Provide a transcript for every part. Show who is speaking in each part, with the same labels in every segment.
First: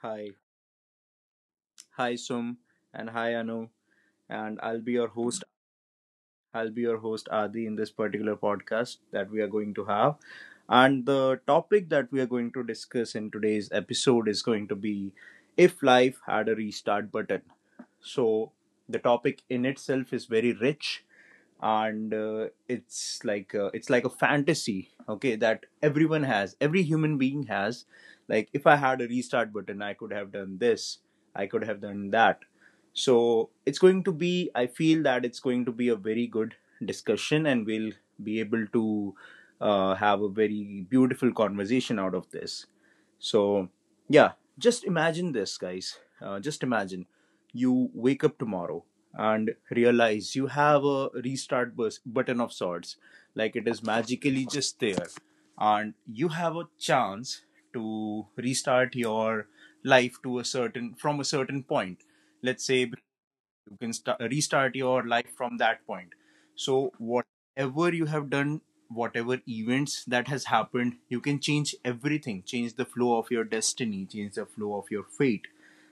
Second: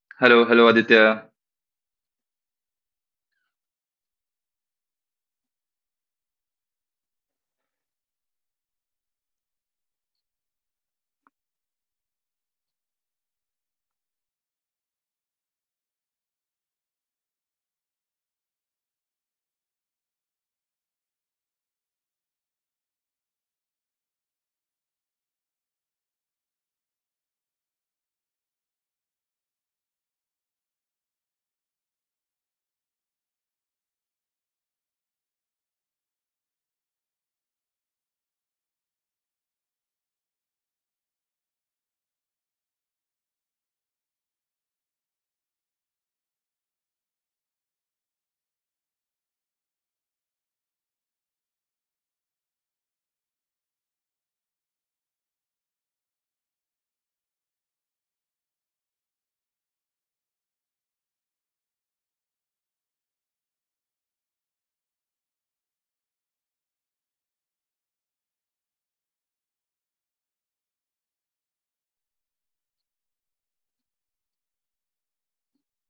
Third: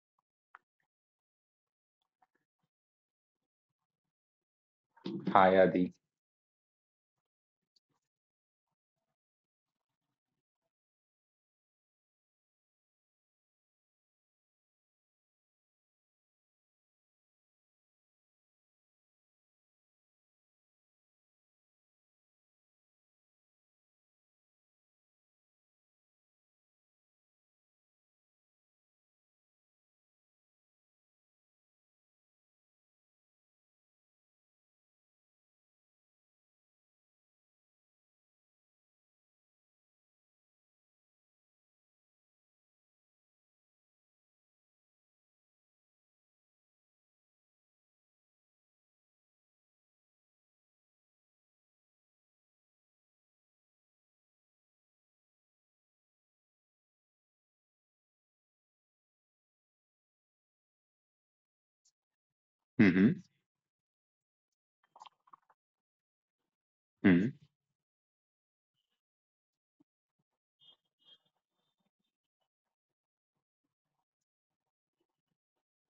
Speaker 1: Hi.
Speaker 2: Hello, hello Aditya.
Speaker 1: Hi, Sum. And hi, Anu. And I'll be your host.
Speaker 3: Hi, Adi.
Speaker 1: I'll be your host, Adi, in this particular podcast that we are going to have. And the topic that we are going to discuss in today's episode is going to be if life had a restart button. So, the topic in itself is very rich and it's like a fantasy, okay, that everyone has, every human being has, like if I had a restart button, I could have done this, I could have done that. So it's going to be, I feel that it's going to be a very good discussion, and we'll be able to have a very beautiful conversation out of this. So, yeah, just imagine this, guys. Just imagine you wake up tomorrow and realize you have a button of sorts, like it is magically just there, and you have a chance to restart your life to a certain from a certain point. Let's say
Speaker 3: hmm
Speaker 1: you can restart your life from that point, so
Speaker 3: hmm
Speaker 1: whatever you have done, whatever events that has happened, you can change everything, change the flow of your destiny, change the flow of your fate.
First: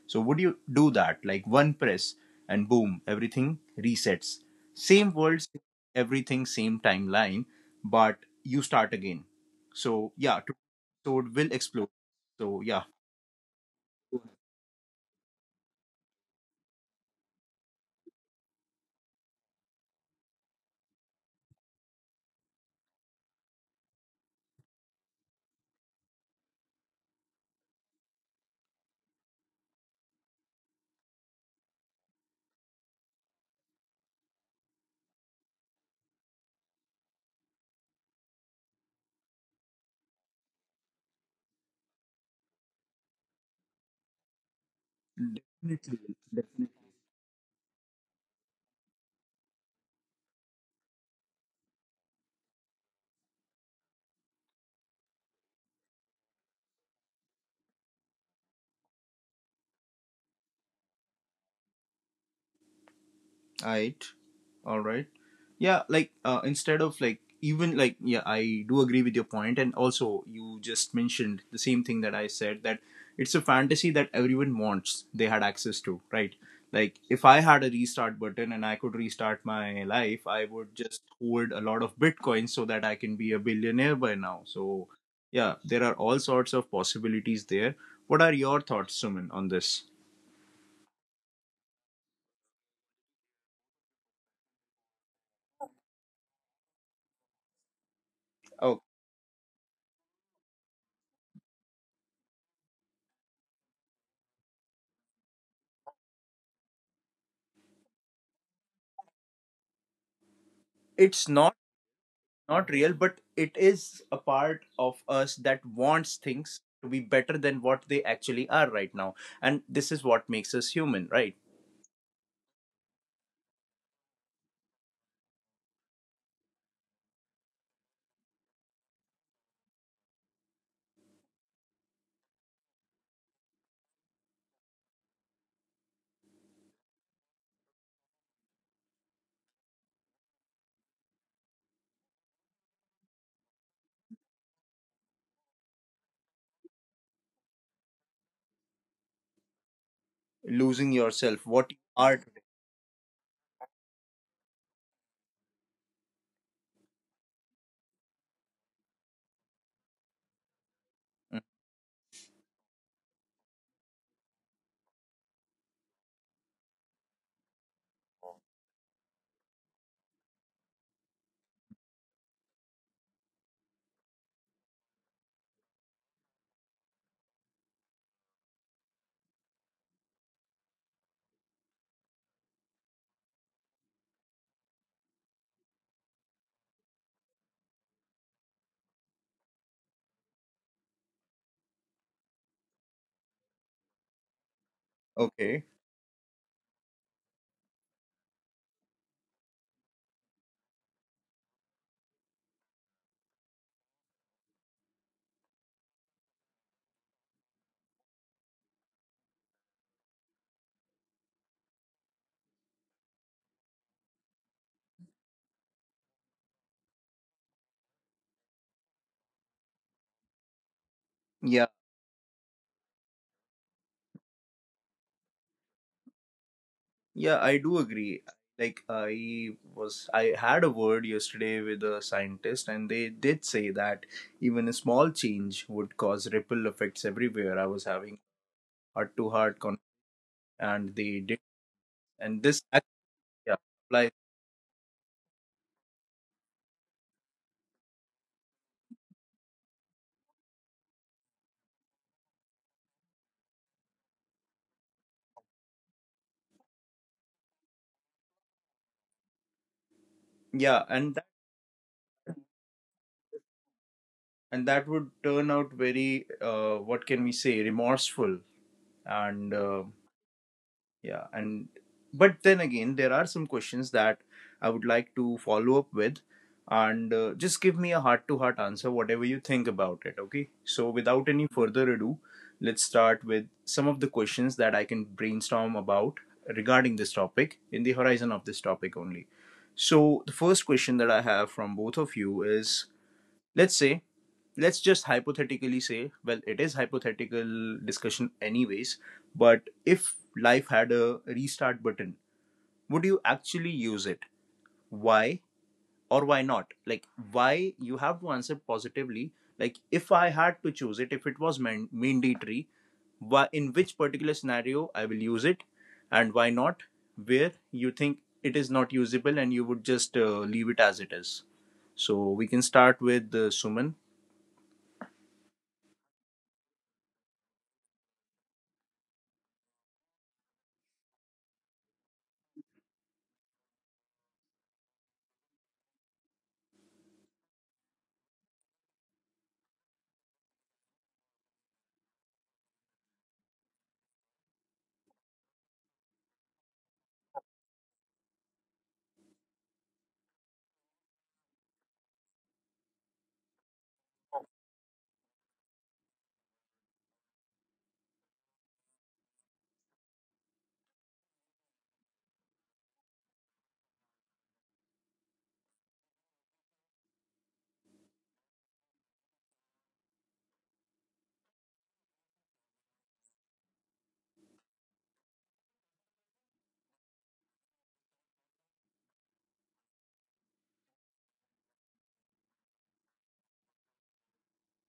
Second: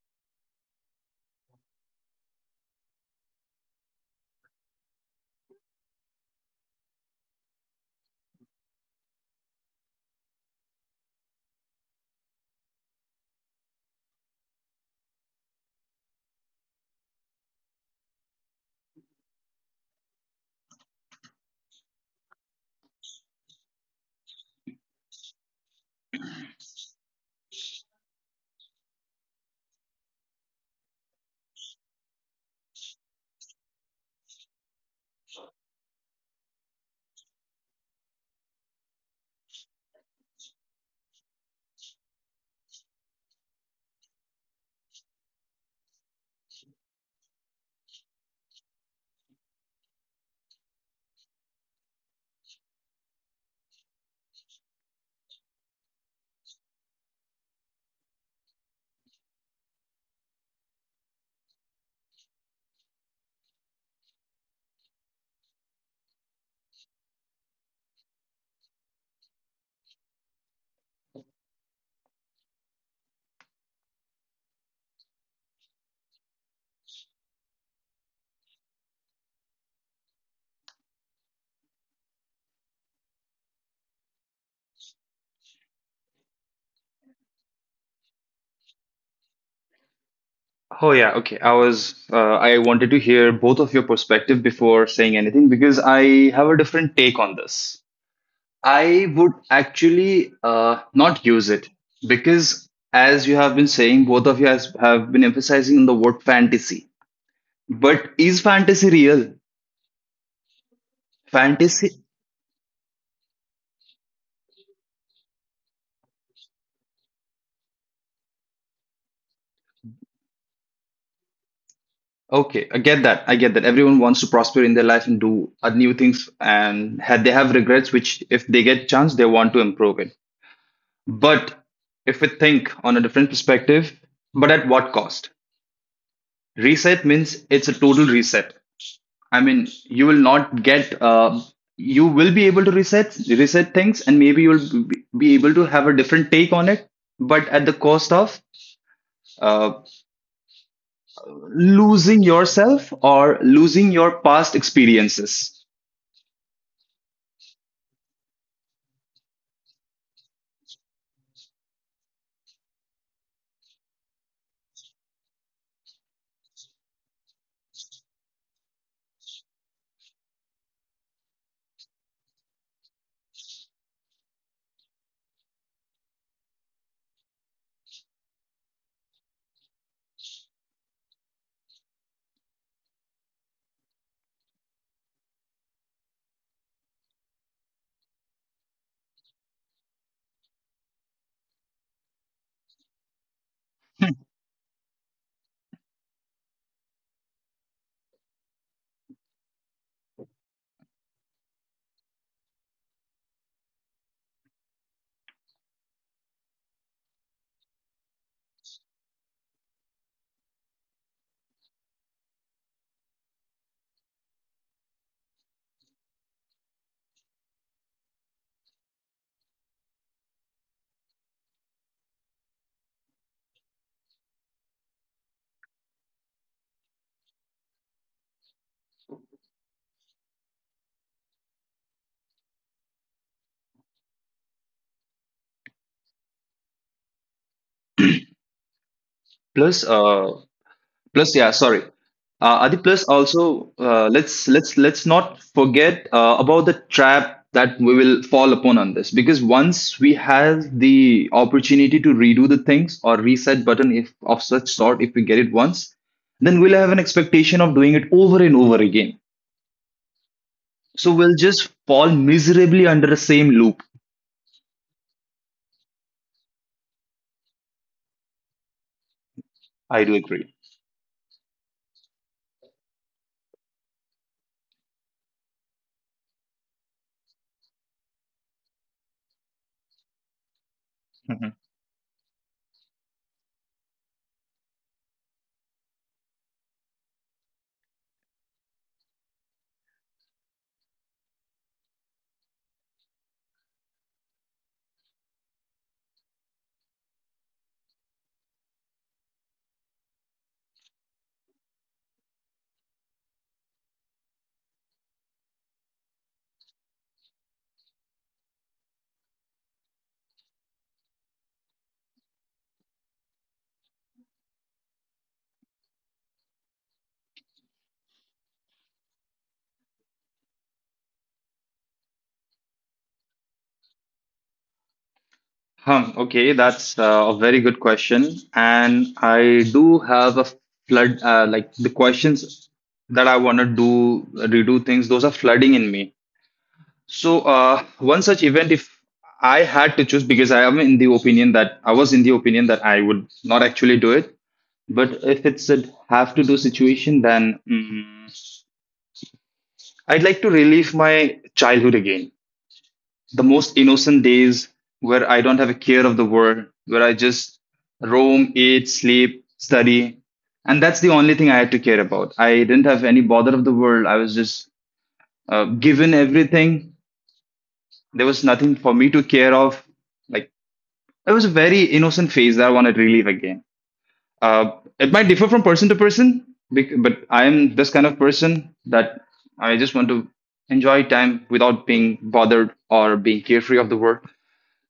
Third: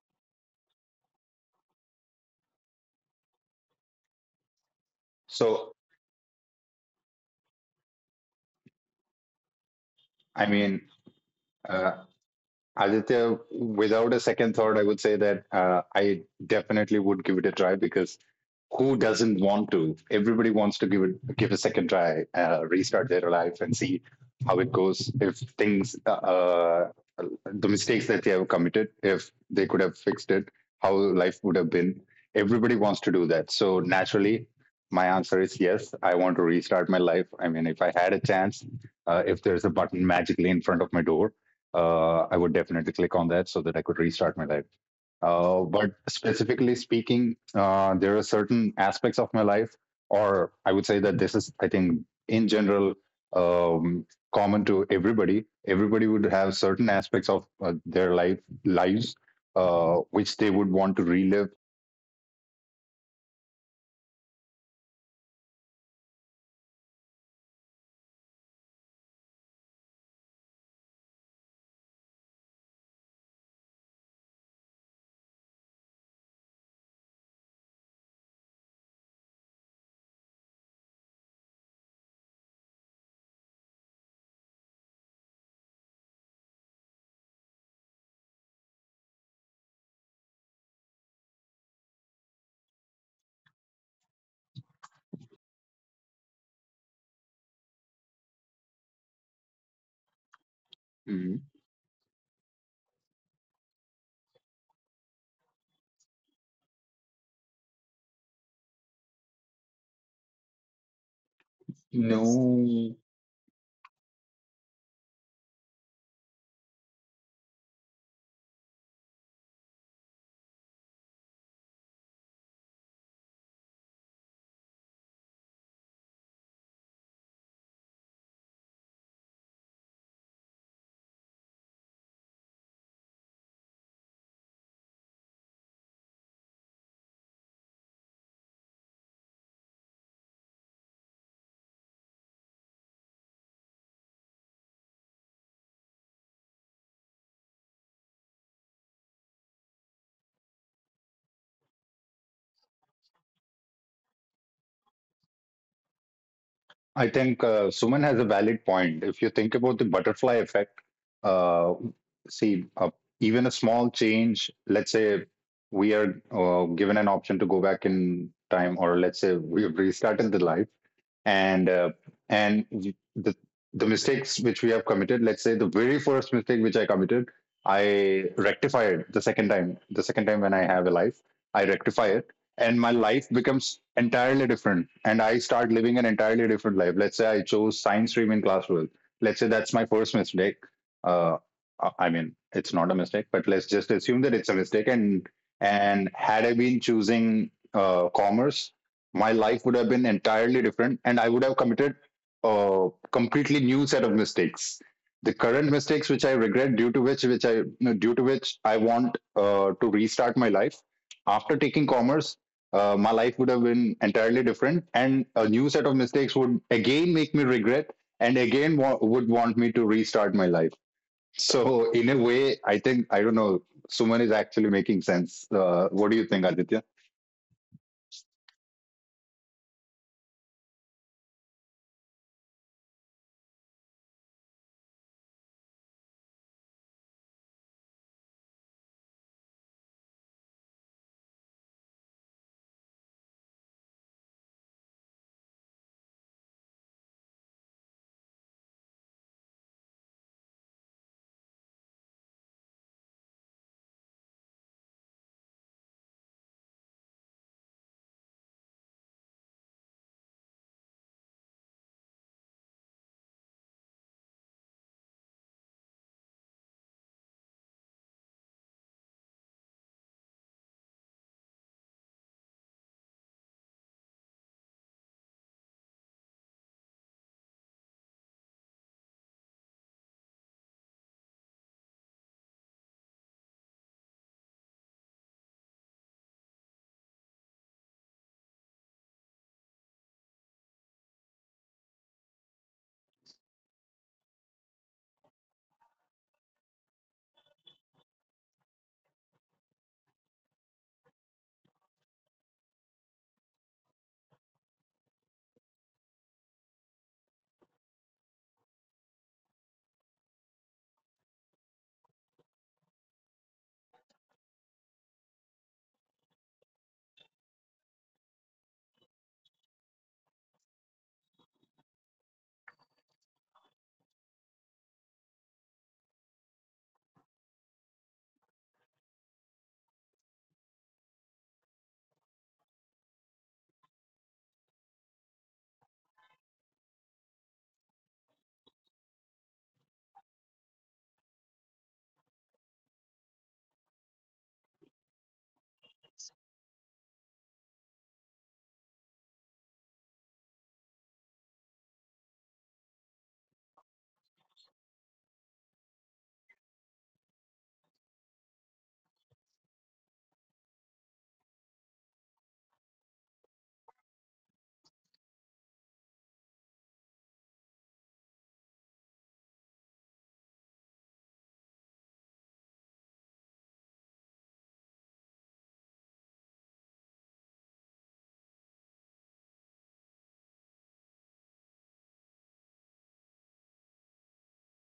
Speaker 1: So would you do that? Like one press and boom, everything resets. Same world,
Speaker 3: So,
Speaker 1: everything, same timeline, but you start again. So yeah,
Speaker 3: I mean,
Speaker 1: today's episode will explode.
Speaker 3: uh,
Speaker 1: So yeah,
Speaker 3: Aditya, without a second thought, I would say that I definitely would give it a try because who doesn't want to? Everybody wants to give a second try, restart their life, and see how it goes. If things, the mistakes that they have committed, if they could have fixed it, how life would have been. Everybody wants to do that. So naturally, my answer is yes. I want to restart my life. I mean, if I had a chance, if there's a button magically in front of my door, I would definitely click on that so that I could restart my life. But
Speaker 1: definitely, definitely.
Speaker 3: specifically speaking, there are certain aspects of my life, or I would say that this is, I think, in general, um, common to everybody. Everybody would have certain aspects of their life lives which they would want to relive.
Speaker 1: All right. All right. Yeah, like instead of like even like yeah, I do agree with your point, and also you just mentioned the same thing that I said, that it's a fantasy that everyone wants they had access to, right? Like if I had a restart button and I could restart my life, I would just hoard a lot of bitcoins so that I can be a billionaire by now. So yeah, there are all sorts of possibilities there. What are your thoughts, Suman, on this?
Speaker 2: Oh yeah, okay. I wanted to hear both of your perspective before saying anything because I have a different take on this.
Speaker 1: Oh,
Speaker 2: I would actually not
Speaker 3: Mm.
Speaker 2: use it because as you have been saying, both of you have been emphasizing on the word fantasy. But is fantasy real?
Speaker 1: it's not.
Speaker 2: Fantasy.
Speaker 3: No,
Speaker 1: Not real, but it is a part of us that wants things to be better than what they actually are right now, and this is what makes us human, right?
Speaker 2: Okay, I get that. I get that. Everyone wants to prosper in their life and do new things, and they have regrets, which if they get chance, they want to improve it. But if we think on a different perspective, but at what cost? Reset means it's a total reset. I mean, you will not get, you will be able to reset things, and maybe you'll be able to have a different take on it, but at the cost of uh,
Speaker 1: Losing yourself, what you are
Speaker 2: losing
Speaker 1: today.
Speaker 2: yourself or losing your past experiences.
Speaker 3: I think Suman has a valid point. If you think about the butterfly effect,
Speaker 1: Mm.
Speaker 3: uh, see, even a small change, let's say we are given an option to go back in time, or let's say we have restarted the life and uh, and the the mistakes which we have committed. Let's say the very first mistake which I committed, I rectified the second time. When I have a life, I rectify it, and my life becomes entirely different and I start living an entirely different life. Let's say I chose science stream in class 12. Let's say that's my first mistake. Uh, i I mean it's not a mistake, but let's just assume that it's a mistake. and
Speaker 1: Okay.
Speaker 3: and had I been choosing commerce, my life would have been entirely different and I would have committed a completely new set of mistakes. The current mistakes which I regret, due to which I want to restart my life, after taking commerce, my life would have been entirely different and a new set of mistakes would again make me regret and again would want me to restart my life.
Speaker 1: Yeah,
Speaker 3: So in a way, I think, I don't know, Suman is actually making sense. What do you think, Aditya?
Speaker 1: yeah, I do agree. Like I was, I had a word yesterday with a scientist, and they did say that even a small change would cause ripple effects everywhere. I was having heart to heart con,
Speaker 2: Plus,
Speaker 1: and they did,
Speaker 2: Yeah, sorry.
Speaker 1: and this,
Speaker 2: Adi, plus
Speaker 1: yeah,
Speaker 2: also
Speaker 1: applies.
Speaker 2: let's not forget about the trap that we will fall upon on this because once we have the opportunity to redo the things or reset button if of such sort if we get it once, then we'll have an expectation of doing it over and over again.
Speaker 1: Yeah,
Speaker 2: So we'll just fall miserably under the same loop.
Speaker 1: and that would turn out very what can we say, remorseful, and
Speaker 2: I do agree.
Speaker 1: yeah, and but then again there are some questions that I would like to follow up with, and just give me a heart to heart answer, whatever you think about it, okay. So without any further ado, let's start with some of the questions that I can brainstorm about regarding this topic, in the horizon of this topic only. So the first question that I have from both of you is, let's say, let's just hypothetically say, well, it is hypothetical discussion anyways, but if life had a restart button, would you actually use it? Why or why not? Like, why, you have to answer positively, like if I had to choose it, if it was mandatory, why, in which particular scenario I will use it, and why not, where you think it is not usable and you would just leave it as it is. So we can start with Suman.
Speaker 2: Hmm, okay, that's a very good question, and I do have a flood like the questions that I want to do redo things. Those are flooding in me. So one such event, if I had to choose, because I was in the opinion that I would not actually do it, but if it's a have to do situation, then I'd like to relive my childhood again. The most innocent days where I don't have a care of the world, where I just roam, eat, sleep, study. And that's the only thing I had to care about. I didn't have any bother of the world. I was just given everything. There was nothing for me to care of. Like, it was a very innocent phase that I want to relive again. Uh, it might differ from person to person, but I'm this kind of person that I just want to enjoy time without being bothered or being carefree of the world.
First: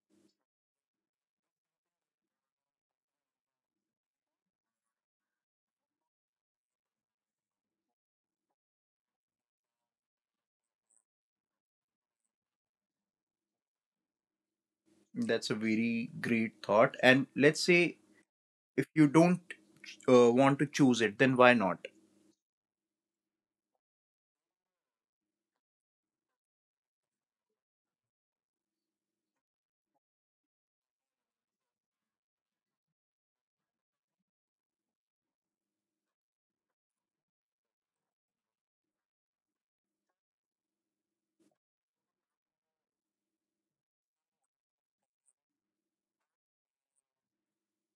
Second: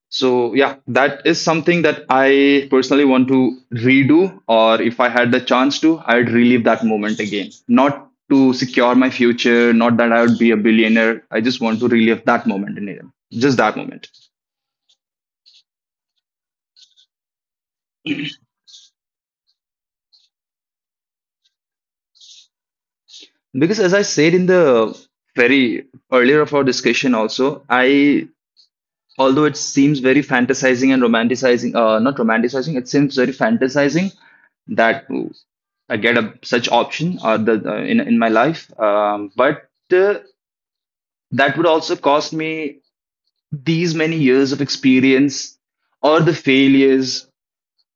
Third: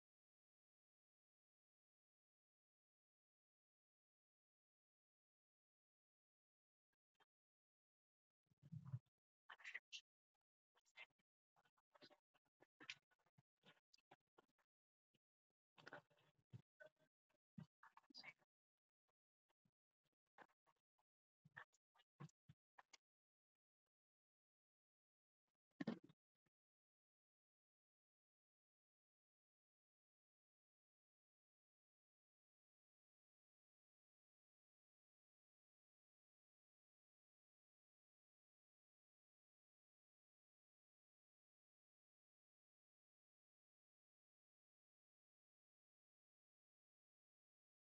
Speaker 2: So yeah, that is something that I personally want to redo, or if I had the chance to, I'd relive that moment again. Not to secure my future, not that I would be a billionaire. I just want to relive that moment in it, just that moment.
Speaker 1: That's a very great thought. And let's say if you don't want to choose it, then why not?
Speaker 2: Because as I said in the very earlier of our discussion, also I although it seems very fantasizing and romanticizing, not romanticizing, it seems very fantasizing that I get a, such option the, in my life. But that would also cost me these many years of experience, or the failures,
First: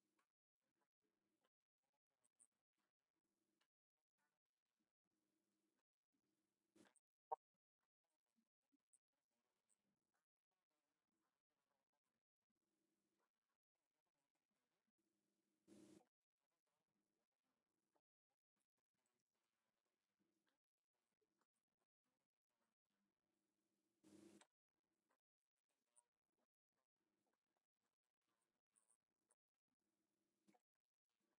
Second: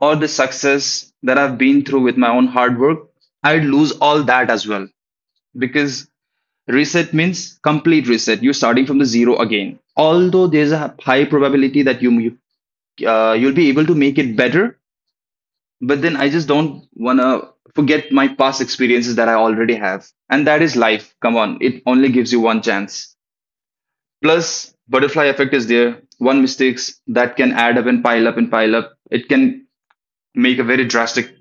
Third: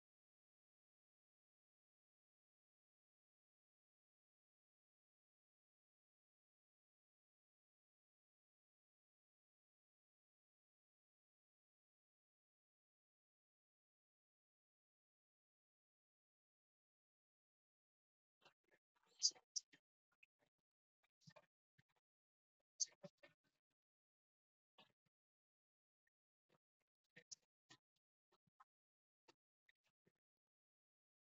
Speaker 2: or the success that I've been through with my own hard work. I'd lose all that as well because reset means complete reset. You're starting from the zero again. Although there's a high probability that you'll be able to make it better, but then I just don't want to forget my past experiences that I already have. And that is life. Come on, it only gives you one chance. Plus, butterfly effect is there. One mistakes that can add up and pile up and pile up. It can make a very drastic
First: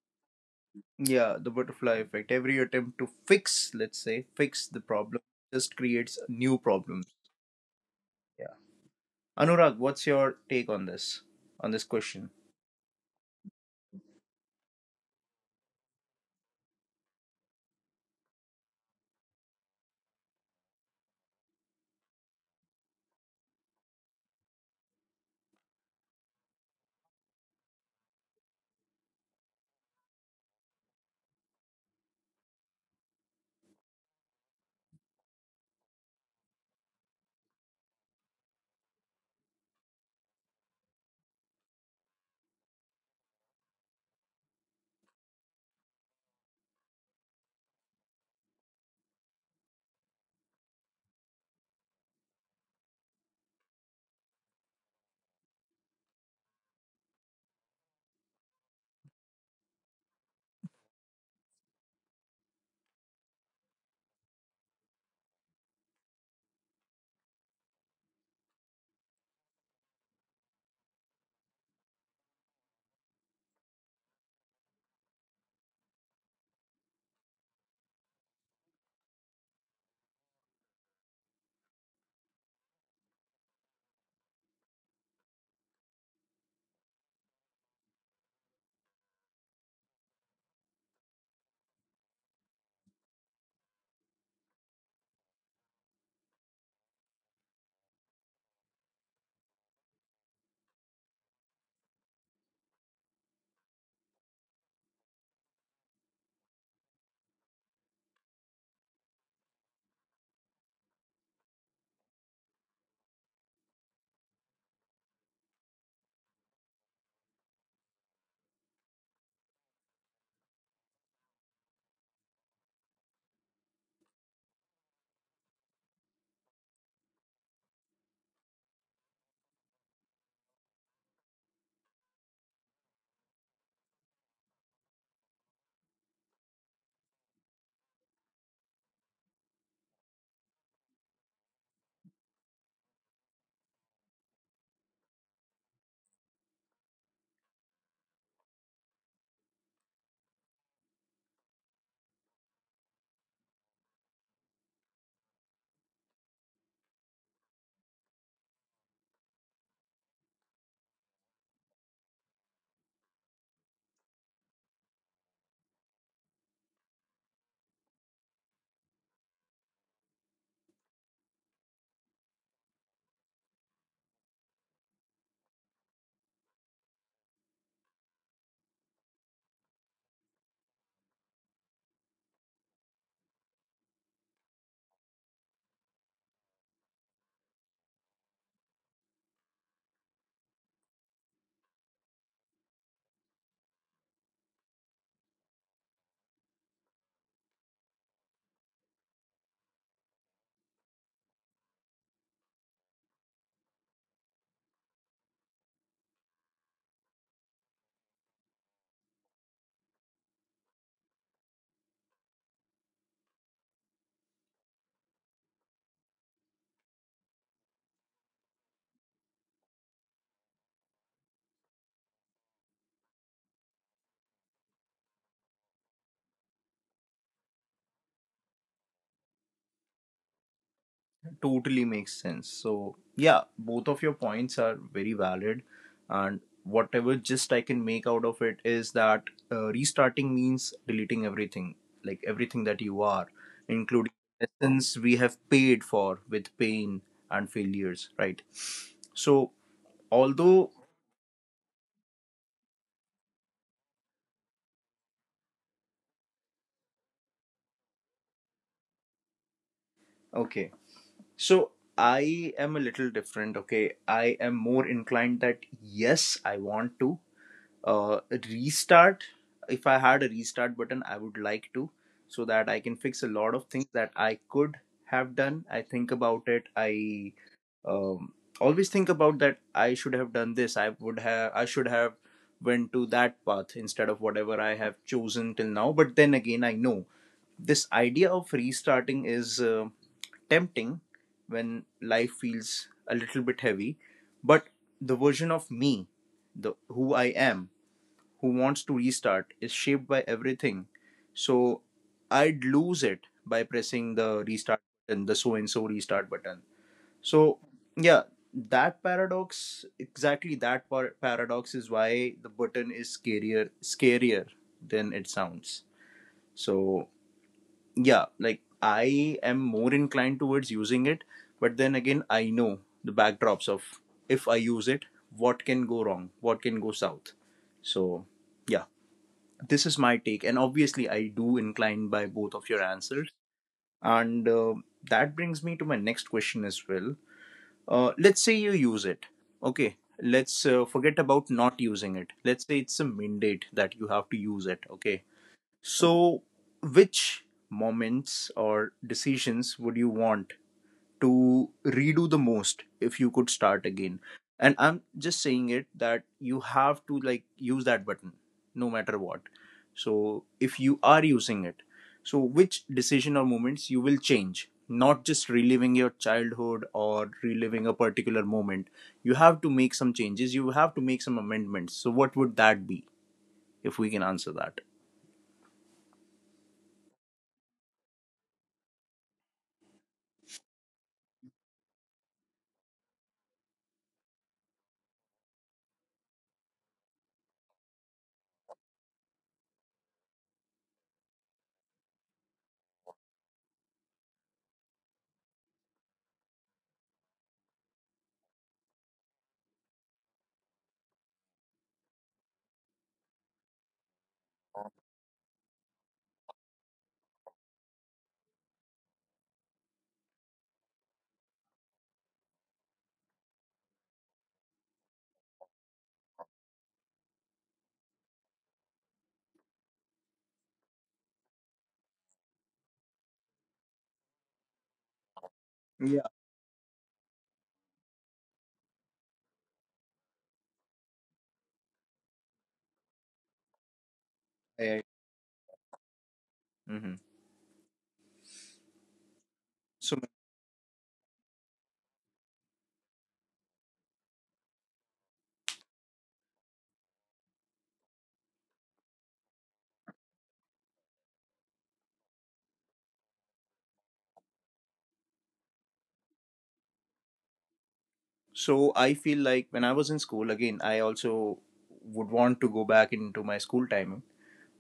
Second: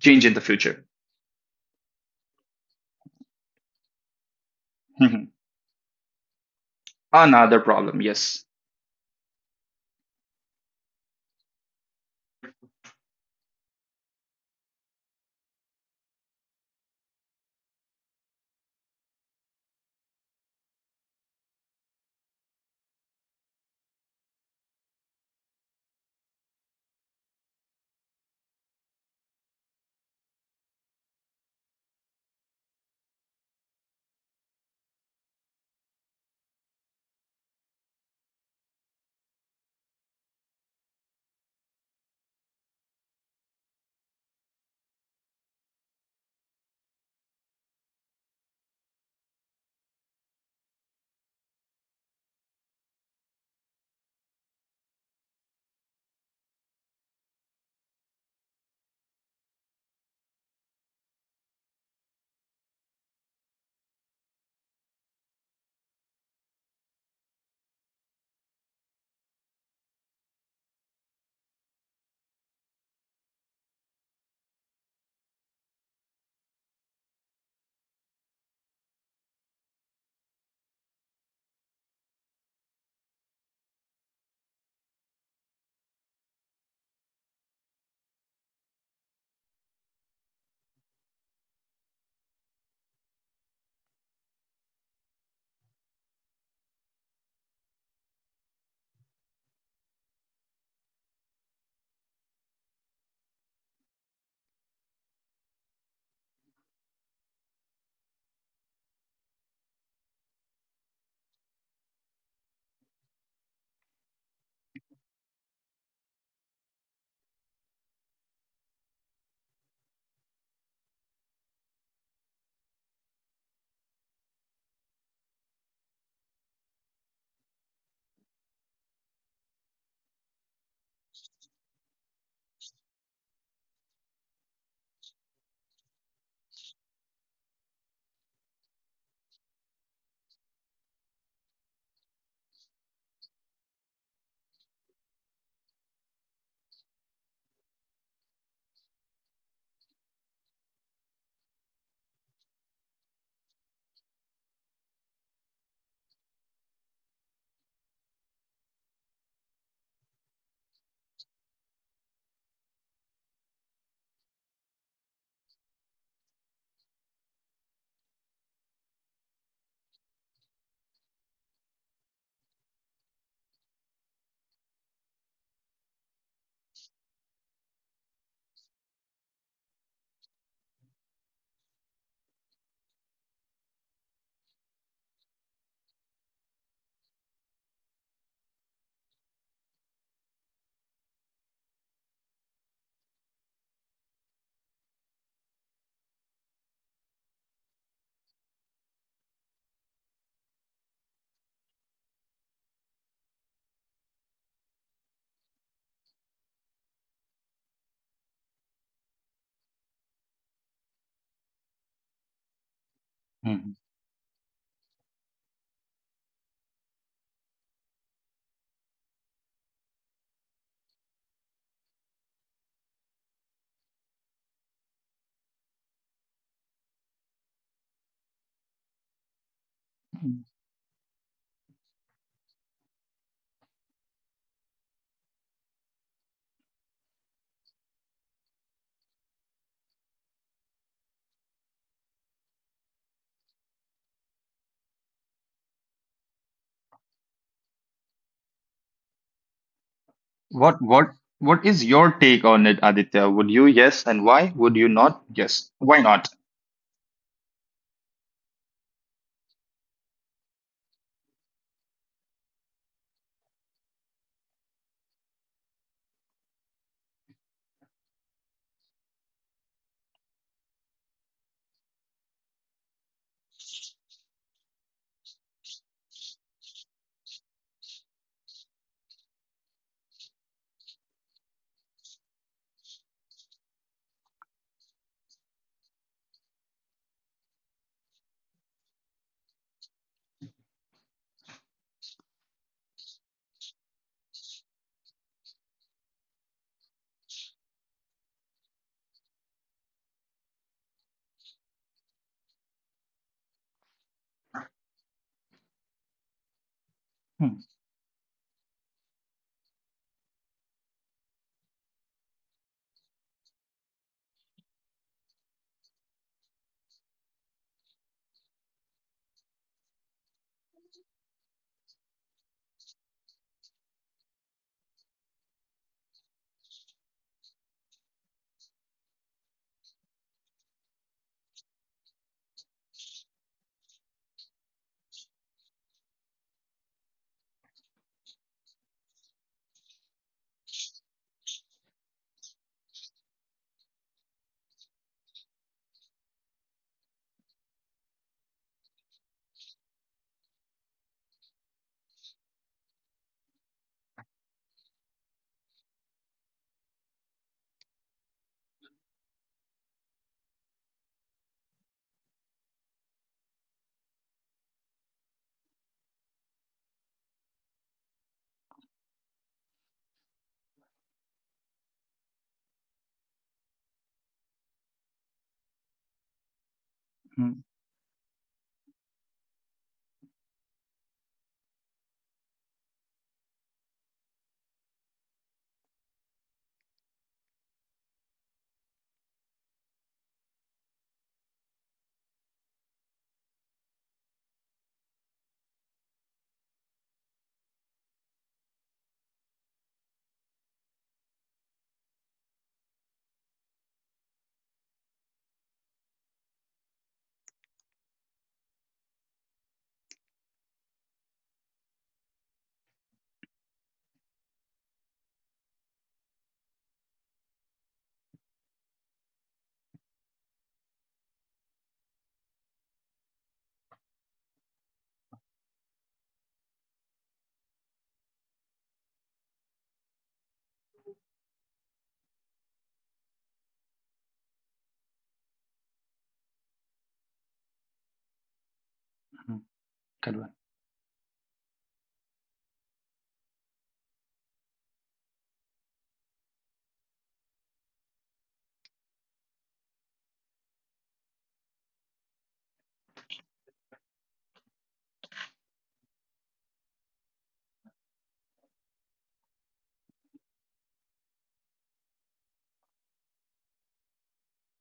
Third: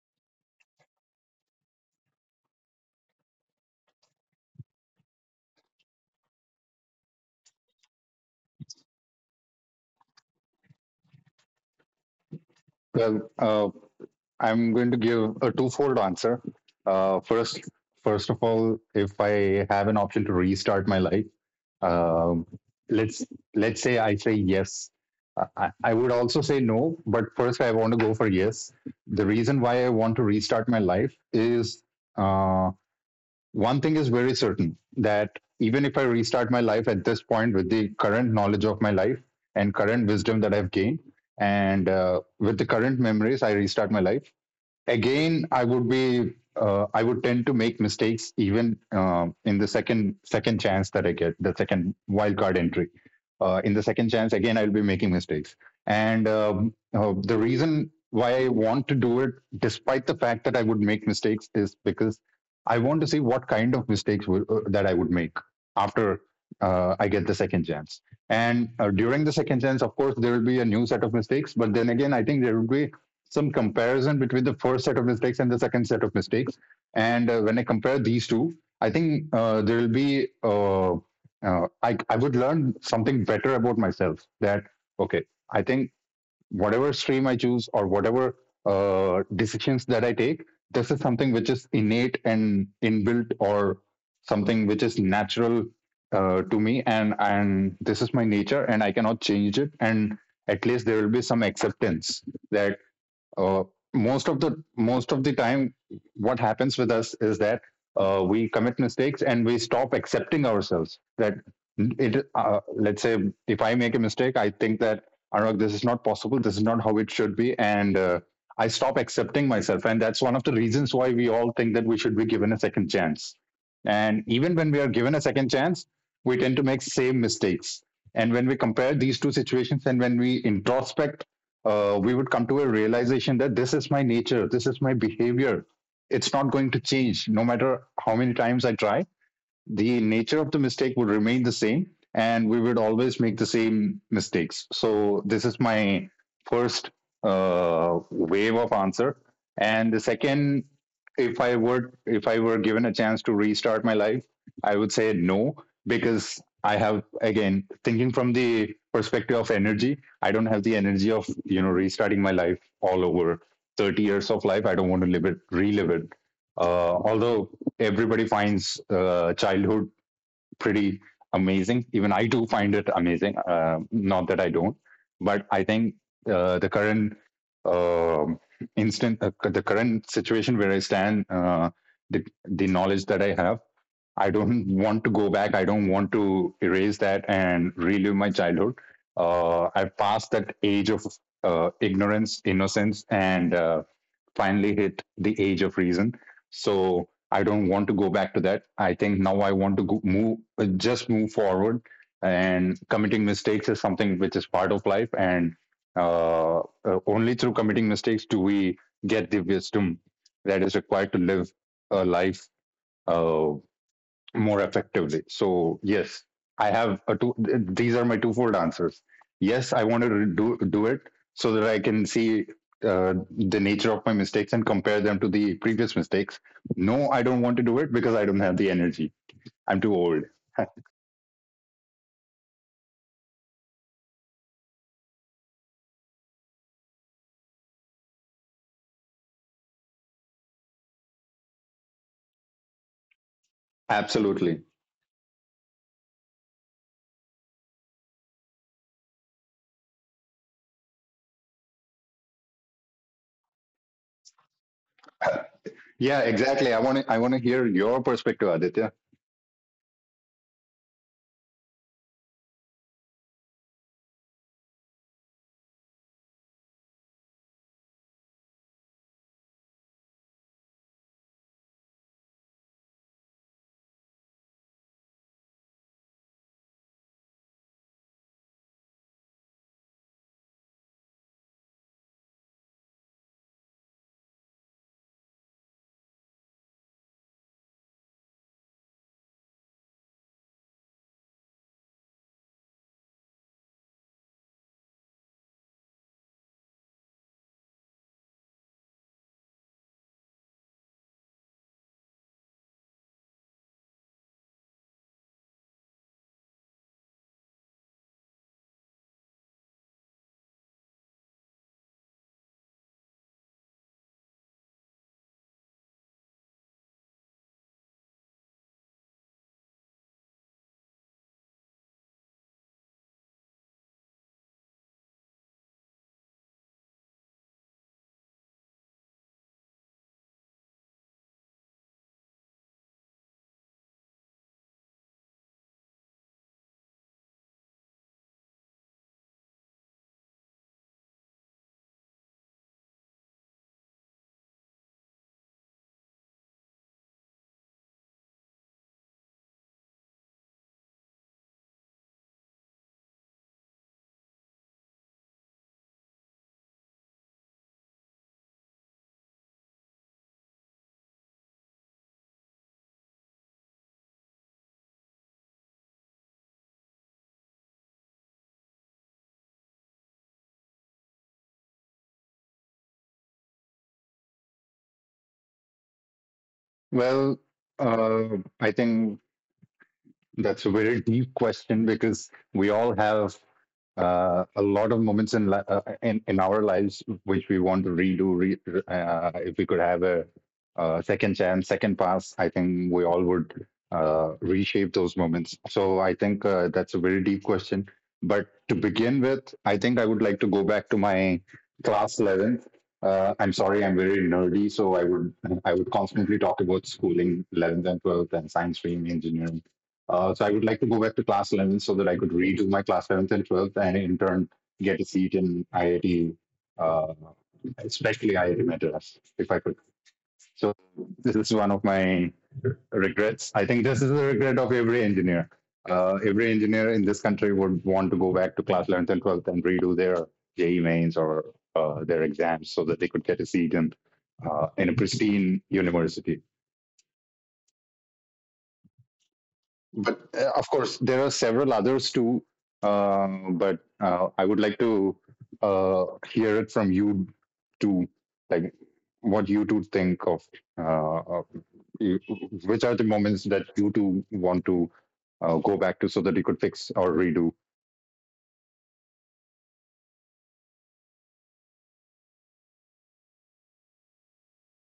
Speaker 2: change in the future.
Speaker 1: Yeah, the butterfly effect. Every attempt to fix, let's say, fix the problem
Speaker 2: Mhm.
Speaker 1: just creates new problems.
Speaker 2: Another problem, yes.
Speaker 1: Yeah. Anurag, what's your take on this question?
Speaker 3: Well, I'm going to give a twofold answer. Uh, first, First of all, if I have an option to restart my life, um, let's say I say yes. I would also say no, but first I want to go for yes. The reason why I want to restart my life is, uh, one thing is very certain, that even if I restart my life at this point with the current knowledge of my life and current wisdom that I've gained, and with the current memories, I restart my life again, I would be, I would tend to make mistakes even in the second chance that I get, the second wildcard entry. In the second chance again, I'll be making mistakes. And The reason why I want to do it despite the fact that I would make mistakes is because I want to see what kind of mistakes that I would make after I get the second chance. And during the second chance, of course there will be a new set of mistakes, but then again, I think there will be some comparison between the first set of mistakes and the second set of mistakes. And when I compare these two, I think there will be I would learn something better about myself. That okay, I think whatever stream I choose, or whatever decisions that I take, this is something which is innate and inbuilt, or something which is natural to me. And this is my nature and I cannot change it, and at least there will be some acceptance that, uh, most of the time what happens with us is that, we commit mistakes and we stop accepting ourselves. That it, let's say if I make a mistake, I think that Anurag, this is not possible, this is not how it should be, and I stop accepting myself. And that's one of the reasons why we all think that we should be given a second chance. And even when we are given a second chance, we tend to make same mistakes. And when we compare these two situations and when we introspect, we would come to a realization that this is my nature, this is my behavior. It's not going to change no matter how many times I try. The nature of the mistake would remain the same, and we would always make the same mistakes. So this is my first, wave of answer. And the second, if I were given a chance to restart my life, I would say no, because I have, again, thinking from the perspective of energy, I don't have the energy of, you know, restarting my life all over. 30 years of life, I don't want to live it, relive it. Although everybody finds childhood pretty amazing. Even I do find it amazing. Not that I don't, but I think, uh, the current um the current situation where I stand, the knowledge that I have, I don't want to go back. I don't want to erase that and relive my childhood. I've passed that age of ignorance, innocence, and finally hit the age of reason. So I don't want to go back to that. I think now I want to go, move, just move forward. And committing mistakes is something which is part of life. And only through committing mistakes do we get the wisdom that is required to live a life uh,
Speaker 2: Mhm.
Speaker 3: more effectively. So yes, I have a These are my twofold answers. Yes, I want to do it so that I can see the nature of my mistakes and compare them to the previous mistakes. No, I don't want to do it because I don't have the energy. I'm too old.
Speaker 1: Totally makes sense. So, yeah, both of your points are very valid. And whatever gist I can make out of it is that restarting means deleting everything, like everything that you are, including
Speaker 3: Absolutely.
Speaker 1: lessons we have paid for with pain and failures, right? So, although,
Speaker 2: What what what is your take on it, Aditya? Would you yes, and why would you not yes? Why
Speaker 3: Yeah,
Speaker 2: not?
Speaker 3: exactly. I want to hear your perspective, Aditya.
Speaker 1: okay, so I am a little different, okay? I am more inclined that yes, I want to, uh, restart. If I had a restart button, I would like to, so that I can fix a lot of things that I could have done I think about it I um, always think about that I should have done this, I would have, I should have went to that path instead of whatever I have chosen till now. But then again, I know this idea of restarting is tempting when life feels a little bit heavy, but the version of me, the who I am, who wants to restart is shaped by everything. So I'd lose it by pressing the restart button, the so and so restart button. So
Speaker 2: Mhm.
Speaker 1: yeah, that paradox, exactly that paradox is why the button is scarier, scarier than it sounds. So yeah, like I am more inclined towards using it, but then again, I know the backdrops of, if I use it, what can go wrong, what can go south. So yeah, this is my take, and obviously I do incline by both of your answers, and that brings me to my next question as well. Let's say you use it, okay, let's forget about not using it, let's say it's a mandate that you have to use it, okay. So which moments or decisions would you want to redo the most if you could start again? And I'm just saying it that you have to like use that button no matter what. So if you are using it, so which decision or moments you will change, not just reliving your childhood or reliving a particular moment, you have to make some changes, you have to make some amendments, so what would that be if we can answer that?
Speaker 3: Well,
Speaker 2: Mhm.
Speaker 3: uh, I think that's a very deep question because we all have a lot of moments in our lives which we want to redo. If we could have a, uh, second chance, second pass, I think we all would, reshape those moments. So I think that's a very deep question. But to begin with, I think I would like to go back to my class 11th. I'm sorry, I'm very nerdy, so I would constantly talk about schooling, 11th and 12th, and science stream, engineering. So I would like to go back to class 11 so that I could redo my class 11th and 12th, and in turn get a seat in IIT, uh, especially IIT Madras, if I could. So this is one of my regrets. I think this is the regret of every engineer.
Speaker 1: Yeah,
Speaker 3: Every engineer in this country would want to go back to class 11th and 12th and redo their JE mains, or their exams, so that they could get a seat in a
Speaker 1: yeah.
Speaker 3: pristine university.
Speaker 1: Hmm. So.
Speaker 3: But
Speaker 2: Good one.
Speaker 3: of course there are several others too. But I would like to hear it from you too, like what you two think of, uh, of- you- which are the moments that you two want to go back to, so that you could fix or redo.
Speaker 1: So I feel like when I was in school, again, I also would want to go back into my school timing.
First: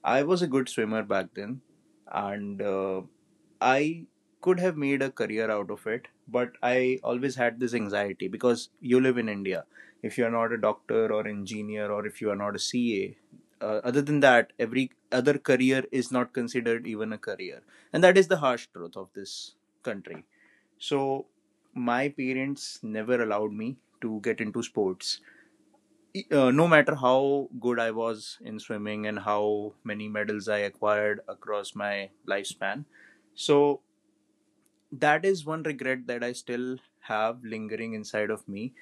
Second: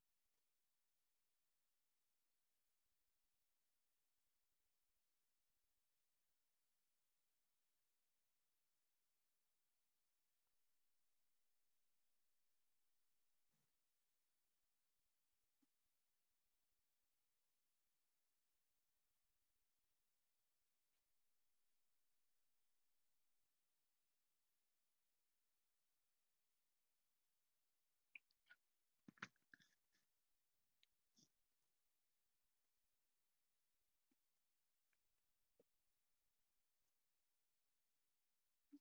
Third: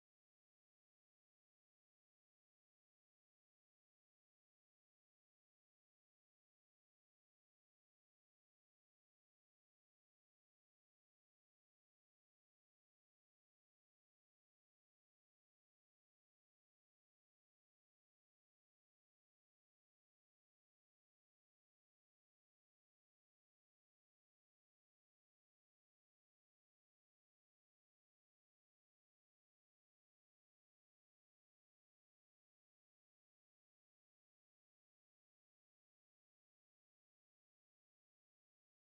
Speaker 1: I was a good swimmer back then, and I could have made a career out of it, but I always had this anxiety because you live in India. If you are not a doctor or engineer, or if you are not a CA, other than that, every other career is not considered even a career, and that is the harsh truth of this country. So, my parents never allowed me to get into sports. No matter how good I was in swimming and how many medals I acquired across my lifespan. So, that is one regret that I still have lingering inside of me.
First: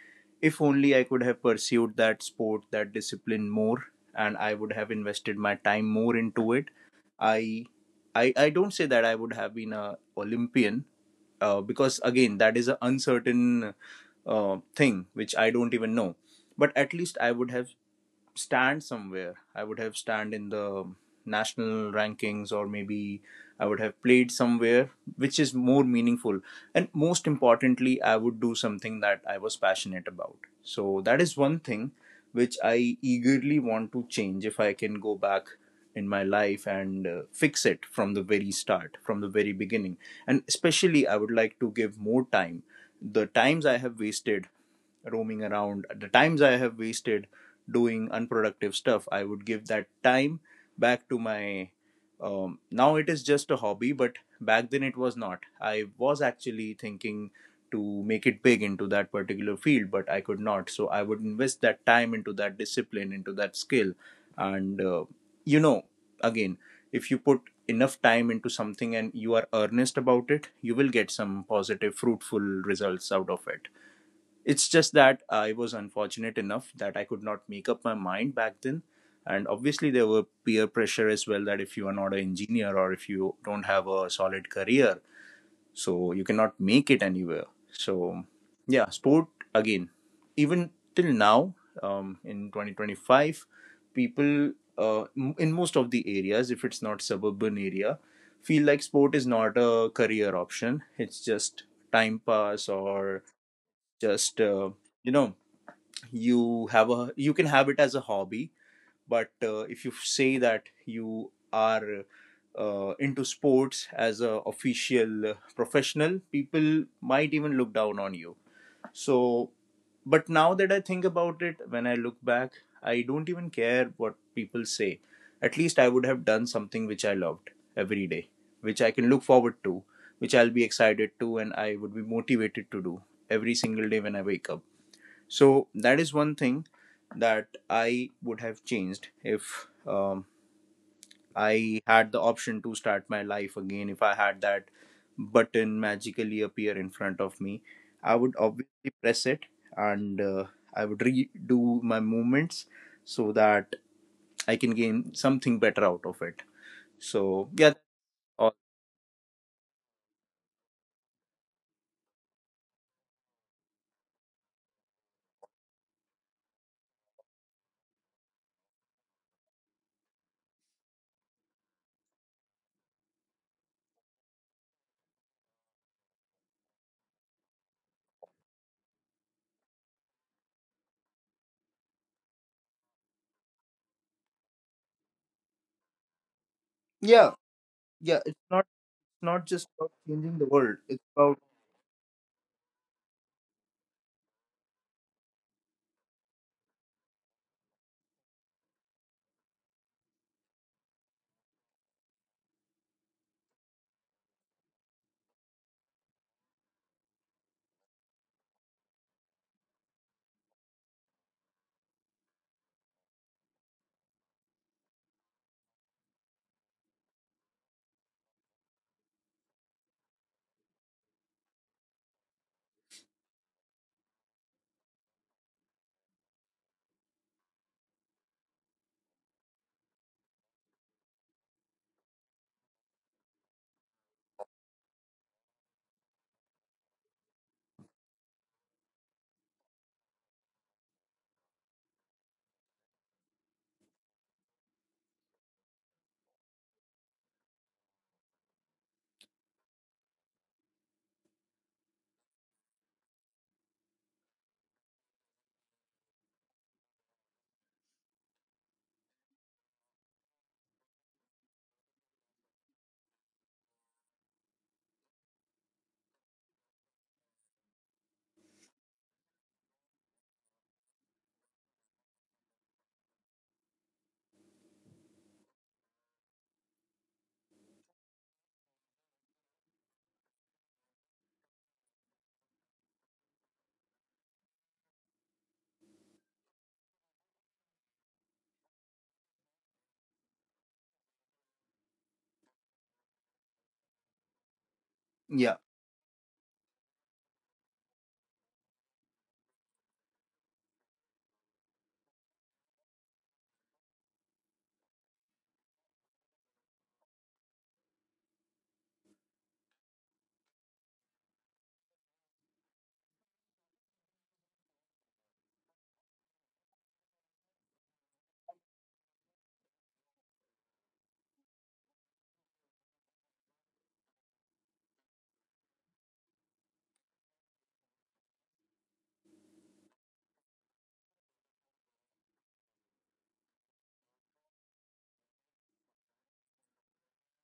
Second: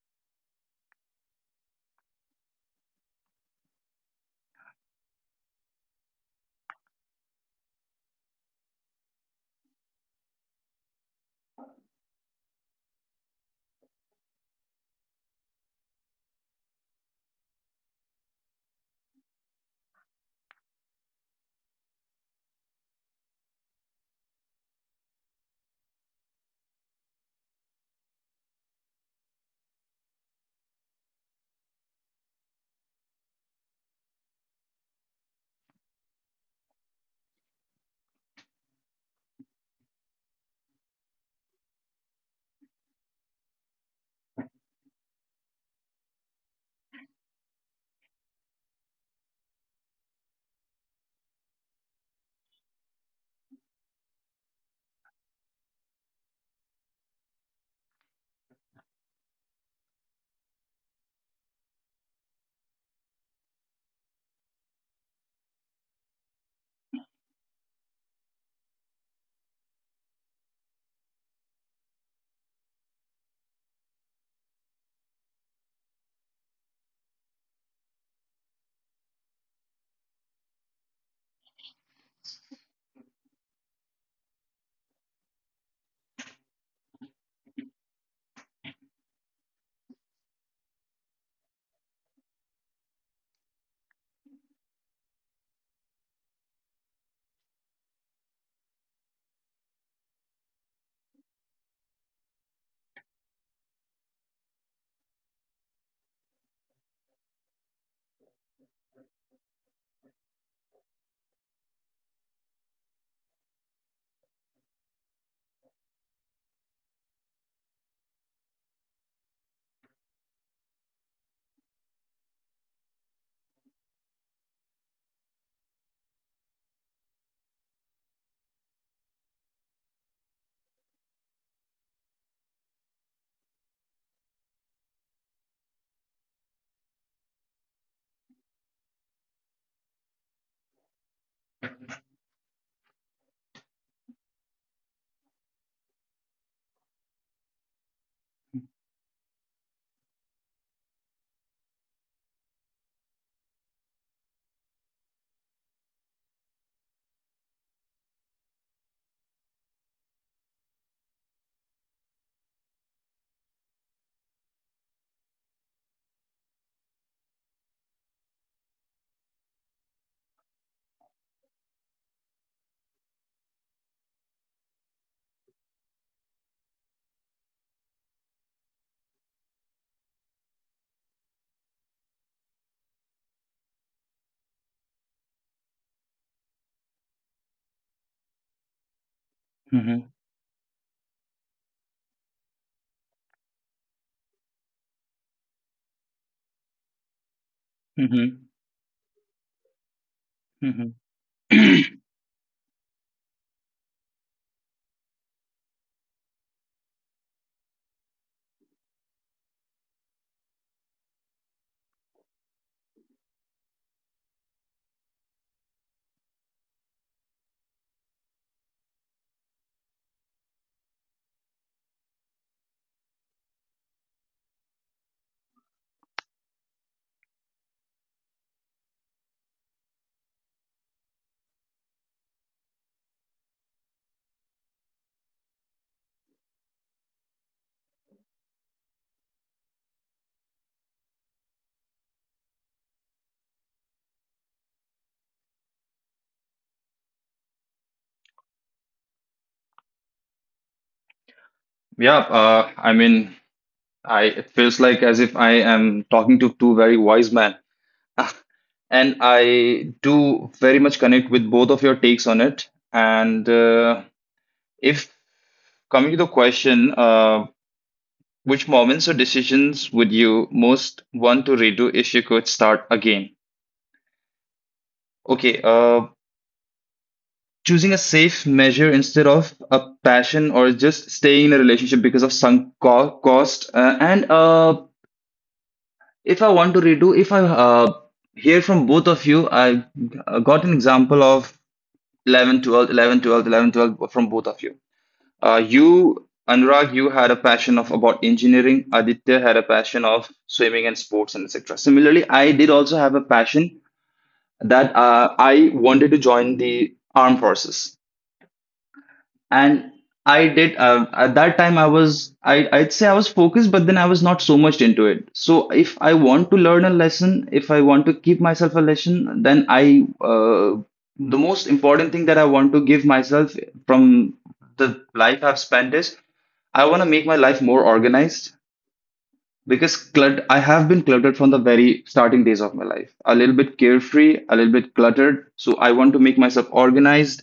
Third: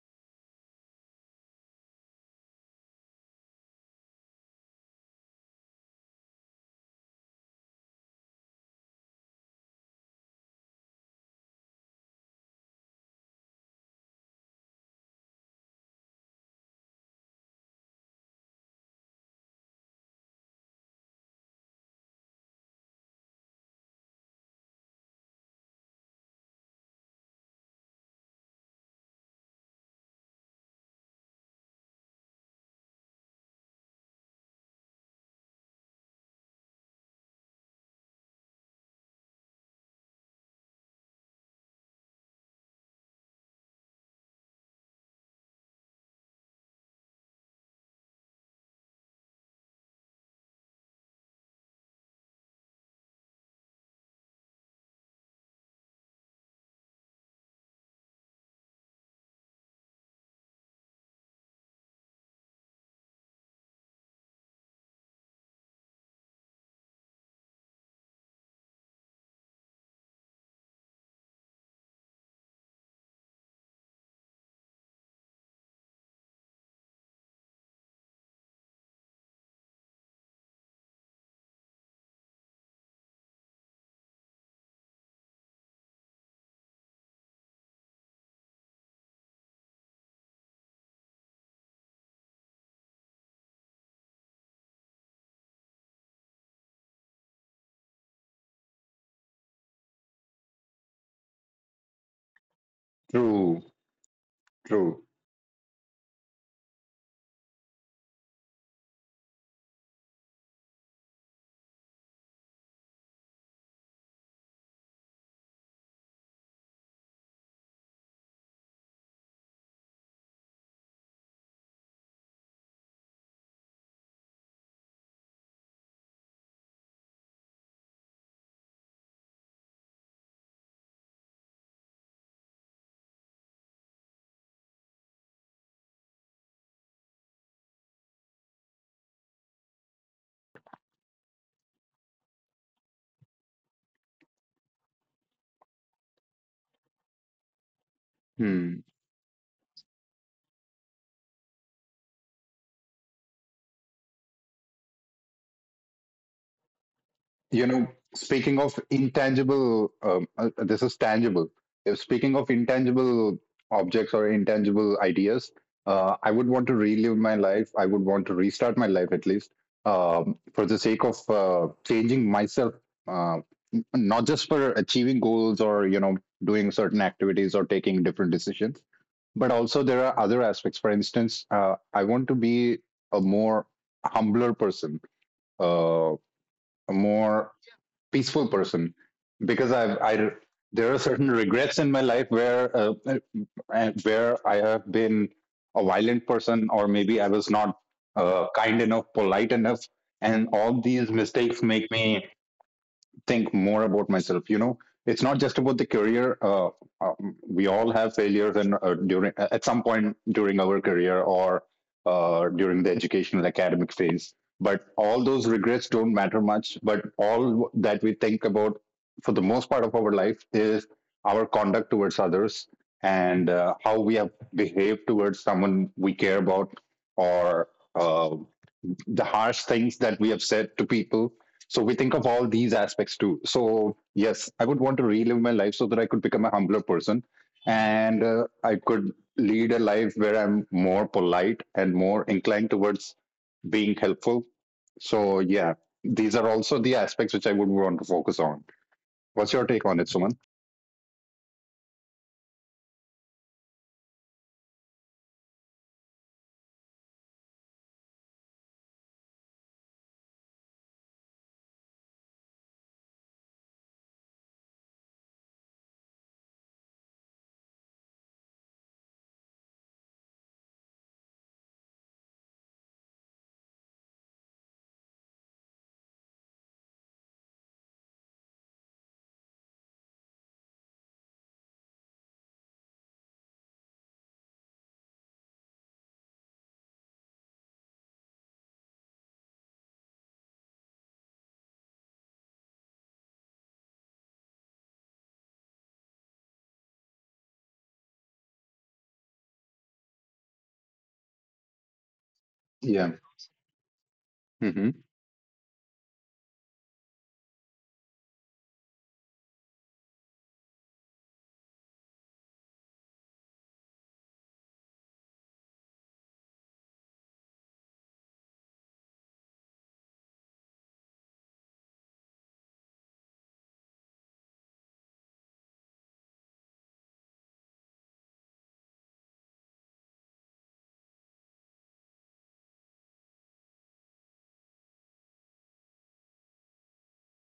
Speaker 1: If only I could have pursued that sport, that discipline more, and I would have invested my time more into it. I I don't say that I would have been a Olympian, because again that is an uncertain thing which I don't even know. But at least I would have stand somewhere. I would have stand in the national rankings, or maybe I would have played somewhere which is more meaningful. And most importantly, I would do something that I was passionate about. So that is one thing which I eagerly want to change if I can go back in my life and fix it from the very start, from the very beginning. And especially I would like to give more time, the times I have wasted roaming around, the times I have wasted doing unproductive stuff, I would give that time back to my, now it is just a hobby, but back then it was not, I was actually thinking to make it big into that particular field, but I could not, so I would invest that time into that discipline, into that skill. And uh, you know again, if you put enough time into something and you are earnest about it, you will get some positive fruitful results out of it. It's just that I was unfortunate enough that I could not make up my mind back then. And obviously, there were peer pressure as well, that if you are not an engineer or if you don't have a solid career, so you cannot make it anywhere. So, yeah, sport, again, even till now, in 2025, people uh, in most of the areas, if it's not suburban area, feel like sport is not a career option. It's just time pass or
Speaker 3: True.
Speaker 1: just,
Speaker 3: True.
Speaker 1: you know, you can have it as a hobby, but if you say that you are into sports as a official professional, people might even look down on you, so. But now that I think about it, when I look back, I don't even care what people say. At least I would have done something which I loved every day, which I can look forward to, which I'll be excited to, and I would be motivated to do every single day when I wake up. So that is one thing that I would have changed if I had the option to start my life again. If I had that button magically appear in front of me, I would obviously press it, and I would redo my movements so that I can gain something better out of it. So
Speaker 3: You
Speaker 1: yeah, that's
Speaker 3: know,
Speaker 1: all.
Speaker 3: speaking of intangible, this is tangible, if speaking of intangible objects or intangible ideas, I would want to relive my life. I would want to restart my life, at least for the sake of changing myself. uh, Not just for achieving goals, or, you know, doing certain activities or taking different decisions, but also there are other aspects. For instance, I want to be a more humbler person, uh, a
Speaker 1: Yeah,
Speaker 3: more
Speaker 1: yeah. It's
Speaker 3: peaceful
Speaker 1: not
Speaker 3: person,
Speaker 1: not just
Speaker 3: because
Speaker 1: about
Speaker 2: Mhm.
Speaker 3: I,
Speaker 1: changing the world.
Speaker 3: there are
Speaker 1: It's
Speaker 3: certain
Speaker 1: about,
Speaker 3: regrets in my life where I have been a violent person, or maybe I was not
Speaker 2: Mhm.
Speaker 3: kind enough, polite enough, and all
Speaker 2: Mhm.
Speaker 3: these mistakes make me think more about myself. You know, it's not just about the career. We all have failures, and during at some point during our career, or during the educational academic phase. But all those regrets don't matter much. But all that we think about for the most part of our life is our conduct towards others and how we have behaved towards someone we care about or uh, the harsh things that we have said to people. So we think of all these aspects too. So yes, I would want to relive my life so that I could become a humbler person, and I could lead a life where I'm more polite and more inclined towards being helpful. So yeah, these are also the aspects which I would want to focus on. What's your take on it, Suman?
Speaker 2: Yeah, I mean, I it feels like as if I am talking to two very wise men, and I do very much connect with both of your takes on it. And if coming to the question, which moments or decisions would you most want to redo if you could start again? Okay, choosing a safe measure instead of a passion, or just staying in a relationship because of sunk cost, and if I want to redo, if I hear from both of you, I got an example of 11, 12, 11, 12, 11, 12 from both of you.
Speaker 1: yeah,
Speaker 2: You, Anurag, you had a passion of about engineering. Aditya had a passion of swimming and sports and etc. Similarly, I did also
Speaker 3: Yeah,
Speaker 2: have a passion
Speaker 3: hmm
Speaker 2: that I wanted to join the armed forces, and I did at that time, I'd say I was focused, but then I was not so much into it. So if I want to learn a lesson if I want to keep myself a lesson, then I the most important thing that I want to give myself from the life I've spent is I want to make my life more organized because clutter I have been cluttered from the very starting days of my life, a little bit carefree, a little bit cluttered. So I want to make myself organized.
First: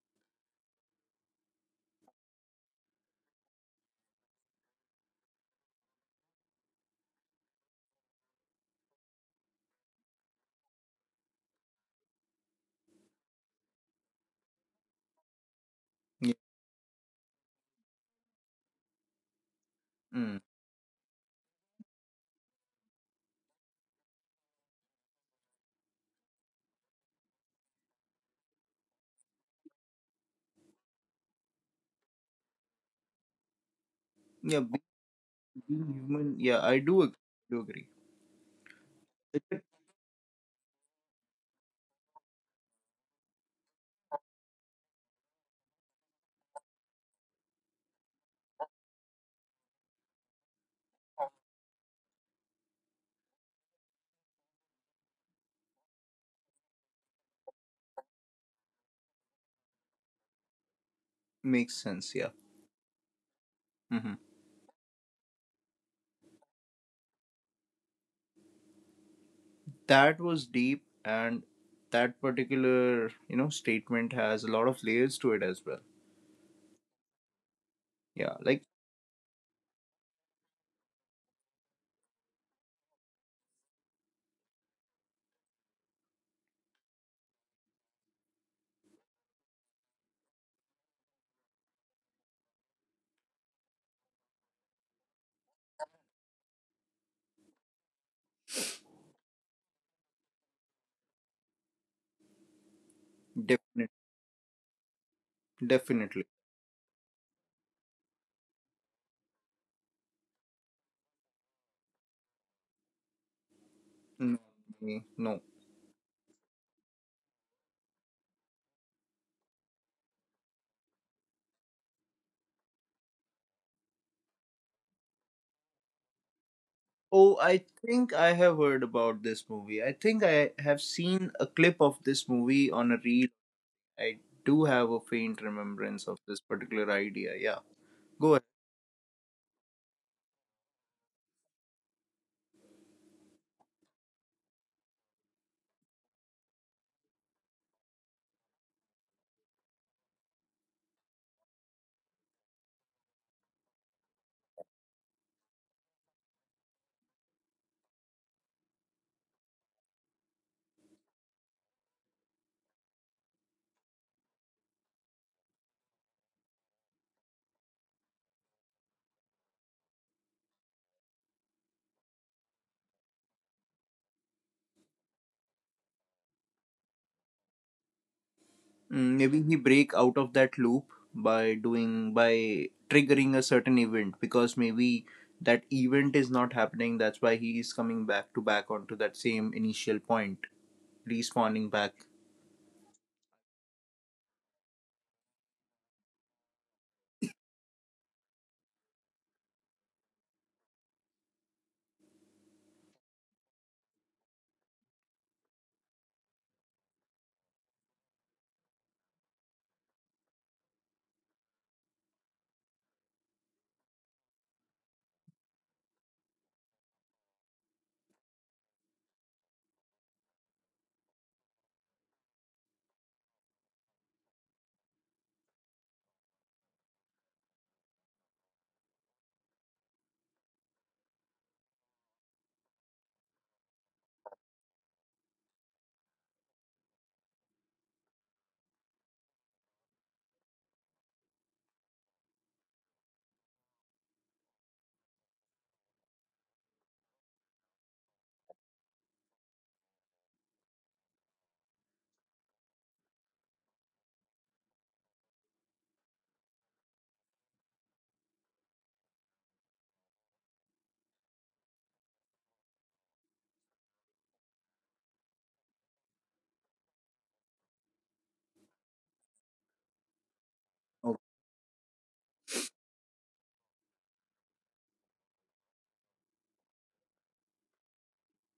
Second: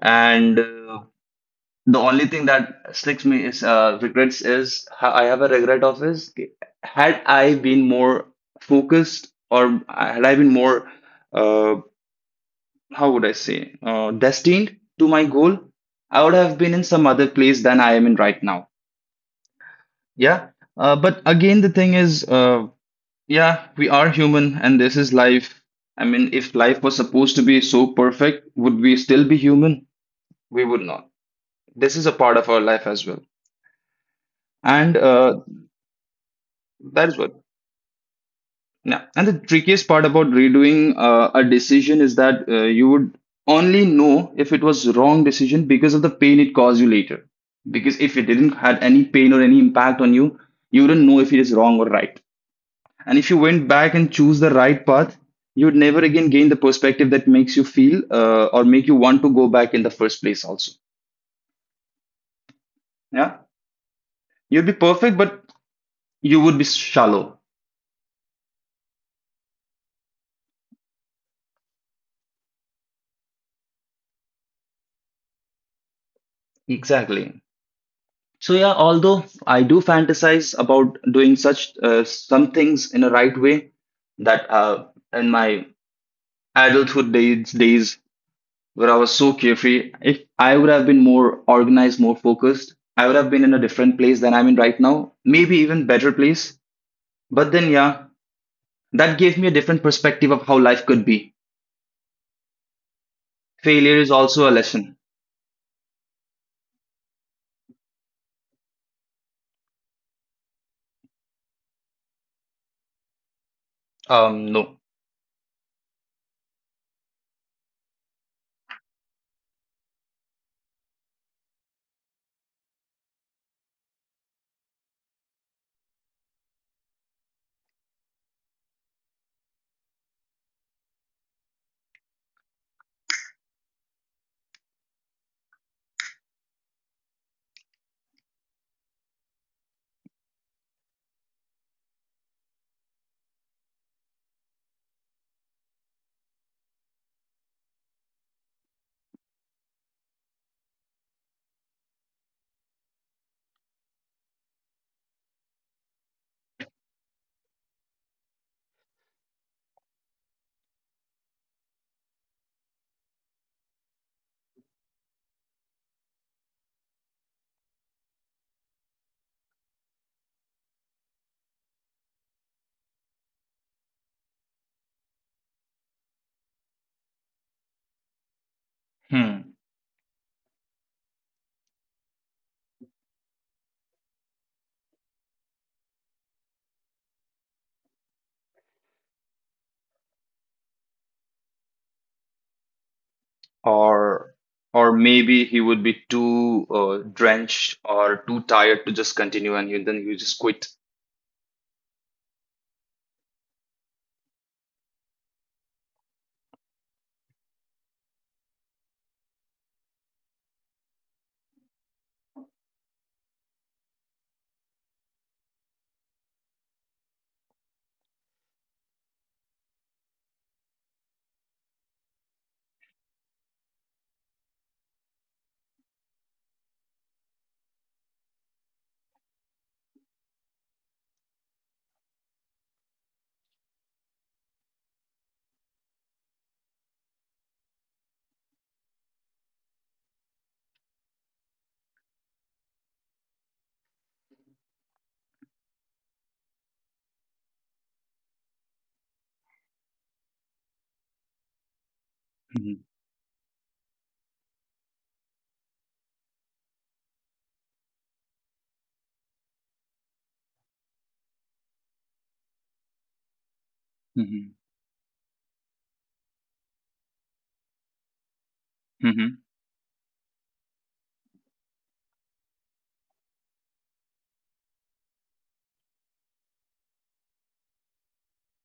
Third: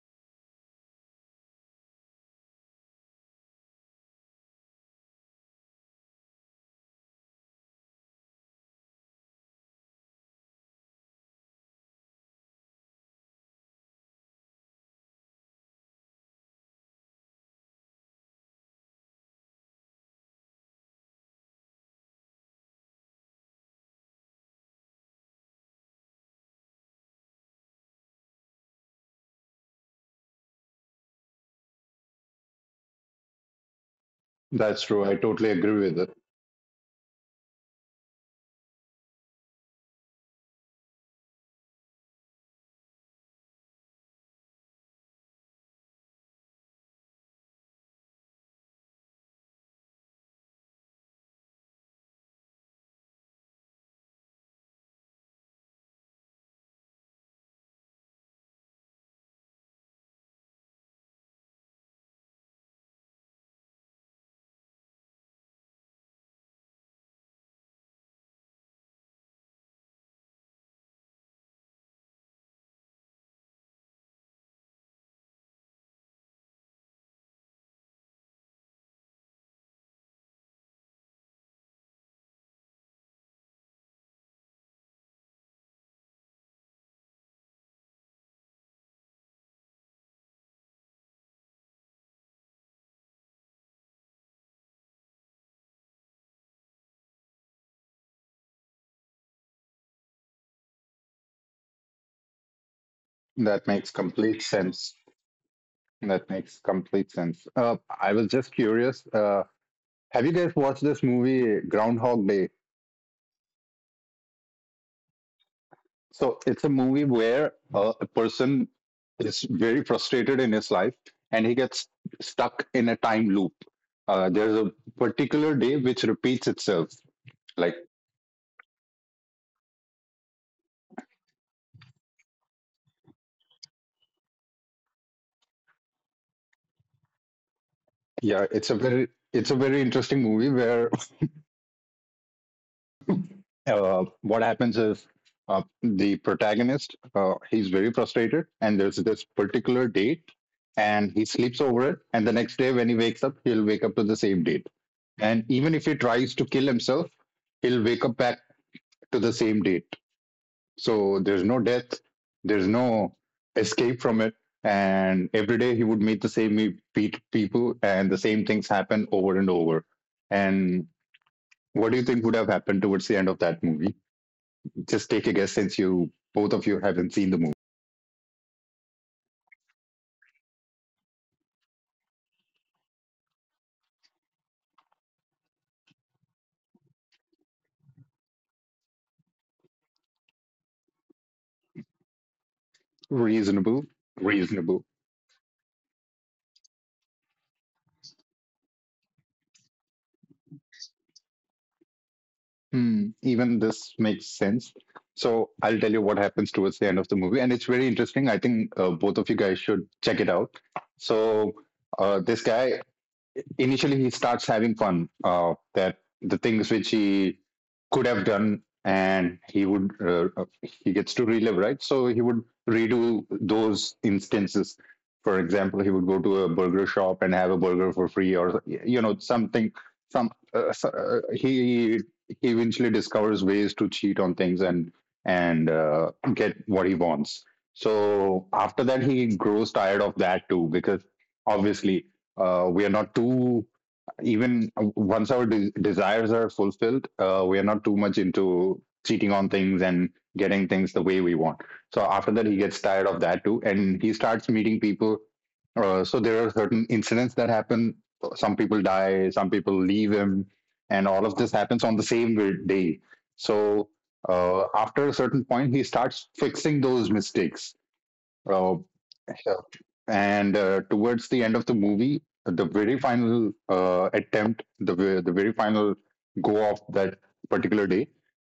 Speaker 2: And the only thing that sticks me is regrets is I have a regret of is, had I been more focused or had I been more uh, how would I say destined to my goal, I
Speaker 1: yeah,
Speaker 2: would have been in some other place than I am in right now.
Speaker 1: mm,
Speaker 2: Yeah. But again, the thing is, yeah, we are human and this is life. I mean, if life was supposed to be so perfect, would we still be human? We would not. This is a part of our life as well.
Speaker 1: yeah.
Speaker 3: that's
Speaker 2: And
Speaker 3: true.
Speaker 1: Being,
Speaker 3: I totally agree
Speaker 1: being
Speaker 3: with it.
Speaker 1: human. Yeah, I do
Speaker 2: That is
Speaker 1: agree.
Speaker 2: what.
Speaker 1: Do agree.
Speaker 2: Yeah. And the
Speaker 1: It
Speaker 2: trickiest part about redoing a decision is that you would only know if it was wrong decision because of the pain it caused you later. Because if it didn't had any pain or any impact on you, you wouldn't know if it is wrong or right. And if you went back and choose the right path, you would never again gain the perspective that makes you feel or make you want to go back in the first place also.
Speaker 1: makes sense, yeah.
Speaker 2: Yeah.
Speaker 1: Hmm.
Speaker 2: You'd be perfect, but you would be shallow.
Speaker 1: That was deep, and that particular statement has a lot of layers to it as well.
Speaker 2: Exactly.
Speaker 1: Yeah,
Speaker 2: So
Speaker 1: like
Speaker 2: yeah, although I do fantasize about doing such some things in a right way that in my adulthood days, days where I was so carefree, if I would have been more organized, more focused, I would have been in a different place than I'm in right now, maybe even better place. But then yeah, that gave me a different perspective of how life could be.
Speaker 3: That
Speaker 1: definitely,
Speaker 3: makes
Speaker 2: Failure is
Speaker 3: complete
Speaker 2: also a
Speaker 3: sense.
Speaker 2: lesson.
Speaker 1: definitely.
Speaker 3: That makes complete sense. I was just curious. Have you guys watched this movie Groundhog Day?
Speaker 1: No,
Speaker 2: No.
Speaker 1: me, no.
Speaker 3: So it's a movie where a person is very frustrated in his life and he gets stuck in a time loop. There's a particular day which repeats itself.
Speaker 1: Oh, I
Speaker 3: Like
Speaker 1: think I have heard about this movie. I think I have seen a clip of this movie on a reel. I do have a faint remembrance of this particular idea. Yeah, go ahead.
Speaker 3: yeah, it's a very interesting movie where, what happens is, the protagonist, he's very frustrated, and there's this particular date, and he sleeps over it, and the next day when he wakes up he'll wake up to the same date. And even if he tries to kill himself he'll wake up back to the same date, so there's no death, there's no escape from it. And every day he would meet the same people and the same things happen over and over. And what do you think would have happened towards the end of that movie? Just take a guess, since you both of you haven't seen the movie.
Speaker 1: Mm, maybe
Speaker 2: Hmm.
Speaker 1: he break out of that loop by doing by triggering a certain event, because maybe that event is not happening, that's why he is coming back to back onto that same initial point, respawning back.
Speaker 3: Reasonable,
Speaker 2: or
Speaker 3: reasonable.
Speaker 2: or maybe he would be too drenched or too tired to just continue and then he would just quit.
Speaker 3: Hmm, even this makes sense. So I'll tell you what happens towards the end of the movie, and it's very interesting. I think both of you guys should check it out. So this guy initially he starts having fun, that the things which he could have done, and he would he gets to relive, right? So he would redo those instances. For example, he would go to a burger shop and have a burger for free, or you know, something. some uh, so- uh, he he eventually discovers ways to cheat on things and get what he wants. So after that he grows tired of that too, because obviously, we are not too, even once our desires are fulfilled, we are not too much into cheating on things and getting things the way we want. So after that he
Speaker 2: Hmm.
Speaker 3: gets tired of that too, and he starts meeting people. So there are certain incidents that happen. Some people die, some people leave him, and all of this happens on the same day. So after a certain point he starts fixing those mistakes. uh,
Speaker 2: Hmm.
Speaker 3: Sure. And
Speaker 1: Oh,
Speaker 3: towards the end of the movie, the very final attempt, the the very final go of that particular day,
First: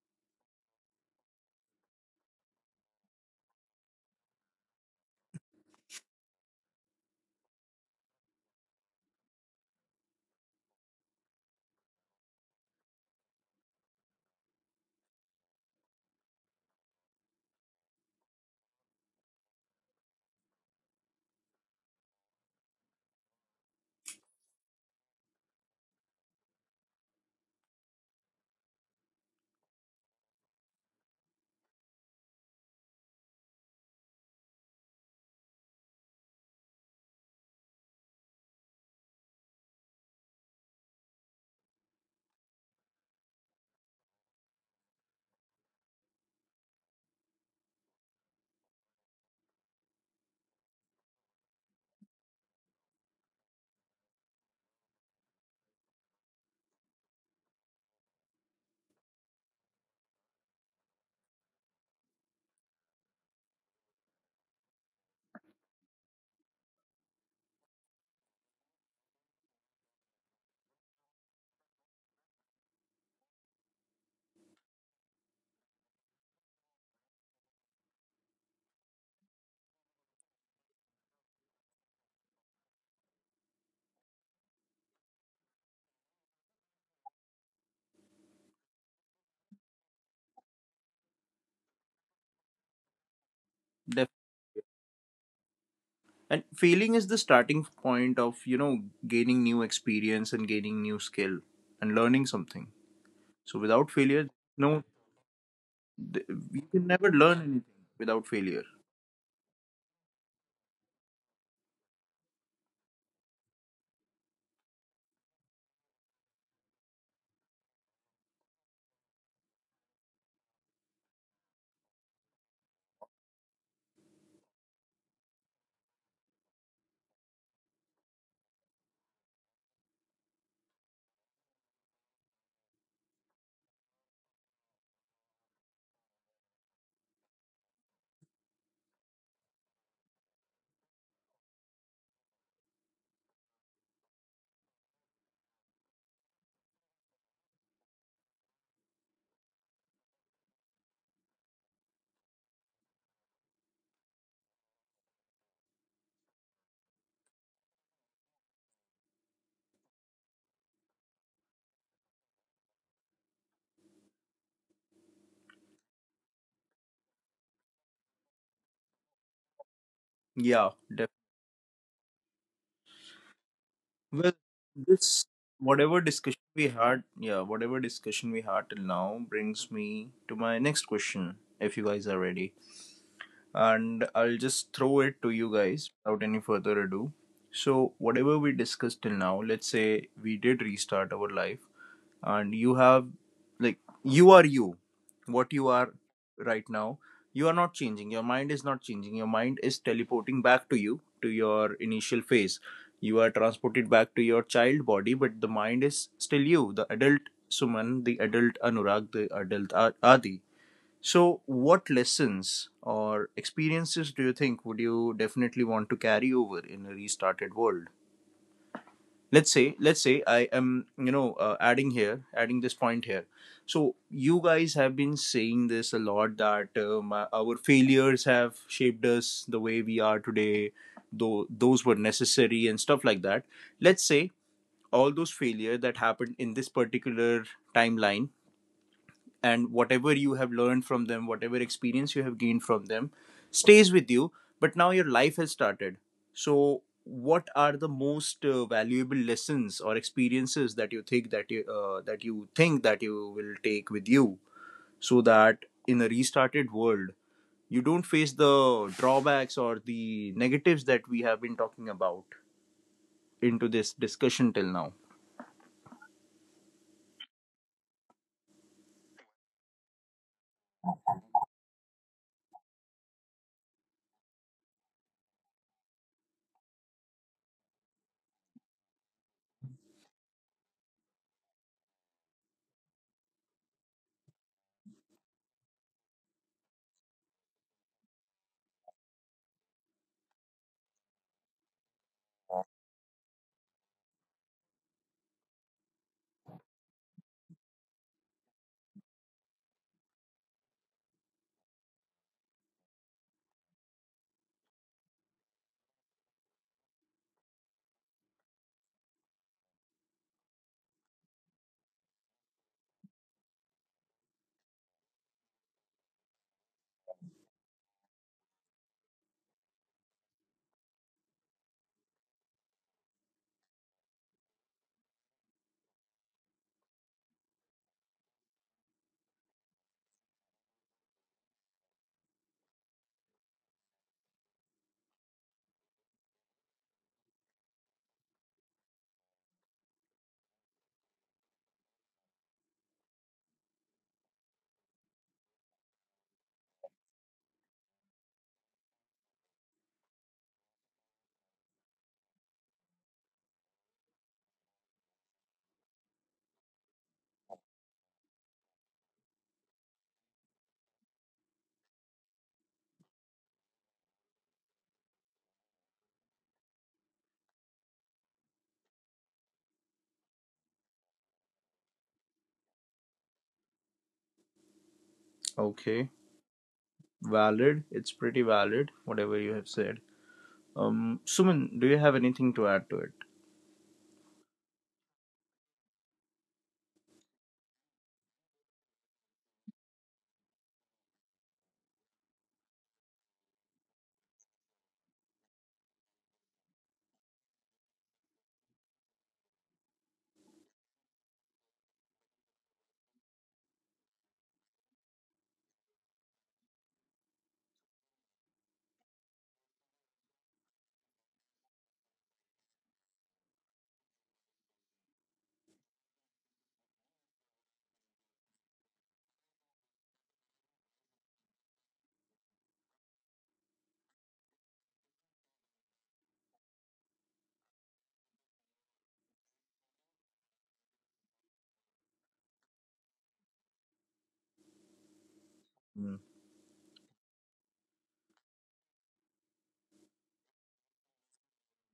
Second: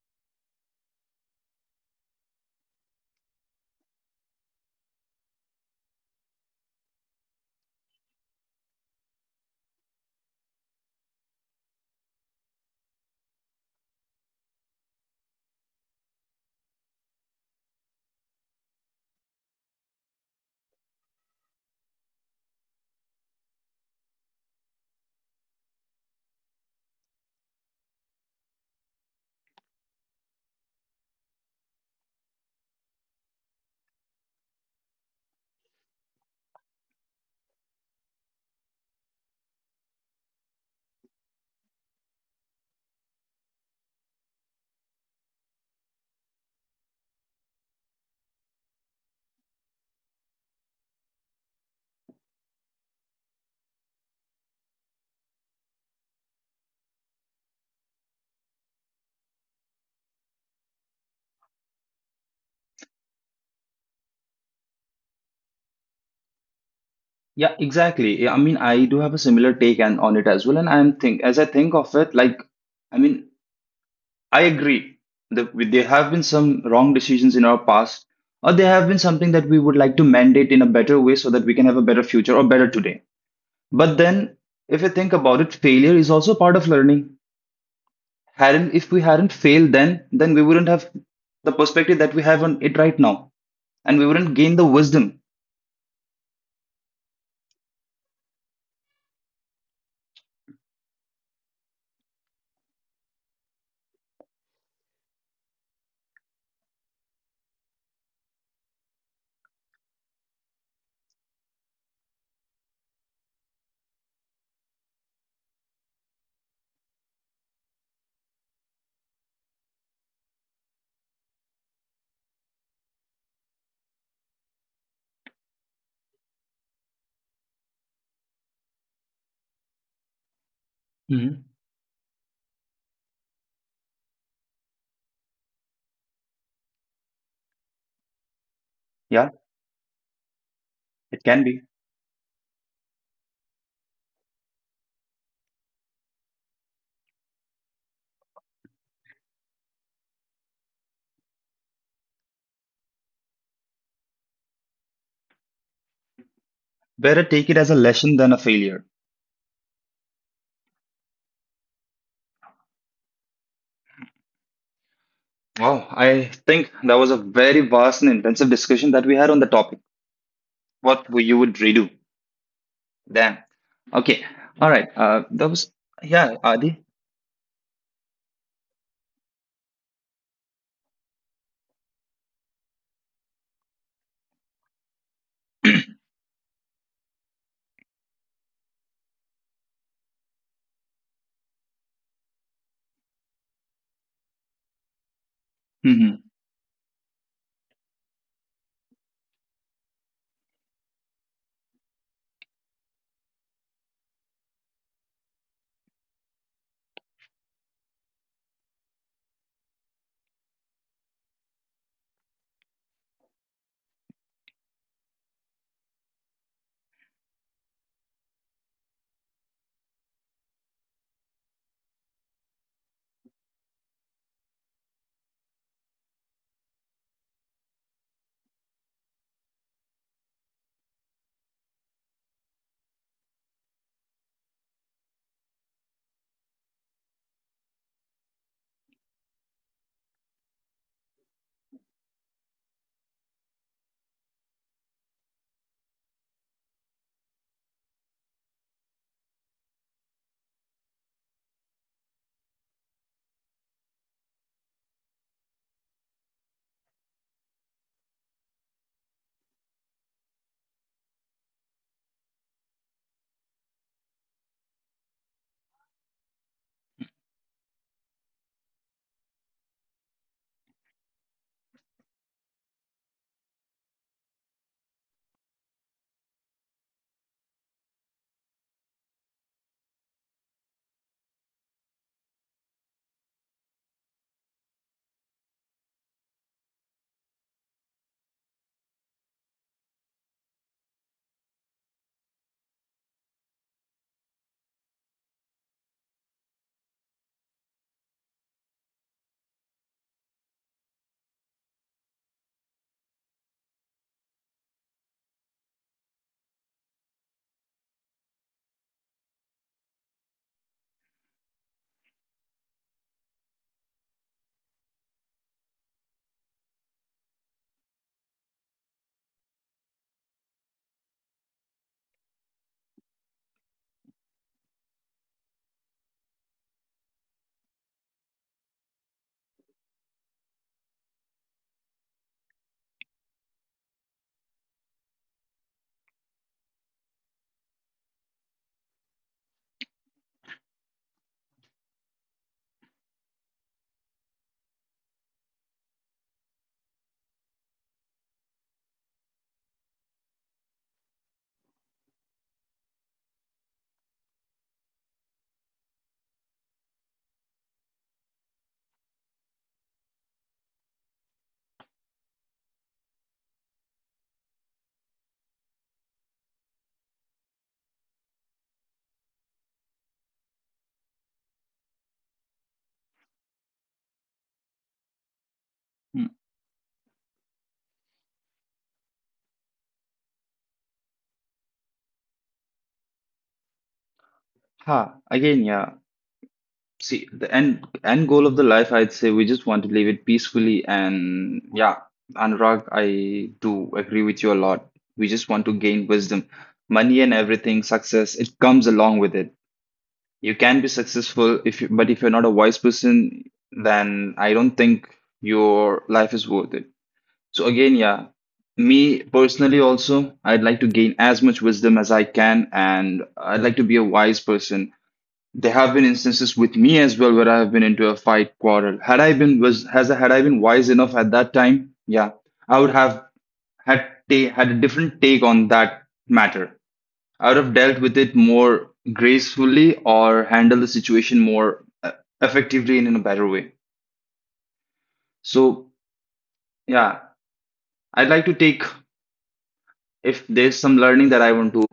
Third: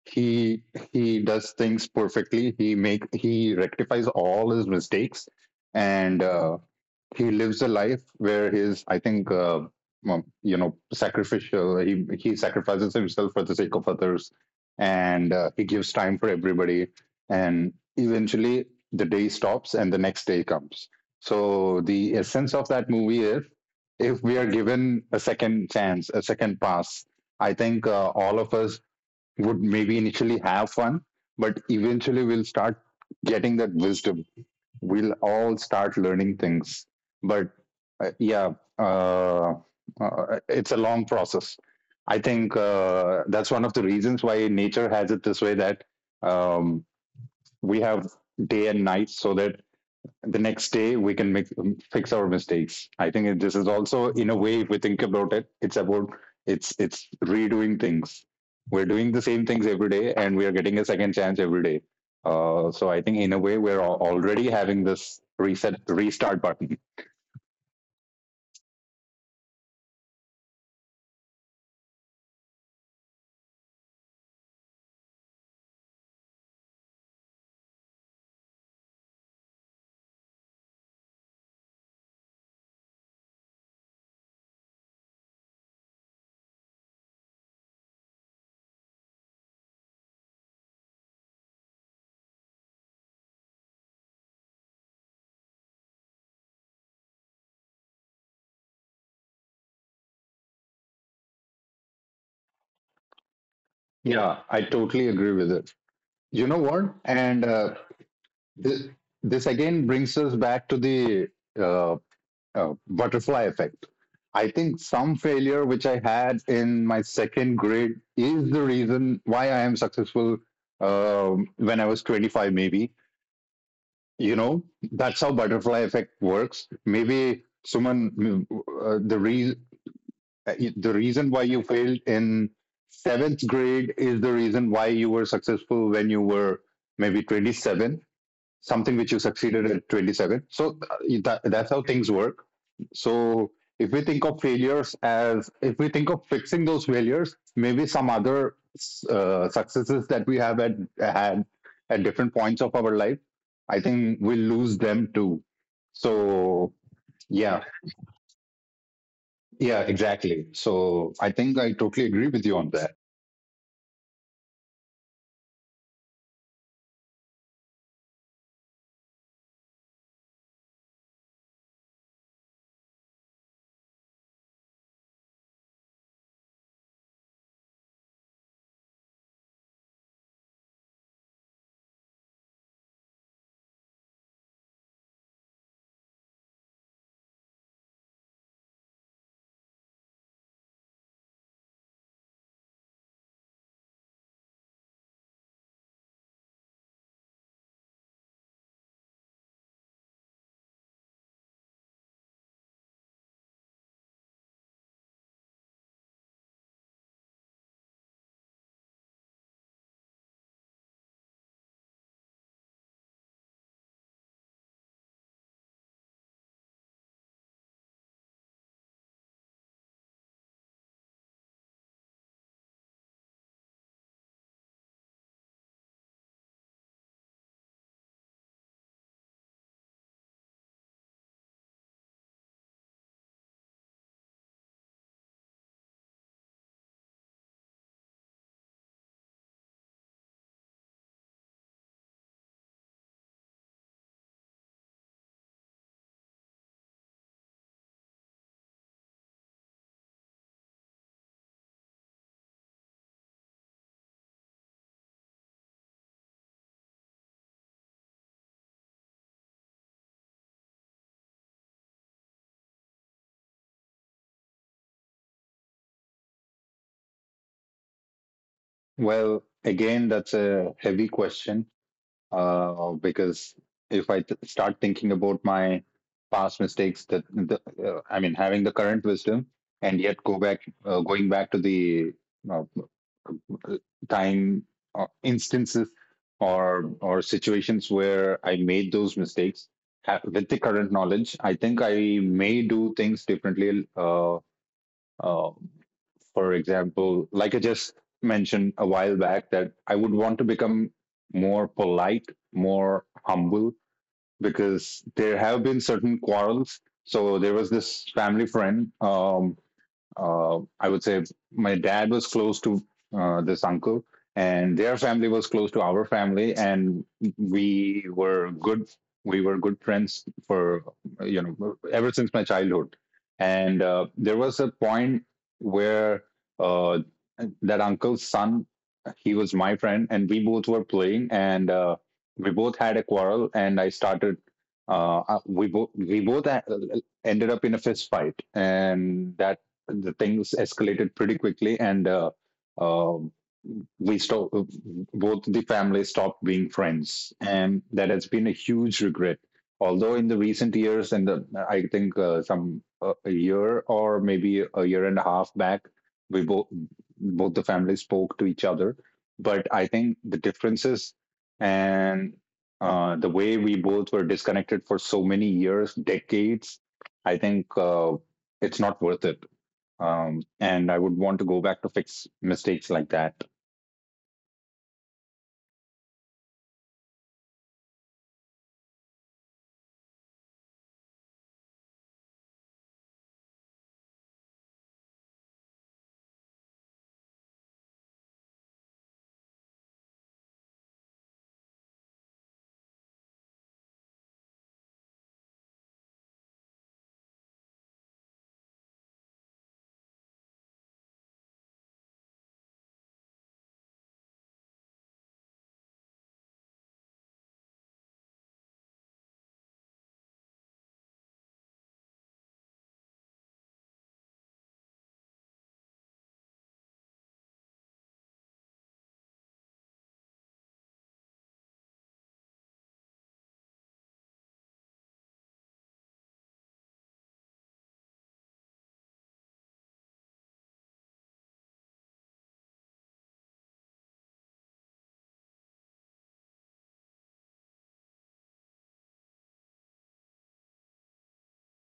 Speaker 3: he he does things perfectly. He rectifies all his mistakes, and he lives a life where his, I think well, you know, sacrificial, he sacrifices himself for the sake of others, and he gives time for everybody, and eventually the day stops and the next day comes. So the essence of that movie is, if we are given a second chance, a second pass, I think all of us would maybe initially have fun, but eventually we'll start getting that wisdom, we'll all start learning things. But yeah uh, it's a long process. I think that's one of the reasons why nature has it this way, that um, we have day and night, so that the next day we can fix our mistakes. I think this is also, in a way, if we think about it, it's about, it's redoing things. We're doing the same things every day, and we are getting a second chance every day. So I think, in a way, we're already having this reset restart button.
Speaker 2: Yeah, exactly. Yeah, I mean, I do have a similar take and on it as well. And I'm think as I think of it, like, I mean, I agree that there have been some wrong decisions in our past, or there have been something that we would like to mandate in a better way so that we can have a better future or better today. But then, if you think about it, failure is also part of learning. Hadn't If we hadn't failed, then we wouldn't have the perspective that we have on it right now, and we
Speaker 1: def-
Speaker 2: wouldn't gain the wisdom.
Speaker 1: and failing is the starting point of gaining new experience and gaining new skill and learning something. So without failure,
Speaker 3: Yeah, I
Speaker 1: no,
Speaker 3: totally agree with it.
Speaker 1: th-
Speaker 3: You know
Speaker 1: you can
Speaker 3: what?
Speaker 1: never learn
Speaker 3: And
Speaker 1: anything without failure,
Speaker 3: this, this again brings us back to the uh, butterfly effect. I think some failure which I had in my second grade is the reason why I am successful, when I was 25, maybe. You know, that's how butterfly effect works. Maybe someone, uh, the, re- the reason why
Speaker 2: Mhm.
Speaker 3: you failed in seventh grade is the reason why you were successful when you were maybe 27, something which you
Speaker 2: Yeah,
Speaker 3: succeeded at 27. So
Speaker 2: it
Speaker 3: that,
Speaker 2: can be.
Speaker 3: that's how things work. So if we think of failures, as if we think of fixing those failures, maybe some other successes that we have had at different points of our life, I think we'll lose them too. So
Speaker 2: Better take it
Speaker 3: yeah,
Speaker 2: as a lesson than a failure.
Speaker 3: yeah, exactly. So I think I totally agree with you on that.
Speaker 2: Wow, I think that was a very vast and intensive discussion that we had on the topic.
Speaker 1: yeah.
Speaker 2: What would you would redo? Damn. Okay.
Speaker 1: Well,
Speaker 2: All right,
Speaker 1: this
Speaker 2: that was
Speaker 1: whatever
Speaker 2: yeah,
Speaker 1: discussion we
Speaker 2: Adi.
Speaker 1: had, yeah, whatever discussion we had till now brings me to my next question, if you guys are ready. And I'll just throw it to you guys without any further ado. So, whatever we discussed till now, let's say we did restart our life, and you have like you are you what you are
Speaker 2: Mm-hmm.
Speaker 1: right now. You are not changing, your mind is not changing, your mind is teleporting back to your initial phase. You are transported back to your child body, but the mind is still you, the adult Suman, the adult Anurag, the adult Adi. So what lessons or experiences do you think would you definitely want to carry over in a restarted world? Let's say I am, adding this point here. So you guys have been saying this a lot that our failures have shaped us the way we are today, though those were necessary and stuff like that. Let's say all those failure that happened in this particular timeline, and whatever you have learned from them, whatever experience you have gained from them, stays with you. But now your life has started. So what are the most valuable lessons or experiences that you think that you will take with you, so that in a restarted world, you don't face the drawbacks or the negatives that we have been talking about into this discussion till now?
Speaker 3: Well, again, that's a heavy question. Because if I start thinking about my past mistakes, that the, I mean, having the current wisdom and yet go back, going back to the uh, time instances or situations where I made those mistakes with the current knowledge, I think I may do things differently. Uh, for example, like I just mentioned a while back, that I would want to become more polite, more humble, because there have been certain quarrels. So there was this family friend. I would say my dad was close to this uncle, and their family was close to our family, and we were good. We were good friends for, you know, ever since my childhood. And there was a point where, uh, that uncle's son, he was my friend, and we both were playing, and we both had a quarrel, and I started. We both ended up in a fist fight, and that, the things escalated pretty quickly, and um we stopped. Both the families stopped being friends, and that has been a huge regret. Although in the recent years, and the, I think some a year or maybe a year and a half back, we both both the families spoke to each other. But I think the differences and the way we both were disconnected for so many years, decades, I think it's not worth it. And I would want to go back to fix mistakes like that.
Speaker 1: Okay, valid. It's pretty valid, whatever you have said. Suman, do you have anything to add to it?
Speaker 2: Ha, again, yeah. See, the end goal of the life, I'd say we just want to live it peacefully. And yeah, Anurag, I do agree with you a lot. We just want to gain wisdom. Money and everything, success, it comes along with it. You can be successful if you, but if you're not a wise person, then I don't think your life is worth it. So again, yeah, me personally also, I'd like to gain as much wisdom as I can, and I'd like to be a wise person. There have been instances with me as well where I have been into a fight quarrel. Had I been wise enough at that time, yeah, I would have had a different take on that matter. I would have dealt with it more gracefully or handled the situation more effectively and in a better way. So
Speaker 1: Mm,
Speaker 2: yeah, I'd like to take if there's some learning that I want to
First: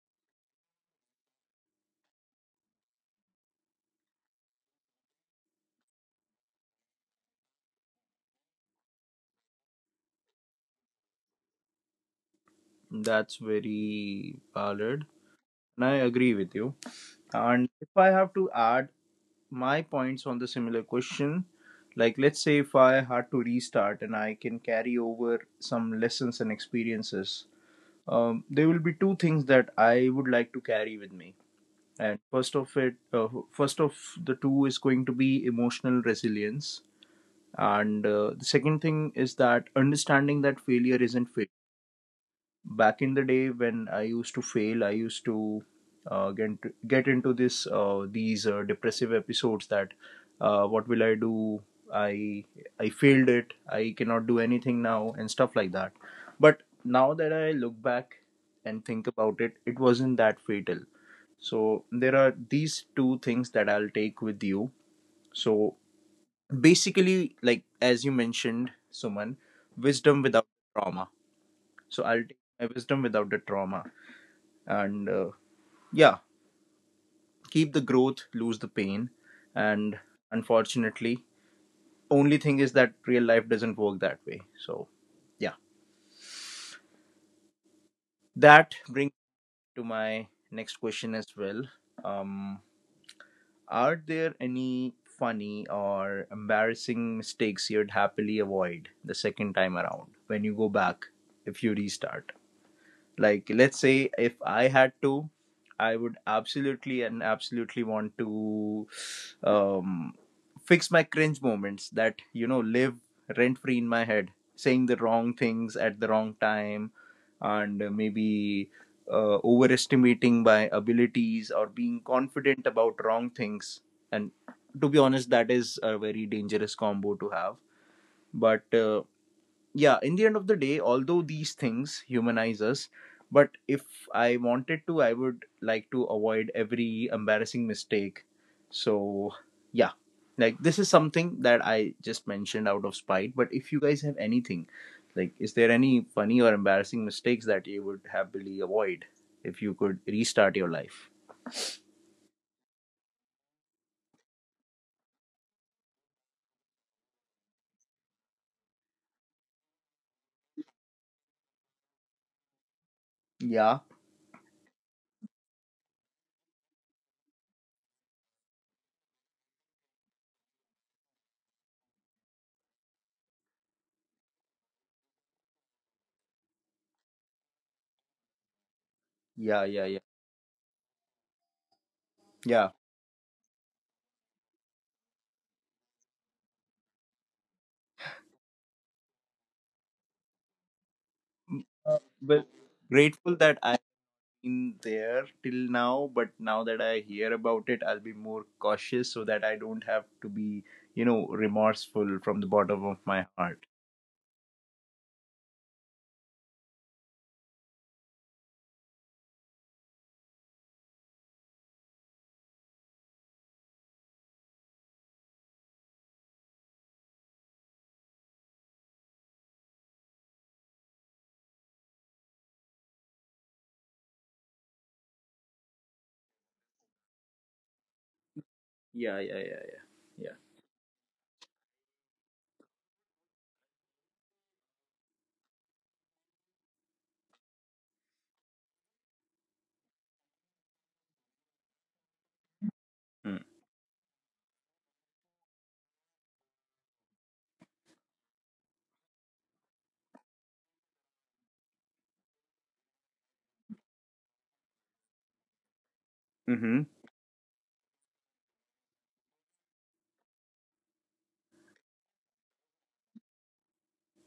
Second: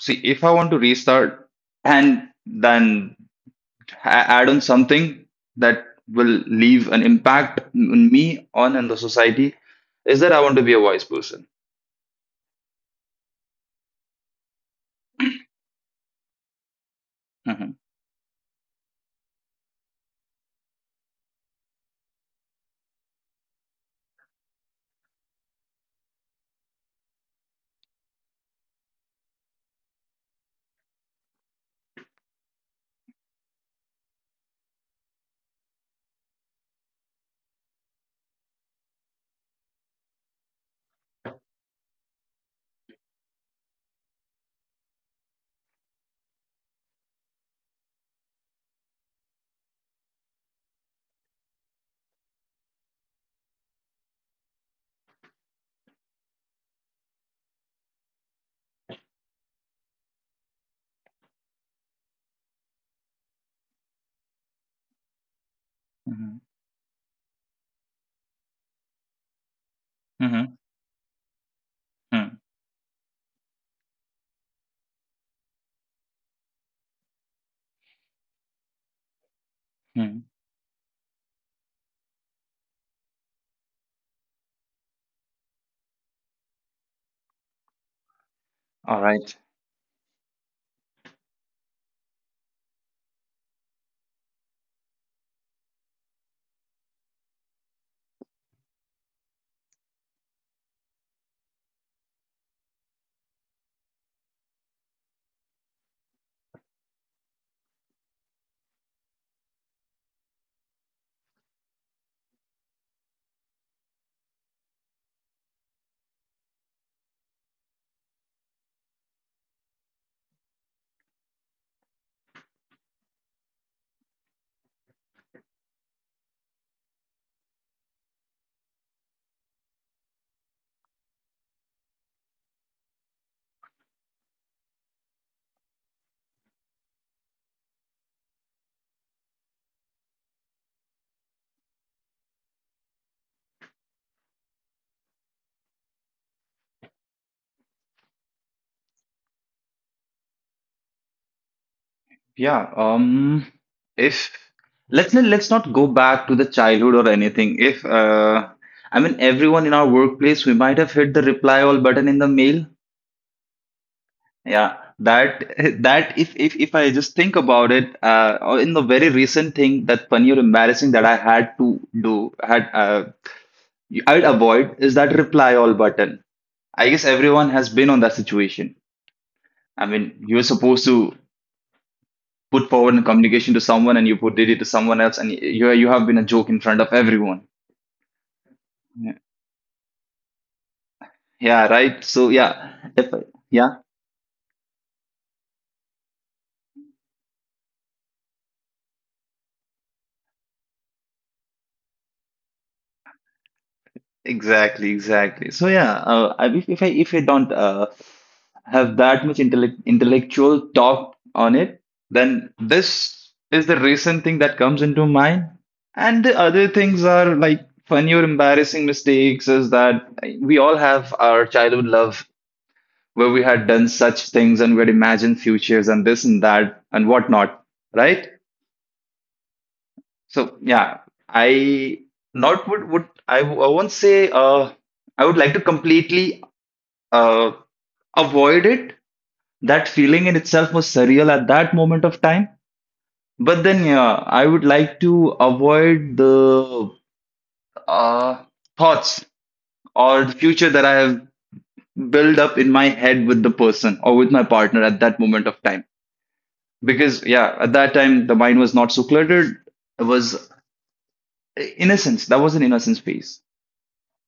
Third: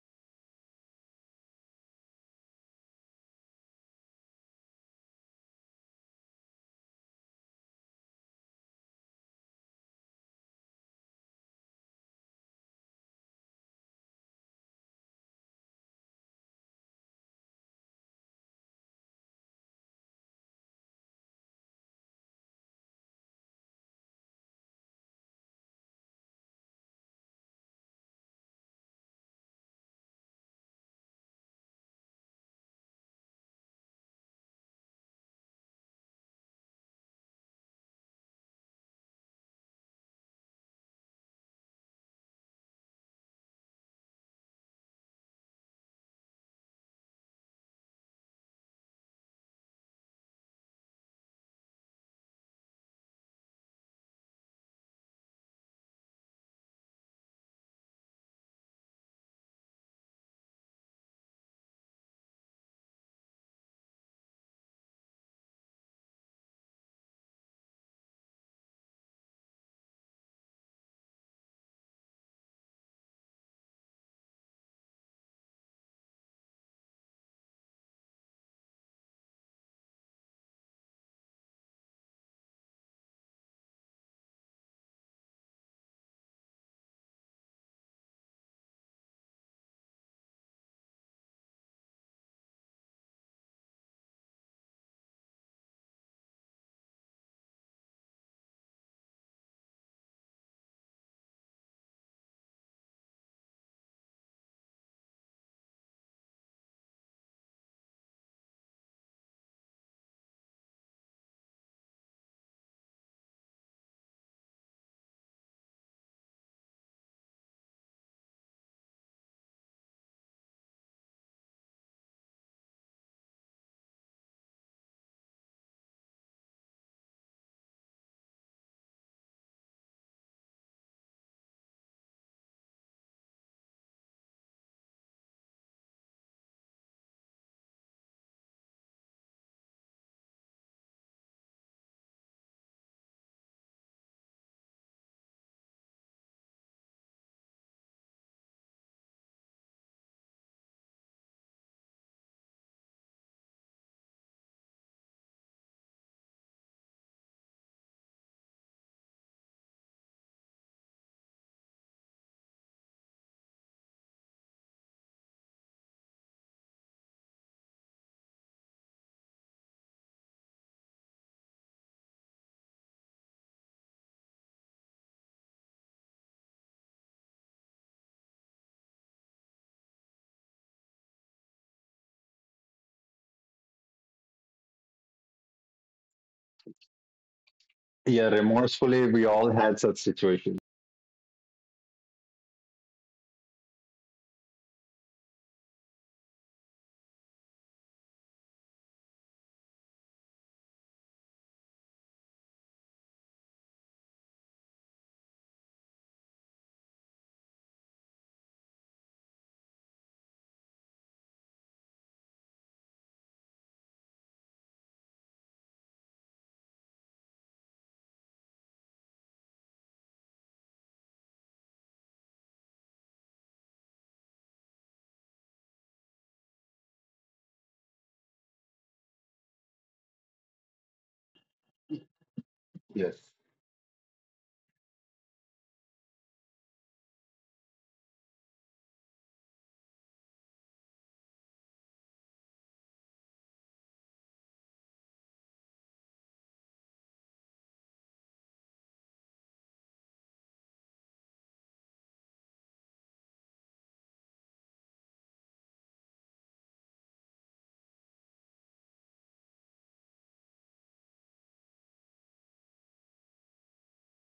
Speaker 2: see if I want to restart and then add on something that will leave an impact on me on and the society is that I want to be a wise person.
Speaker 1: that's very valid. And I agree with you. And
Speaker 2: Mhm.
Speaker 1: if I have to add my points on the similar question, like, let's say if I had to restart and I can carry over some lessons and experiences, there will be two things that I would like to carry with me. And first of the two is going to be emotional resilience, and the second thing is that understanding that failure isn't failure. Back in the day when I used to fail, I used to uh, get get into this these depressive episodes that what will I do? I I failed it. I cannot do anything now and stuff like that. But now that I look back and think about it, it wasn't that fatal. So there are these two things that I'll take with you. So
Speaker 2: Mhm.
Speaker 1: basically, like as you mentioned, Suman, wisdom without
Speaker 2: Mhm.
Speaker 1: trauma. So I'll
Speaker 2: Mhm.
Speaker 1: take my wisdom without the trauma, and yeah, keep the growth, lose the pain. And
Speaker 2: Mhm.
Speaker 1: unfortunately, only thing is that real life doesn't work that way, so yeah. That
Speaker 2: All
Speaker 1: brings
Speaker 2: right.
Speaker 1: me to my next question as well. um are there any funny or embarrassing mistakes you'd happily avoid the second time around when you go back, if you restart? Like, let's say if I had to, I would absolutely and absolutely want to um, fix my cringe moments that, live rent free in my head, saying the wrong things at the wrong time, and maybe overestimating my abilities or being confident about wrong things. And to be honest, that is a very dangerous combo to have. But yeah, in the end of the day, although these things humanize us, but if I wanted to, I would like to avoid every embarrassing mistake, so yeah. Like, this is something that I just mentioned out of spite, but if you guys have anything, like, is there any funny or embarrassing mistakes that you would happily avoid if you could restart your life?
Speaker 2: Yeah. If let's not- Let's not go back to the childhood or anything. If I mean everyone in our workplace, we might have hit the reply all button in the mail.
Speaker 1: Yeah,
Speaker 2: Yeah, that if I just think about it, or in the very recent thing that funny or embarrassing that I had to do, had I'd avoid is that reply all button. I guess everyone has been on that situation.
Speaker 1: yeah,
Speaker 2: I
Speaker 1: yeah, yeah,
Speaker 2: mean, you're supposed to put
Speaker 1: yeah.
Speaker 2: forward a communication to someone, and you put did it to someone else, and you have been a joke in front of everyone.
Speaker 3: Yeah, remorsefully, we all had such situations.
Speaker 1: Mm,
Speaker 2: Yeah, right. So
Speaker 1: well,
Speaker 2: yeah, if
Speaker 1: grateful that
Speaker 2: yeah.
Speaker 1: I in there till now. But now that I hear about it, I'll be more cautious so that I don't have to be, remorseful from the bottom of my heart.
Speaker 2: Exactly, exactly. So yeah, I, if I don't have that much intellectual talk on it, then this is the recent thing that comes into mind. And the other things are like funny or embarrassing mistakes is that we all have our childhood love where we had done such things and we had imagined futures and this and that and whatnot, right?
Speaker 1: Yeah, yeah, yeah, yeah.
Speaker 2: So yeah, I not would would
Speaker 3: Yes.
Speaker 2: I won't say I would like to completely uh, avoid it. That feeling in itself was surreal at that moment of time.
Speaker 1: Yeah. Mm.
Speaker 2: But then, yeah, I would like to avoid the uh, thoughts or the future that I have built up in my head with the person or with my partner at that moment of time.
Speaker 1: Mm-hmm.
Speaker 2: Because, yeah, at that time, the mind was not so cluttered. It was innocence. That was an innocence phase.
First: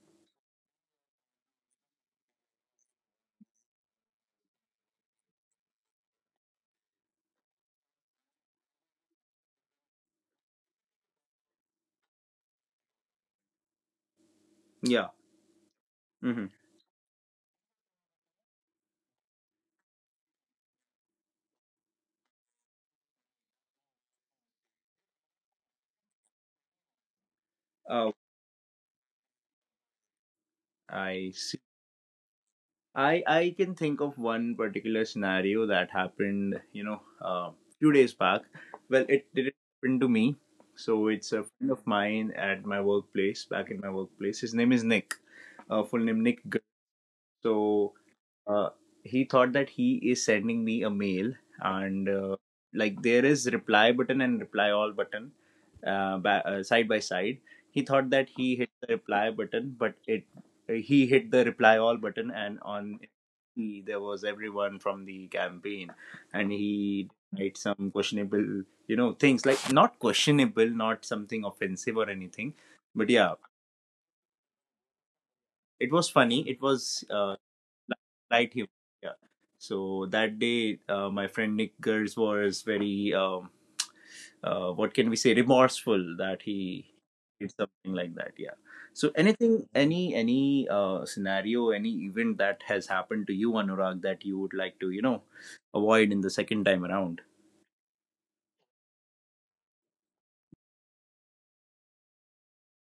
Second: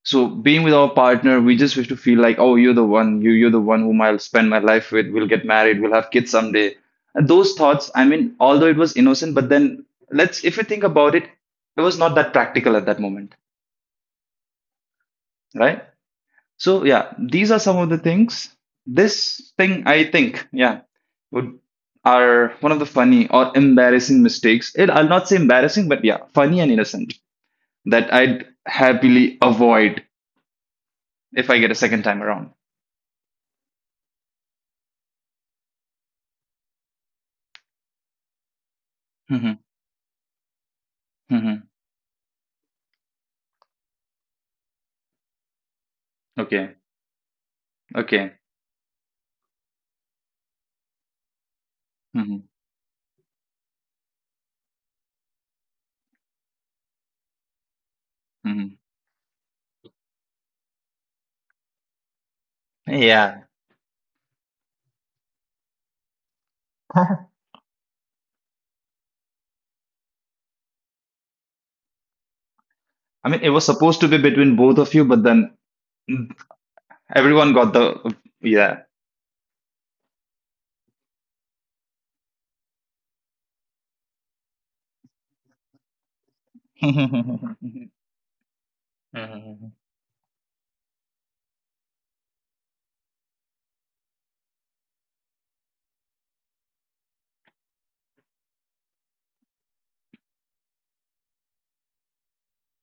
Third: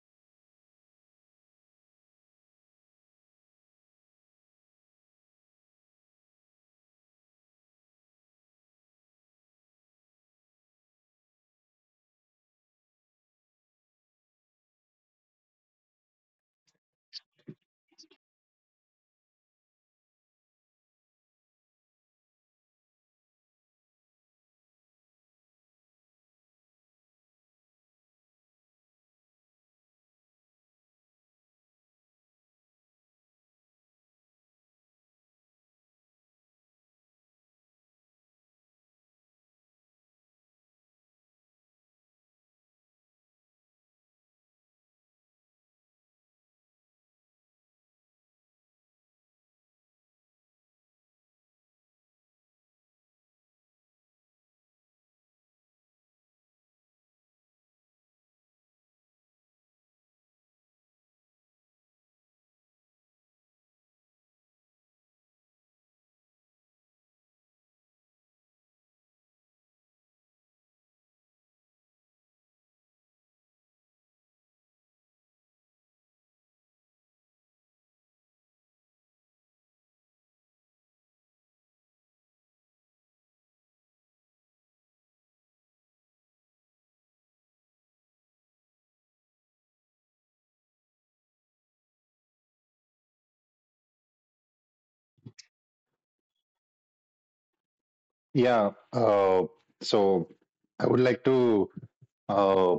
Speaker 2: So being with our partner, we just wish to feel like, oh, you're the one, you're the one whom I'll spend my life with. We'll get married, we'll have kids someday. And those thoughts, I mean, although it was innocent, but then let's if you think about it, it was not that practical at that moment,
Speaker 1: Yeah.
Speaker 2: right?
Speaker 1: Mm-hmm.
Speaker 2: So yeah, these are some of the things. This thing, I think, yeah, would are one of the funny or embarrassing mistakes. It, I'll not say embarrassing, but yeah, funny and innocent that
Speaker 1: Oh,
Speaker 2: I'd happily avoid
Speaker 1: I
Speaker 2: if I
Speaker 1: see.
Speaker 2: get a second time around.
Speaker 1: I can think of one particular scenario that happened, few days back. Well, it
Speaker 2: Hmm.
Speaker 1: didn't happen to me. So it's a friend of mine at my workplace, back in my workplace. His name is Nick. Full name Nick.
Speaker 2: Okay.
Speaker 1: So
Speaker 2: Okay.
Speaker 1: uh, he thought that he is sending me a mail, and
Speaker 2: Hmm.
Speaker 1: like, there is reply button and reply all button, side by side. He thought that he hit
Speaker 2: Hmm.
Speaker 1: the reply button, but it he hit the reply all button. And
Speaker 2: Yeah.
Speaker 1: there was everyone from the campaign. And he
Speaker 2: I
Speaker 1: made some questionable things, like, not questionable, not something offensive or anything, but yeah,
Speaker 2: mean, it was supposed to be between both of you, but then
Speaker 1: it was
Speaker 2: mm,
Speaker 1: funny, it was
Speaker 2: everyone got the.
Speaker 1: light humor.
Speaker 2: Yeah.
Speaker 1: Yeah. So that day, my friend Nick Gers was very, what can we say, remorseful that he did something like that. Yeah. So anything,
Speaker 2: Mhm.
Speaker 1: any scenario, any event that has happened to you, Anurag, that you would like to, avoid in the second time around.
Speaker 3: Yeah. So I would like to uh,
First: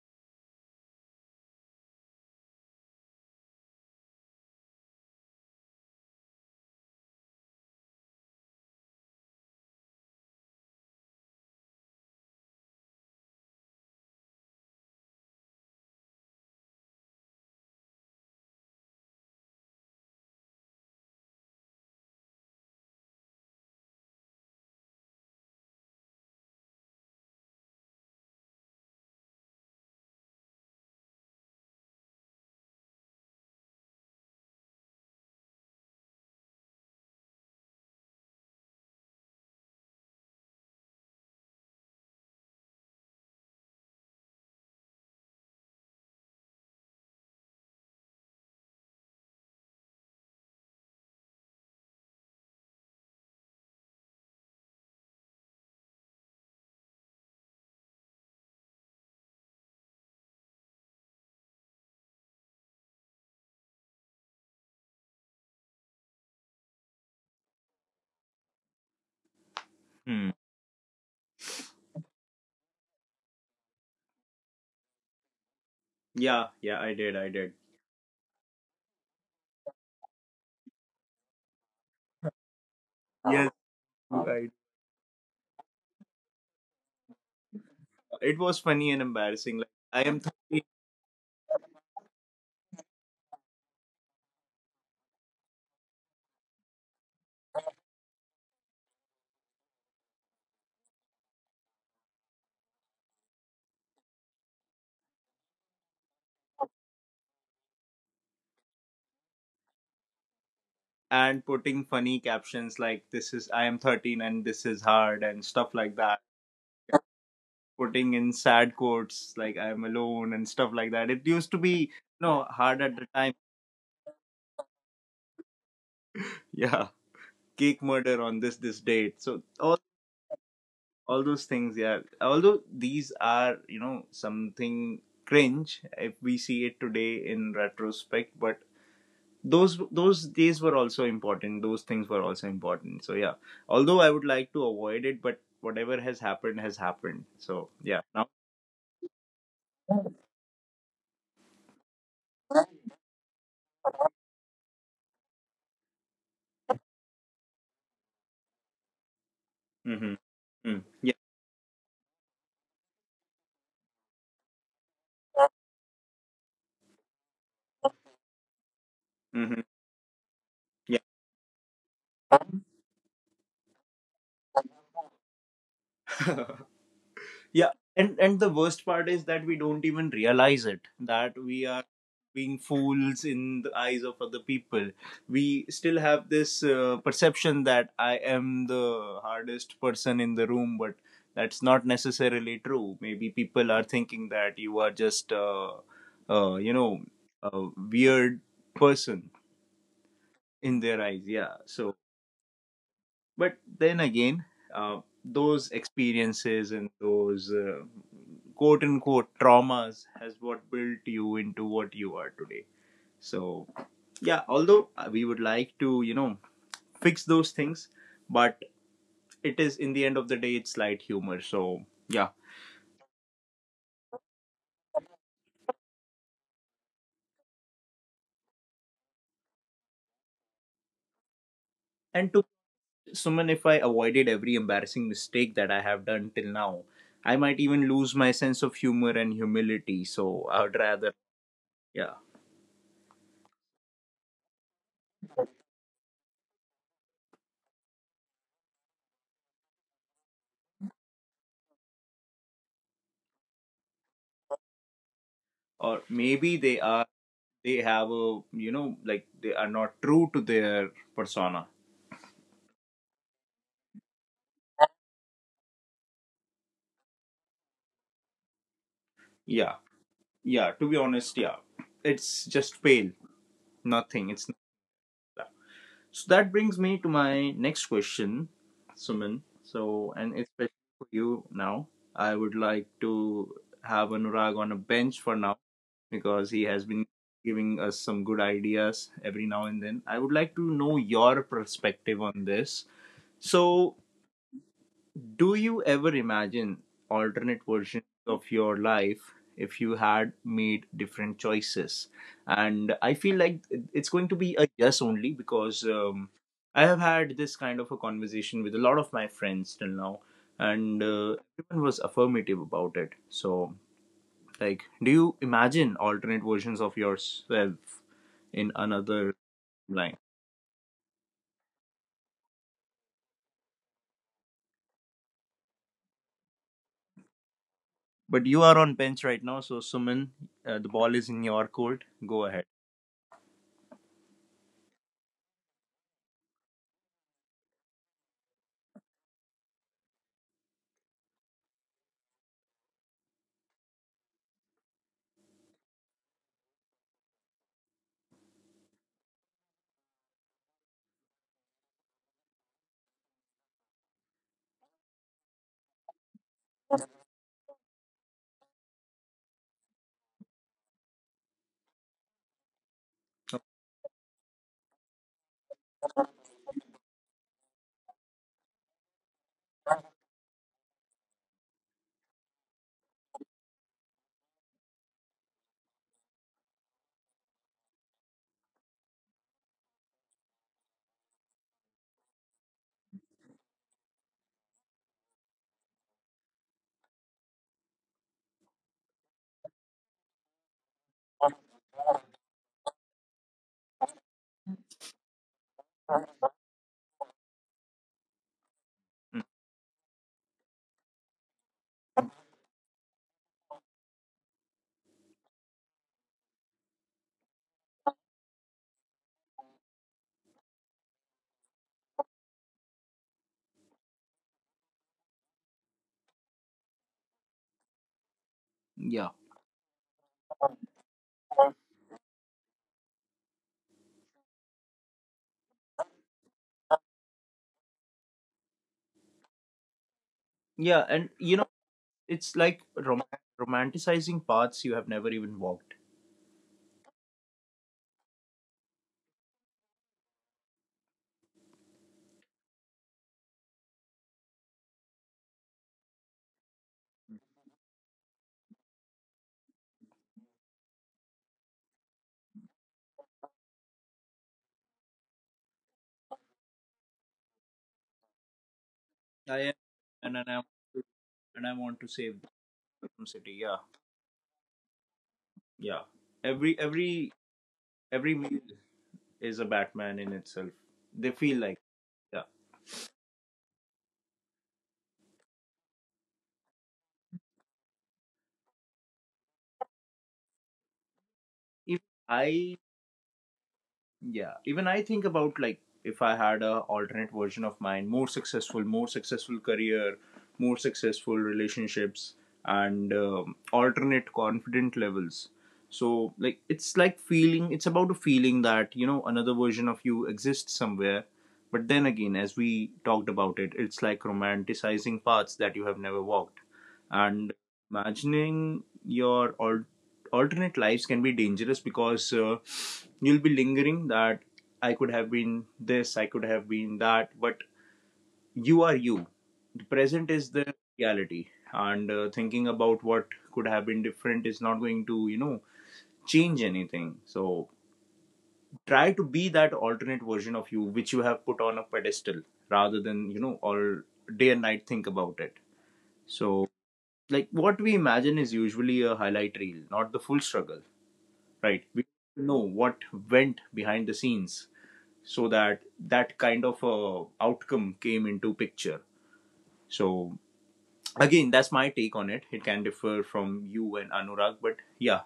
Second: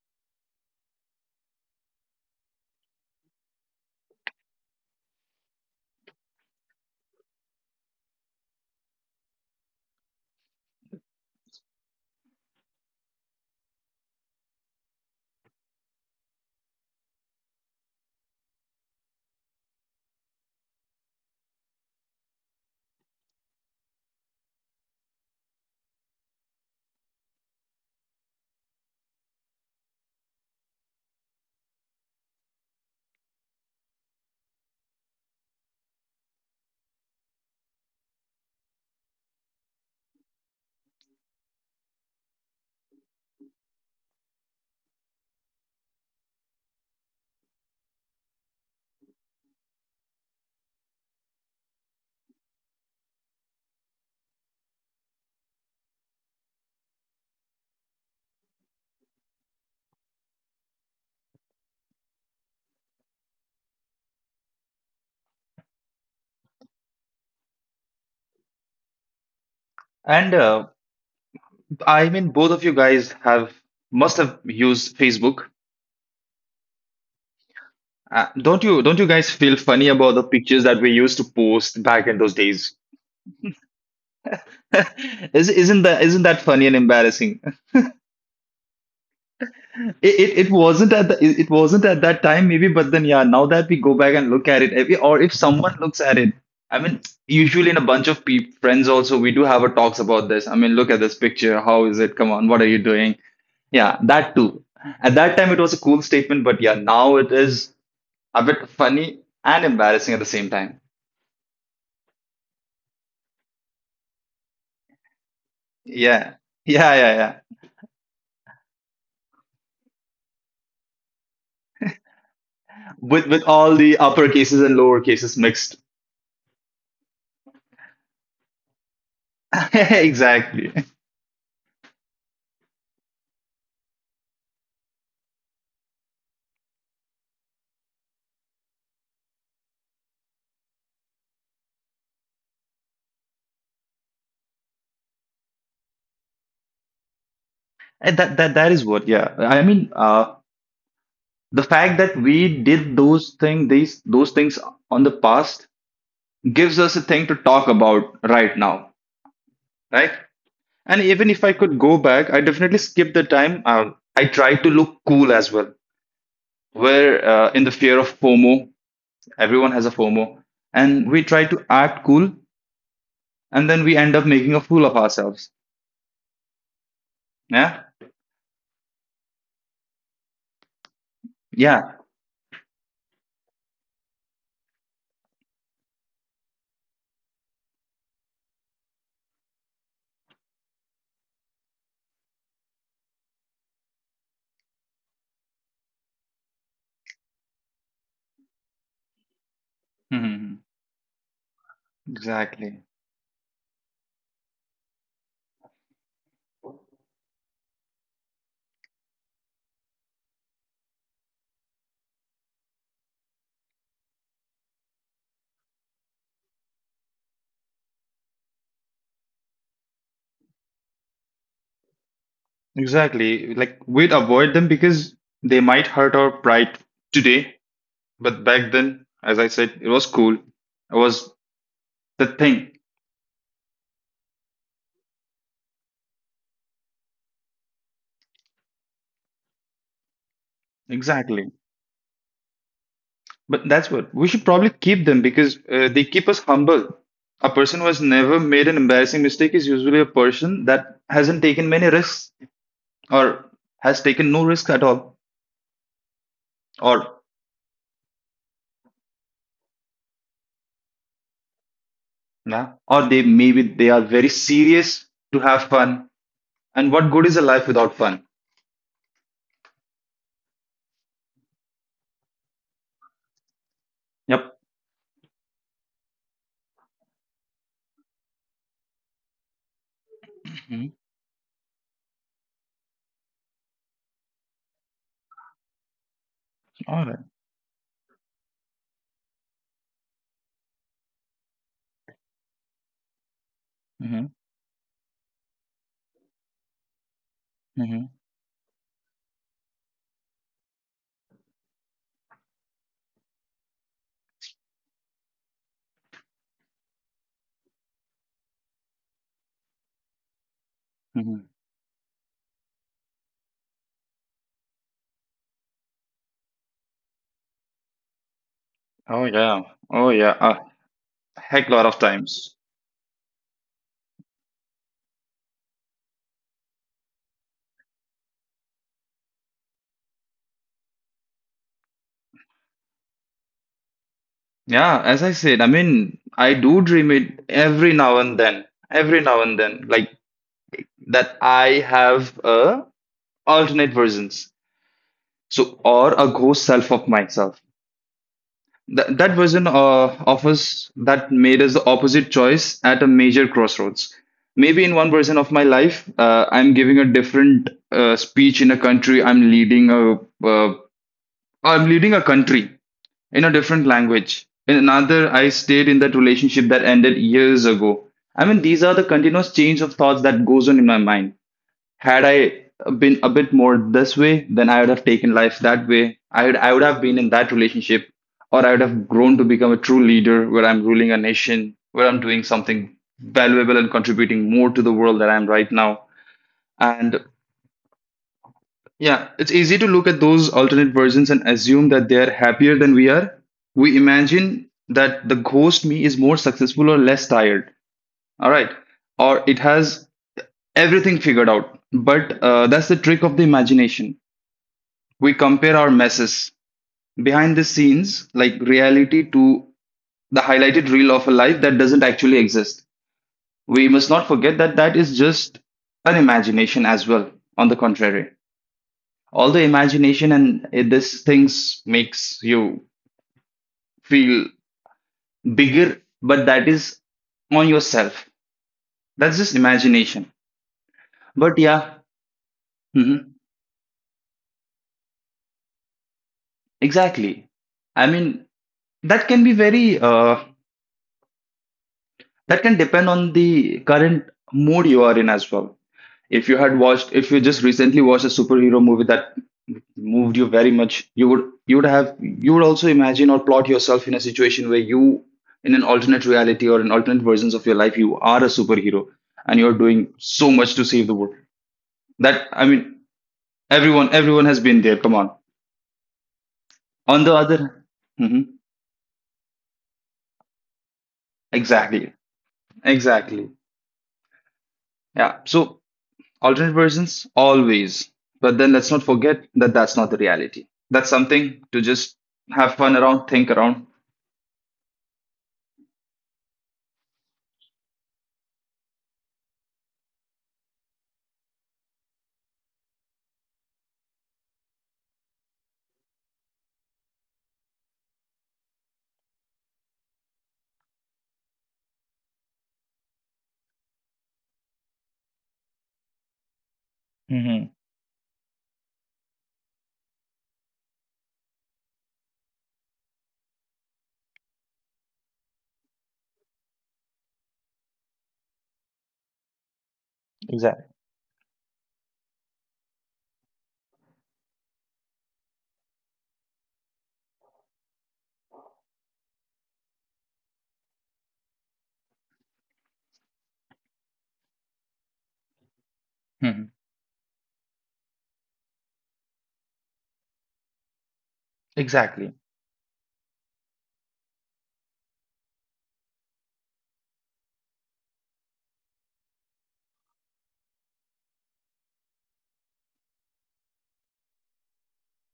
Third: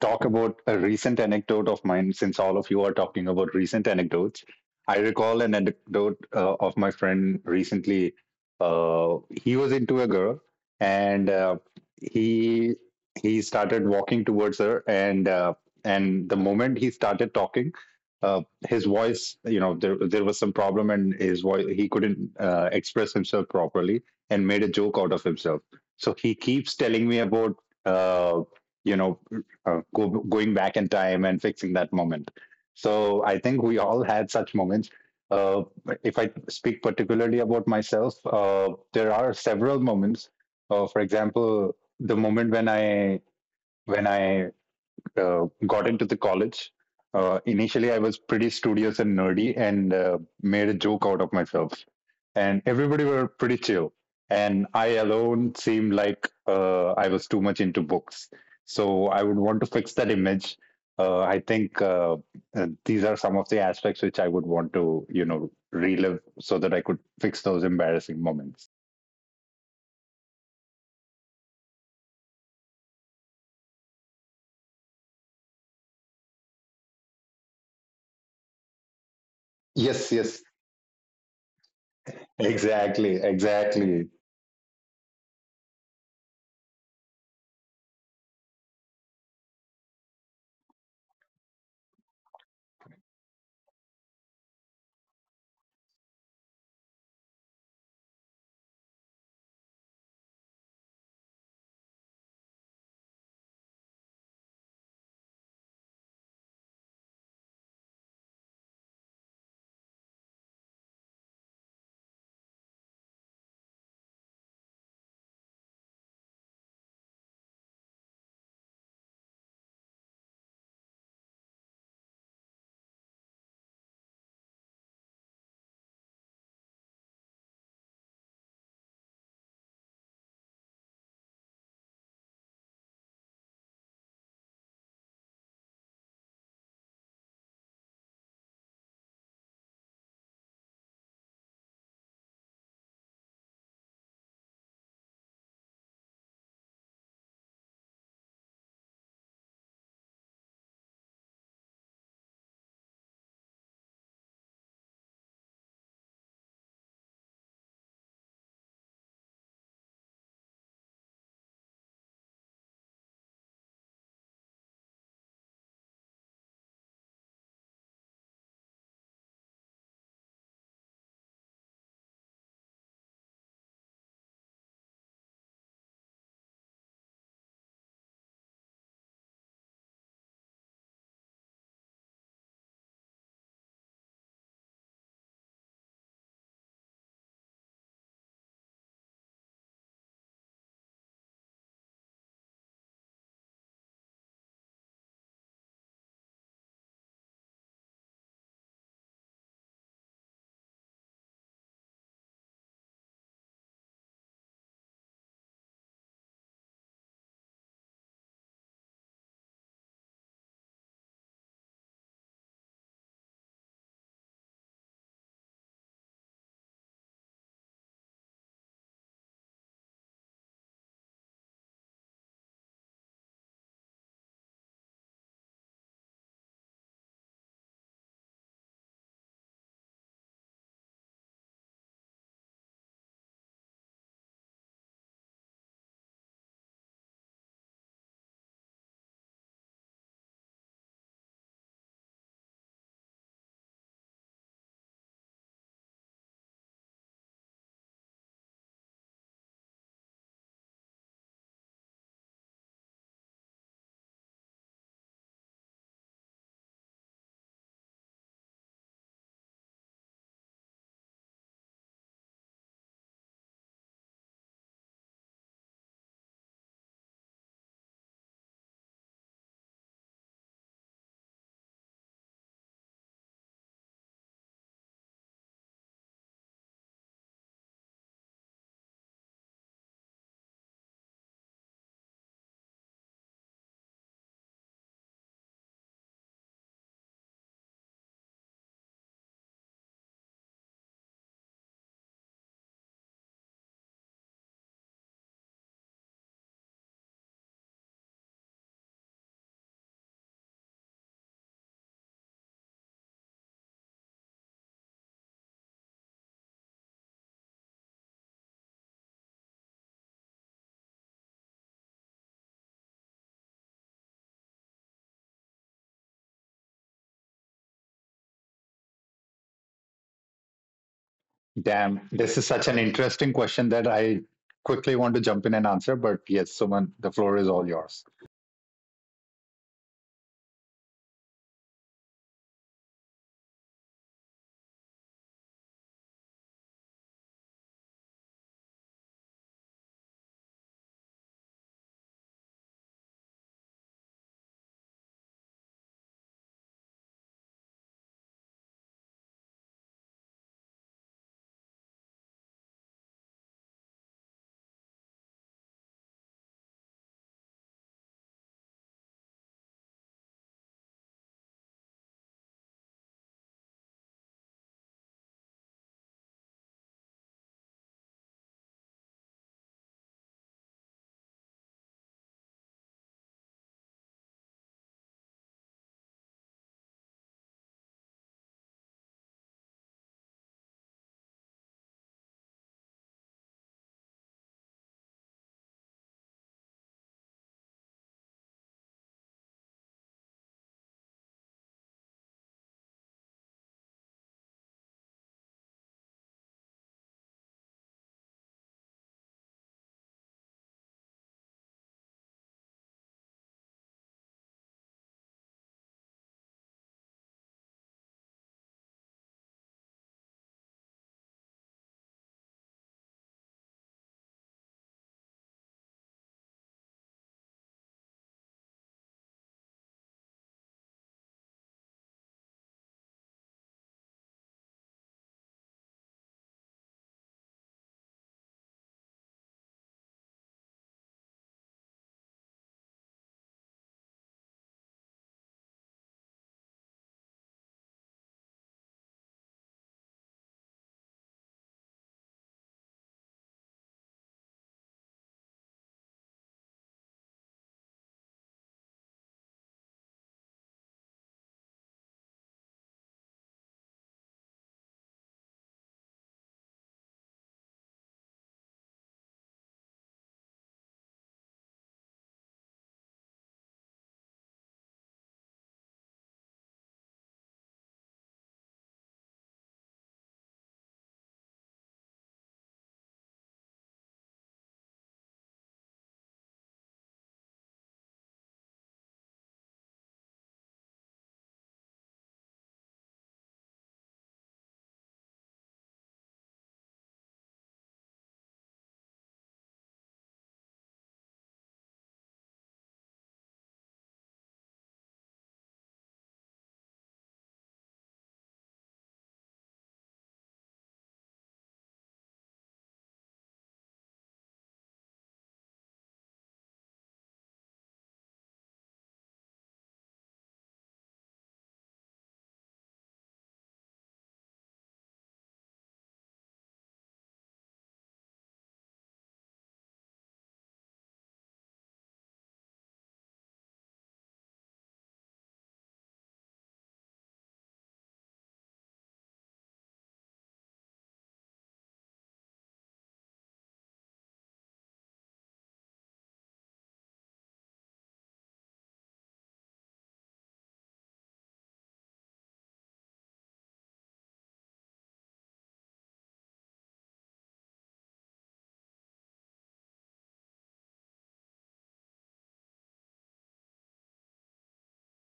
Speaker 3: talk about a recent anecdote of mine, since all of you are talking about recent anecdotes. I recall an anecdote of my friend recently. He was into a girl, and he he started walking towards her, and the moment he started talking, uh, his voice, you know, there was some problem, and his voice, he couldn't express himself properly, and made a joke out of himself. So he keeps telling me about, uh, you know, going back in time and fixing that moment. So I think we all had such moments. Uh, if I speak particularly about myself, there are several moments. For example, the moment when I got into the college, initially I was pretty studious and nerdy, and made a joke out of myself. And everybody were pretty chill. And I alone seemed like, I was too much into books. So I would want to fix that image. I think these are some of the aspects which I would want to, you know, relive so that I could fix those embarrassing moments.
Speaker 1: Hmm.
Speaker 2: And I mean, both of you guys have must have used Facebook.
Speaker 1: Yeah, yeah, I did, I did.
Speaker 2: Don't you? Don't you guys feel funny
Speaker 3: Yes,
Speaker 2: about the
Speaker 3: yes,
Speaker 2: pictures that we used to post back in those days?
Speaker 3: exactly,
Speaker 1: Yes,
Speaker 3: exactly.
Speaker 1: I,
Speaker 2: Is, isn't that funny and embarrassing?
Speaker 1: it was funny and embarrassing.
Speaker 2: It, it, it wasn't at the, it wasn't at that time maybe, but then yeah, now that we go back and look at it, or if someone looks at it. I mean, usually in a bunch of friends also, we do have a talks about this. I mean, look at this picture. How is it? Come on, what are you doing? Yeah, that too. At that time, it was a cool statement, but yeah, now it is a bit funny and embarrassing at the same time.
Speaker 1: And putting funny captions like "This is I am 13" and "This is hard" and stuff like that.
Speaker 2: Yeah. Yeah, yeah, yeah.
Speaker 1: Putting in sad quotes like I'm alone and stuff like that. It used to be no hard at the
Speaker 2: with
Speaker 1: time.
Speaker 2: with all the upper cases and lower cases mixed.
Speaker 1: Yeah, cake murder on this date. So all
Speaker 2: Exactly.
Speaker 1: all those things. Yeah, although these are something cringe if we see it today in retrospect, but those days were also important. Those things were also important. So yeah, although I would like to avoid it, but whatever has happened has happened. So yeah,
Speaker 2: And
Speaker 1: now.
Speaker 2: that is what, yeah. I mean, the fact that we did those things on the past gives us a thing to talk about right now, right?
Speaker 1: Mm-hmm. Mm.
Speaker 2: And
Speaker 1: Yeah.
Speaker 2: even if I could go back, I definitely skip the time. I try to look cool as well, where in the fear of FOMO,
Speaker 1: Mm-hmm.
Speaker 2: everyone has a FOMO, and we try to act cool,
Speaker 1: Yeah.
Speaker 2: and then we end up making a fool of ourselves.
Speaker 1: Yeah,
Speaker 2: Yeah.
Speaker 1: and the worst part is that we don't even realize it, that we are
Speaker 2: Yeah.
Speaker 1: being fools in the eyes of other people. We still have this perception that I am the hardest person in the room, but that's not necessarily true. Maybe people are thinking that you are just uh, you know a weird person
Speaker 2: Hmm.
Speaker 1: in their eyes, yeah, so.
Speaker 2: Exactly,
Speaker 1: But then again, those experiences and those quote unquote traumas has what built you into what you are today. So yeah, although we would like to, fix those things, but it is, in the end of the day, it's light humor. So yeah.
Speaker 2: exactly. Like, we'd avoid them because they might hurt our pride today. But back then, as I said, it was cool. It was the
Speaker 1: And to
Speaker 2: thing.
Speaker 1: Suman, if I avoided every embarrassing mistake that I have done till now, I might even lose my sense of humor and humility. So, I would rather,
Speaker 2: Exactly.
Speaker 1: yeah.
Speaker 2: But that's what we should probably keep them, because they keep us humble. A person who has never made an embarrassing mistake is usually a person that hasn't taken many risks, or has taken no risk at all.
Speaker 1: Or maybe
Speaker 2: Or
Speaker 1: they have a, like, they are not true to their persona.
Speaker 2: yeah, or they, maybe they are very serious to have fun. And what good is a life without fun?
Speaker 1: Yeah, yeah, to be honest, yeah. It's just pale, nothing. It's.
Speaker 2: Yep.
Speaker 1: So that brings me to my next question, Suman. So, and
Speaker 2: Mhm.
Speaker 1: especially for you now, I would like to have Anurag on a bench for now, because he has
Speaker 2: All
Speaker 1: been
Speaker 2: right.
Speaker 1: giving us some good ideas every now and then. I would like to know your perspective on this, so.
Speaker 2: Mhm.
Speaker 1: Do you ever imagine alternate
Speaker 2: Mhm.
Speaker 1: versions of your life if you had made different choices? And I feel like it's going to be a yes only because I have had this kind of a conversation with a lot of my friends till now, and
Speaker 2: Mhm.
Speaker 1: everyone was affirmative about it. So, like, do you imagine alternate versions of yourself in
Speaker 2: Oh
Speaker 1: another
Speaker 2: yeah. Oh
Speaker 1: line?
Speaker 2: yeah. A heck lot of
Speaker 3: Damn, this is
Speaker 2: times.
Speaker 3: such an interesting question that I quickly want to jump in and answer. But yes, Suman, the floor is all yours.
Speaker 1: But you are on bench right now, so Suman, the ball is in your court. Go ahead.
Speaker 2: Yeah, as I said, I mean, I do dream it every now and then, every now and then, like, that I have a alternate versions, so or a ghost self of myself. That version of us that made us the opposite choice at a major crossroads. Maybe in one version of my life, I'm giving a different speech in a country. I'm leading a, uh, country in a different language. In another, I stayed in that relationship that ended years ago. I mean, these are the continuous change of thoughts that goes on in my mind. Had I been a bit more this way, then I would have taken life that way. I would have been in that relationship, or I would have grown to become a true leader, where I'm ruling a nation, where I'm doing something valuable and contributing more to the world than I am right now. And yeah, it's easy to look at those alternate versions and assume that they are happier than we are. We imagine that the ghost me is more successful or less tired. All right. Or
Speaker 1: Mm.
Speaker 2: it has everything figured out. But that's the trick of the imagination. We compare our messes behind the scenes, like reality, to the highlighted reel of a life that doesn't actually exist. We must not forget that that is just an imagination as well, on the contrary.
Speaker 1: Yeah.
Speaker 2: All the imagination and this things makes you feel bigger, but that is on yourself. That's just imagination.
Speaker 1: Yeah, and
Speaker 2: But
Speaker 1: you know,
Speaker 2: yeah.
Speaker 1: it's like
Speaker 2: mhm,
Speaker 1: romanticizing paths you have never even walked.
Speaker 2: exactly. I mean, that can be very that can depend on the current mood you are in as well. If you had watched, if you just recently watched a superhero movie that moved you very much, you would also imagine or plot yourself in a situation where you, in an alternate reality or in alternate versions of your life, you are a superhero and
Speaker 1: I
Speaker 2: you're
Speaker 1: am,
Speaker 2: doing
Speaker 1: and
Speaker 2: so
Speaker 1: and I am,
Speaker 2: much to save the world.
Speaker 1: and I want to
Speaker 2: That
Speaker 1: save
Speaker 2: I mean,
Speaker 1: Gotham City. Yeah,
Speaker 2: everyone has been there. Come on.
Speaker 1: yeah. Every
Speaker 2: On the
Speaker 1: every
Speaker 2: other.
Speaker 1: every
Speaker 2: Mhm.
Speaker 1: meal is a Batman in itself. They feel like
Speaker 2: Exactly,
Speaker 1: yeah.
Speaker 2: exactly. Yeah. So alternate versions always, but then let's not forget that that's not the reality. That's something to
Speaker 1: If
Speaker 2: just have
Speaker 1: I
Speaker 2: fun around, think around.
Speaker 1: Yeah, even I think about like if I had a alternate version of mine, more successful career, more successful relationships, and alternate confident levels. So like it's like feeling. It's about a feeling that you know another version of you exists somewhere. But then again, as we talked about it, it's like romanticizing paths that you have never walked, and
Speaker 2: Hmm.
Speaker 1: imagining your alternate lives can be dangerous because you'll be lingering that I could have been this, I could have been that, but you are you. The present is the
Speaker 2: Exactly.
Speaker 1: reality, and thinking about what could have been different is not going to, you know, change anything. So try to be that alternate version of you which you have put on a pedestal rather than, you know, all day and night think about it.
Speaker 2: Hmm.
Speaker 1: So, like, what we imagine is usually a highlight reel, not the full struggle. Right, we
Speaker 2: Exactly.
Speaker 1: don't know what went behind the scenes so that that kind of a outcome came into picture. So again, that's my take on it. It can differ from you and Anurag, but yeah,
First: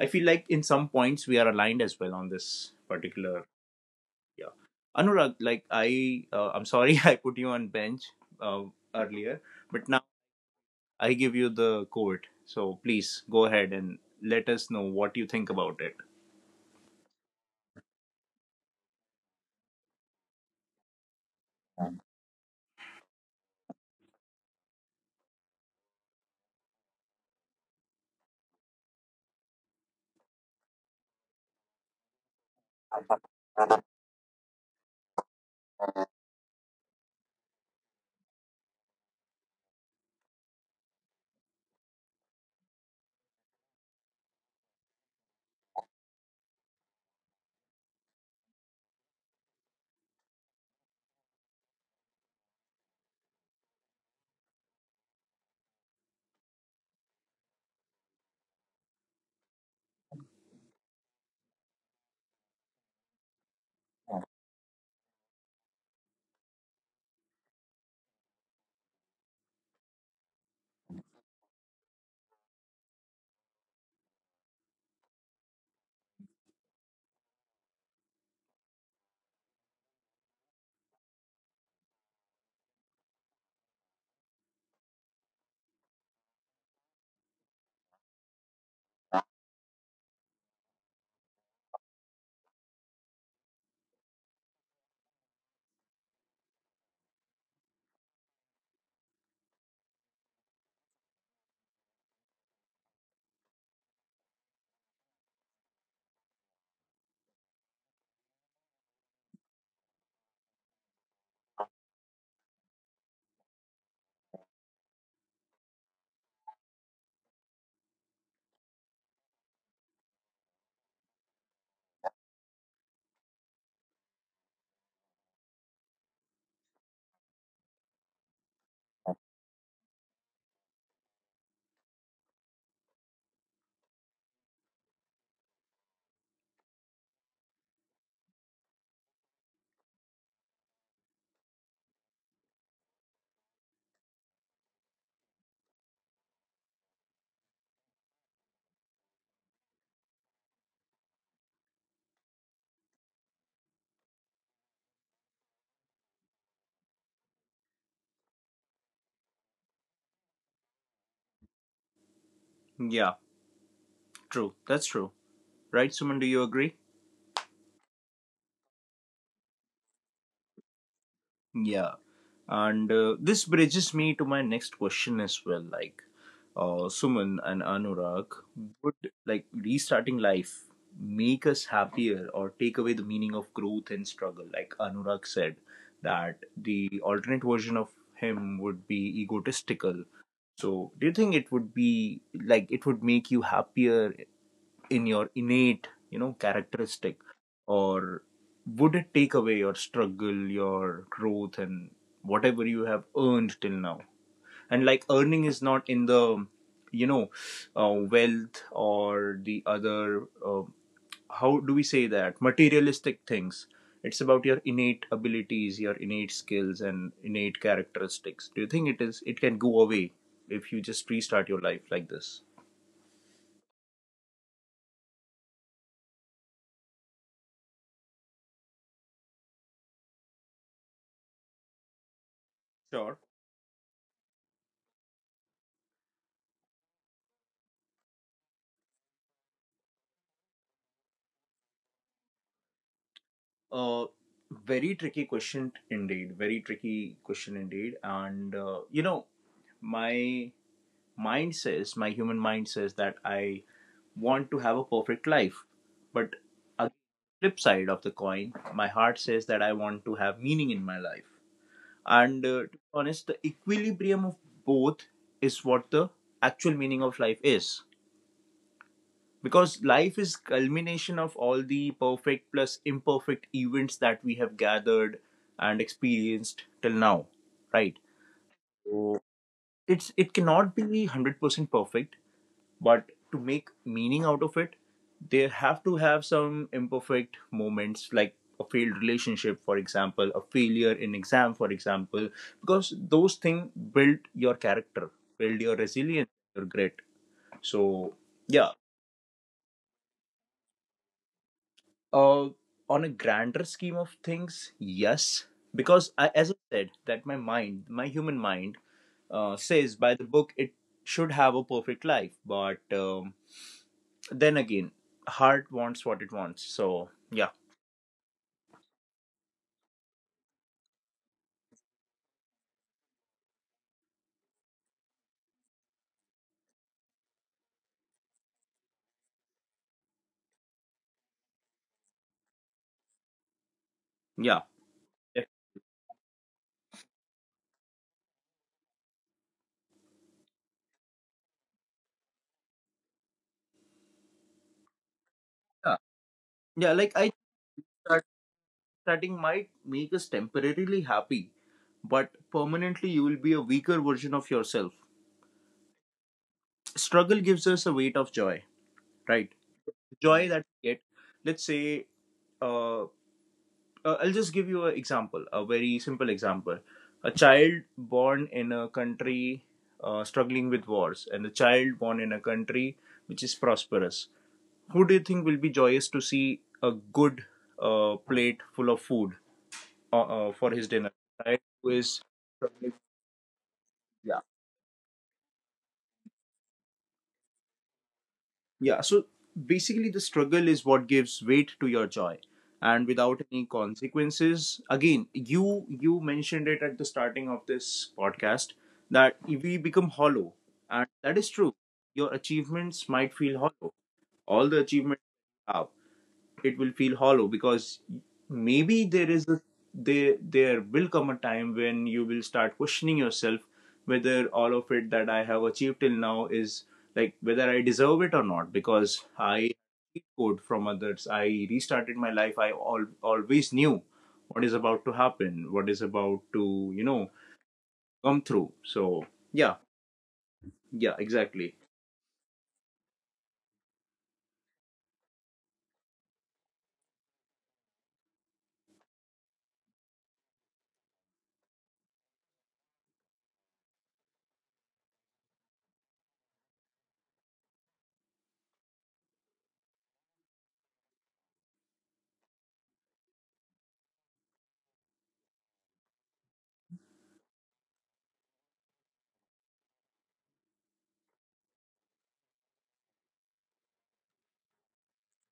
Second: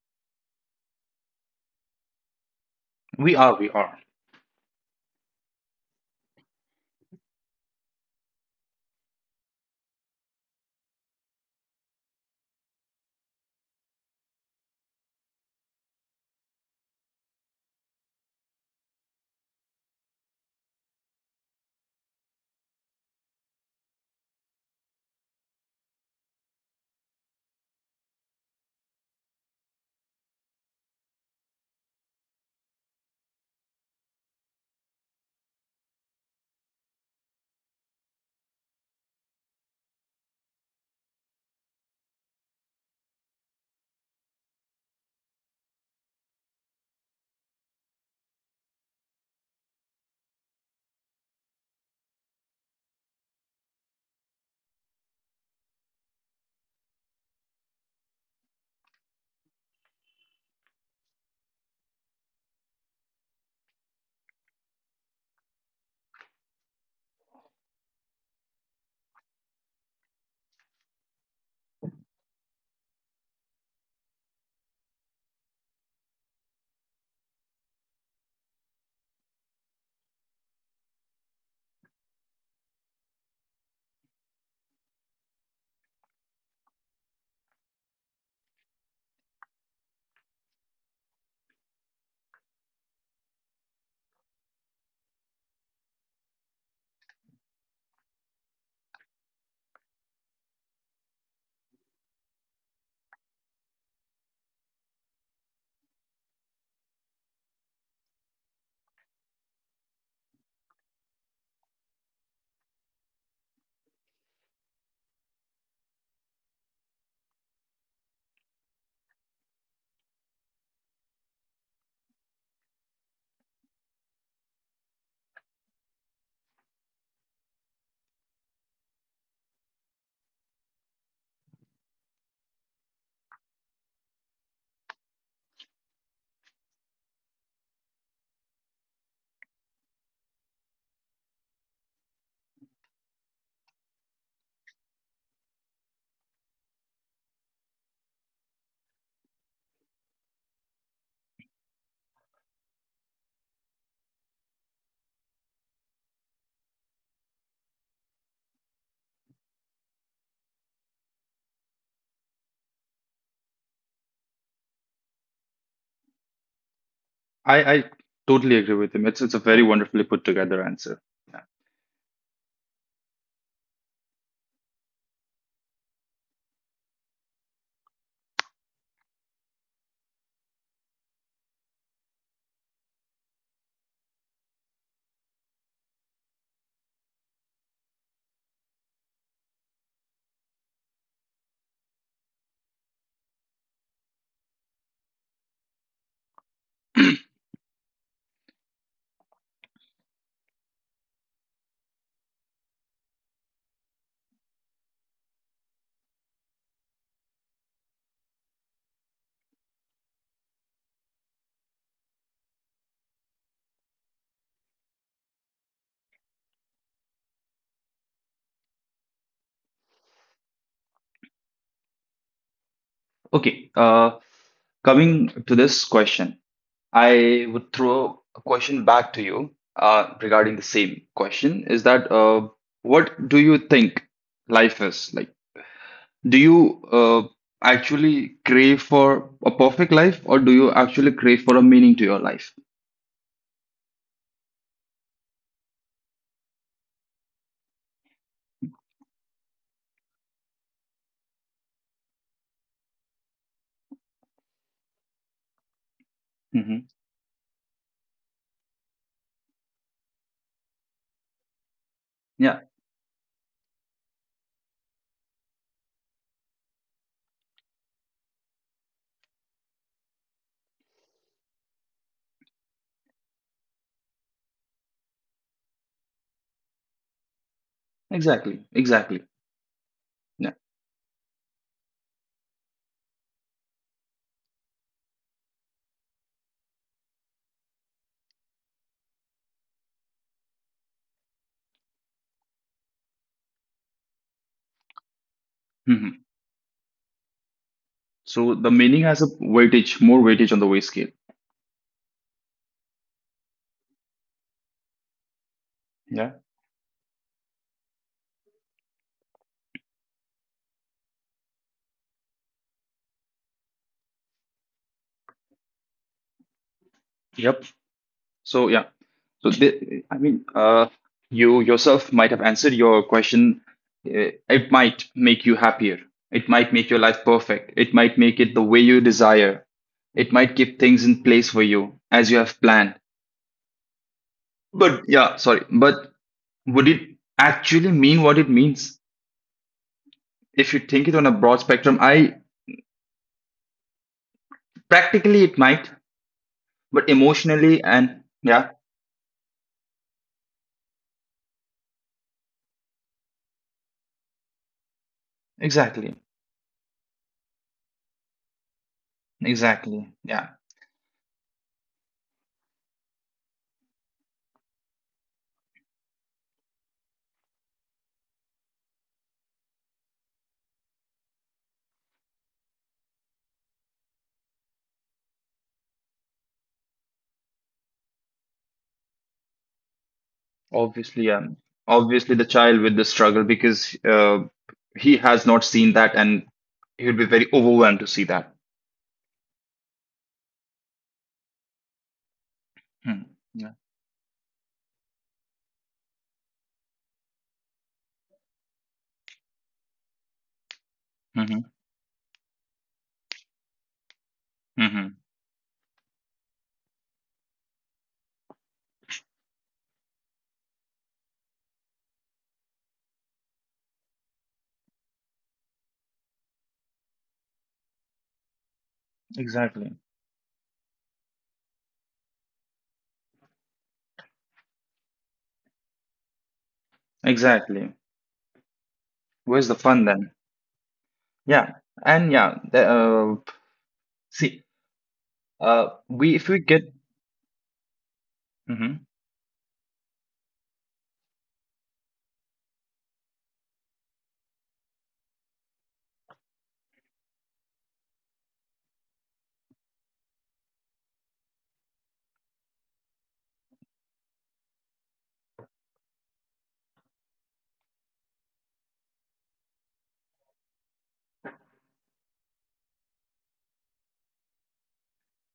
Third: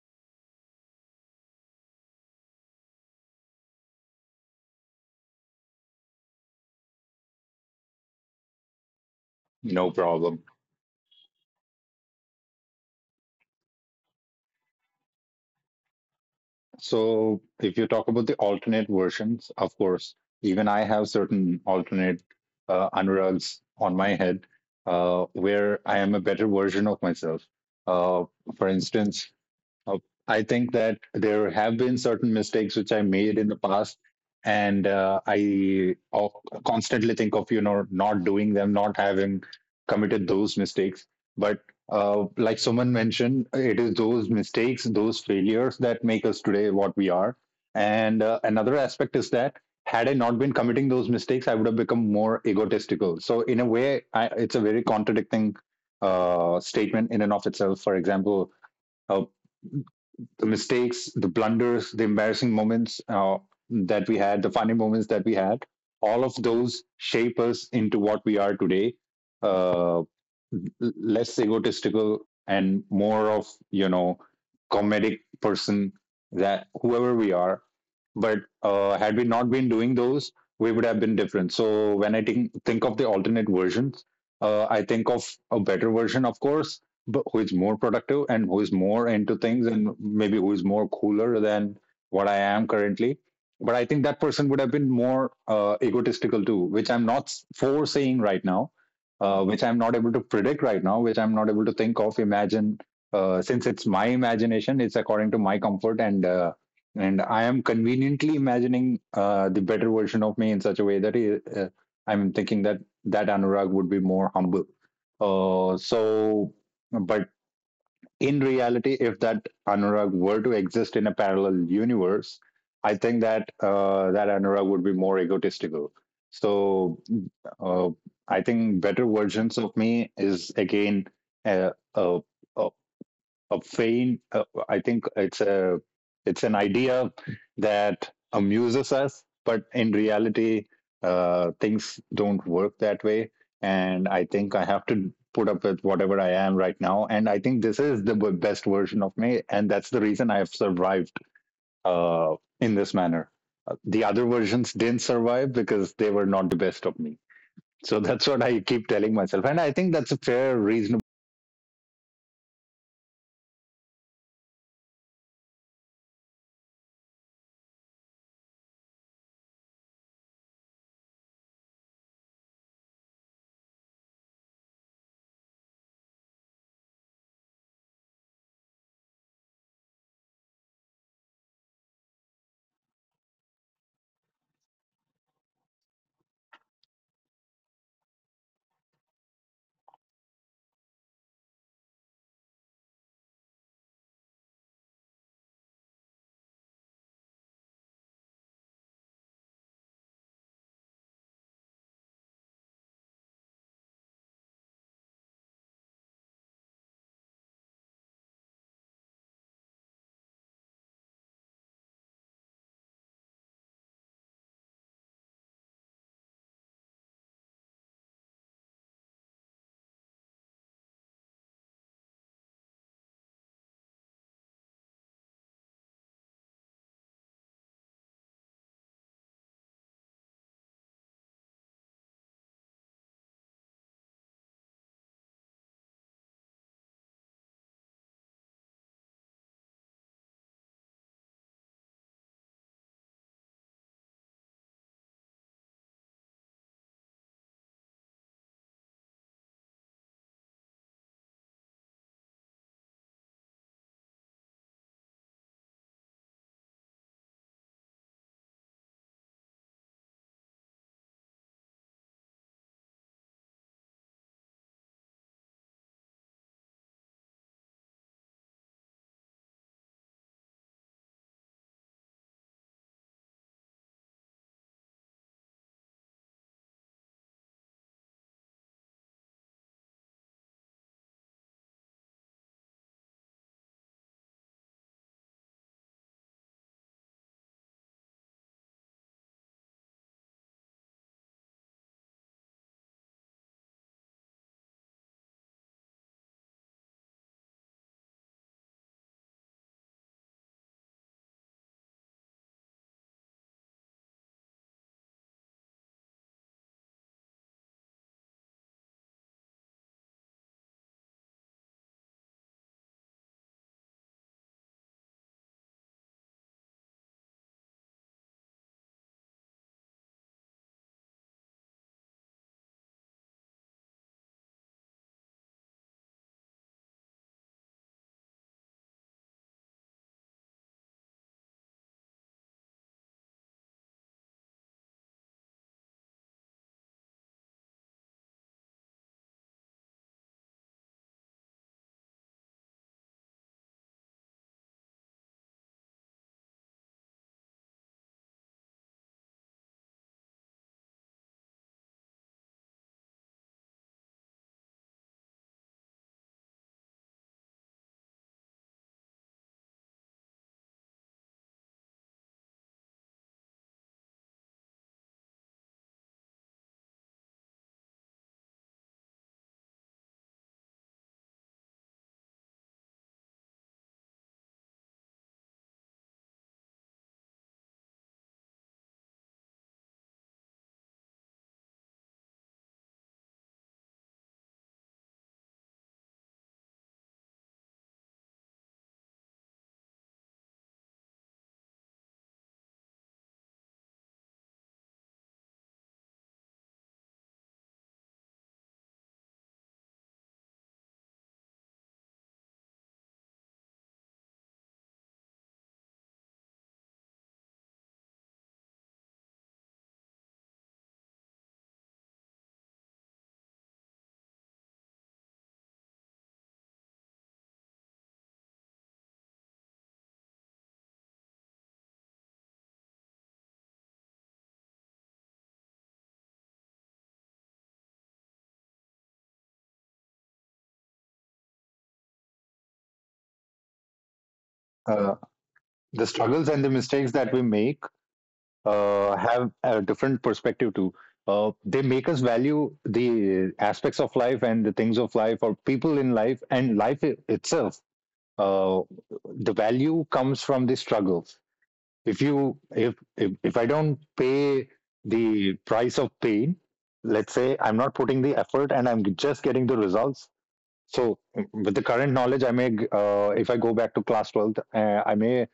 Speaker 1: I feel like in some points we are aligned as well on this
Speaker 2: we
Speaker 1: particular.
Speaker 2: are we are
Speaker 1: Yeah, Anurag, like I I'm sorry I put you on bench uh, earlier,
Speaker 3: No
Speaker 1: but now
Speaker 3: problem.
Speaker 1: I give you the court. So please go ahead and let us know what you think about it.
Speaker 3: So, if you talk about the alternate versions, of course, even I have certain alternate Anurags on my head, where I am a better version of myself. Uh, for instance, Uh, I think that there have been certain mistakes which I made in the past, and I constantly think of, you know, not doing them, not having committed those mistakes. But like someone mentioned, it is those mistakes, those failures that make us today what we are. And another aspect is that, had I not been committing those mistakes, I would have become more egotistical. So in a way, I, it's a very contradicting statement in and of itself. For example, uh, the mistakes, the blunders, the embarrassing moments that we had, the funny moments that we had, all of those shape us into what we are today. Uh, l- Less egotistical and more of comedic person that whoever we are, but had we not been doing those, we would have been different. So when I think of the alternate versions, I think of a better version, of course, but who is more productive and who is more into things and maybe who is more cooler than what I am currently. But I think that person would have been more egotistical too, which I'm not s- for saying right now, which I'm not able to predict right now, which I'm not able to think of, imagine. Since it's my imagination, it's according to my comfort, and I am conveniently imagining the better version of me in such a way that I'm thinking that Anurag would be more humble. Uh, so, but in reality, if that Anurag were to exist in a parallel universe, I think that that Anurag would be more egotistical. So uh, I think better versions of me is again a, a, a a faint. I think it's an idea that amuses us, but in reality, things don't work that way. And I think I have to put up with whatever I am right now. And I think this is the best version of me, and that's the reason I have survived in this manner. The other versions didn't survive because they were not the best of me. So that's what I keep telling myself, and I think that's a fair, reasonable.
Speaker 1: Yeah, true. That's true. Right, Suman, do you agree?
Speaker 2: I totally agree with him. It's a very wonderfully put together answer. Yeah.
Speaker 1: Yeah, and this bridges me to my next question as well. Like, Suman and Anurag, would like restarting life make us happier or take away the meaning of growth and struggle? Like Anurag said, that the alternate version of him would be egotistical. So, do you think it would be like it would make you happier in your innate, you know, characteristic, or would it take away your struggle, your growth, and whatever you have earned till now? And like earning is not in the, you know, wealth or the other, how do we say, that materialistic things. It's about your innate abilities, your innate skills, and innate characteristics. Do you think it is, it can go away if you just restart your life like this?
Speaker 2: Okay. Coming to this question, I would throw a question back to you regarding the same question, is that
Speaker 1: Sure.
Speaker 2: what do you think life is like? Do you actually crave for a perfect life, or do you actually crave for a meaning to your life?
Speaker 1: Uh, very tricky question indeed. Very tricky question indeed. And you know, my mind says, my human mind says that I want to have a perfect life, but a
Speaker 2: Hmm.
Speaker 1: flip side of the coin, my heart says that I want to have meaning in my life. And
Speaker 2: Yeah,
Speaker 1: to be honest, the equilibrium of both is what the actual meaning of life is, because life is culmination of all the perfect plus imperfect events that we have gathered and experienced till now, right?
Speaker 2: exactly, exactly.
Speaker 1: So it's, it
Speaker 2: Yeah.
Speaker 1: cannot be 100% perfect, but to make meaning out of it, they have to have some imperfect moments, like a failed relationship for example, a failure in exam for example, because those things build your character, build your
Speaker 2: Hmm.
Speaker 1: resilience, your grit. So
Speaker 2: So the
Speaker 1: yeah.
Speaker 2: meaning has a weightage, more weightage on the weight scale.
Speaker 1: Uh, on a grander scheme of things, yes, because I,
Speaker 2: Yeah.
Speaker 1: as I said, that my mind, my human mind, says by the book it should have a perfect life, but then again, heart wants what it wants. So yeah,
Speaker 2: Yep. So yeah. So I mean, you yourself might have answered your question. It might make you happier. It might make your life perfect. It might make it the way you desire. It might keep things in place for you as you have planned.
Speaker 1: yeah,
Speaker 2: But yeah,
Speaker 1: yeah,
Speaker 2: sorry. But would it actually mean what it means if you think it on a broad spectrum? I practically it might,
Speaker 1: yeah. Yeah,
Speaker 2: but
Speaker 1: like I
Speaker 2: emotionally, and
Speaker 1: start,
Speaker 2: yeah,
Speaker 1: starting might make us temporarily happy, but permanently you will be a weaker version of yourself.
Speaker 2: exactly,
Speaker 1: Struggle gives us a weight of joy, right?
Speaker 2: exactly.
Speaker 1: Joy
Speaker 2: Yeah,
Speaker 1: that we get, let's say. Uh, I'll just give you an example, a very simple example. A child born in a country struggling with wars, and a child born in a country which is prosperous. Who do you think will be joyous to see a good plate full of food for his dinner?
Speaker 2: obviously, um,
Speaker 1: Right, who is
Speaker 2: obviously the child
Speaker 1: struggling,
Speaker 2: with the struggle, because
Speaker 1: yeah.
Speaker 2: he has not seen that, and he would be very overwhelmed to see that.
Speaker 1: Yeah, so basically, the struggle is what gives weight to your joy. And
Speaker 2: Hmm.
Speaker 1: without any
Speaker 2: Yeah.
Speaker 1: consequences, again, you mentioned it at the starting of this podcast, that we become hollow. And that is
Speaker 2: Mm-hmm.
Speaker 1: true, your achievements might feel hollow, all the
Speaker 2: Mm-hmm.
Speaker 1: achievements you have, it will feel hollow because maybe there is a, there will come a time when you will start questioning yourself whether all of it that I have achieved till now is, like whether I deserve it or not, because I
Speaker 2: Exactly.
Speaker 1: code from others. I restarted my life. I al always knew what is about to happen, what is about to, you know,
Speaker 2: Exactly.
Speaker 1: come through. So
Speaker 2: Where's the
Speaker 1: yeah,
Speaker 2: fun then?
Speaker 1: yeah,
Speaker 2: Yeah.
Speaker 1: exactly.
Speaker 2: And yeah, see,
Speaker 3: Uh, the
Speaker 2: we if
Speaker 3: struggles
Speaker 2: we
Speaker 3: and the
Speaker 2: get.
Speaker 3: mistakes that we make
Speaker 2: Mhm.
Speaker 3: have a different perspective too. They make us value the aspects of life and the things of life or people in life and life itself. Uh, the value comes from the struggle. If you If I don't pay the price of pain, let's say I'm not putting the effort and I'm just getting the results. So, with the current knowledge, if I go back to class 12th, I may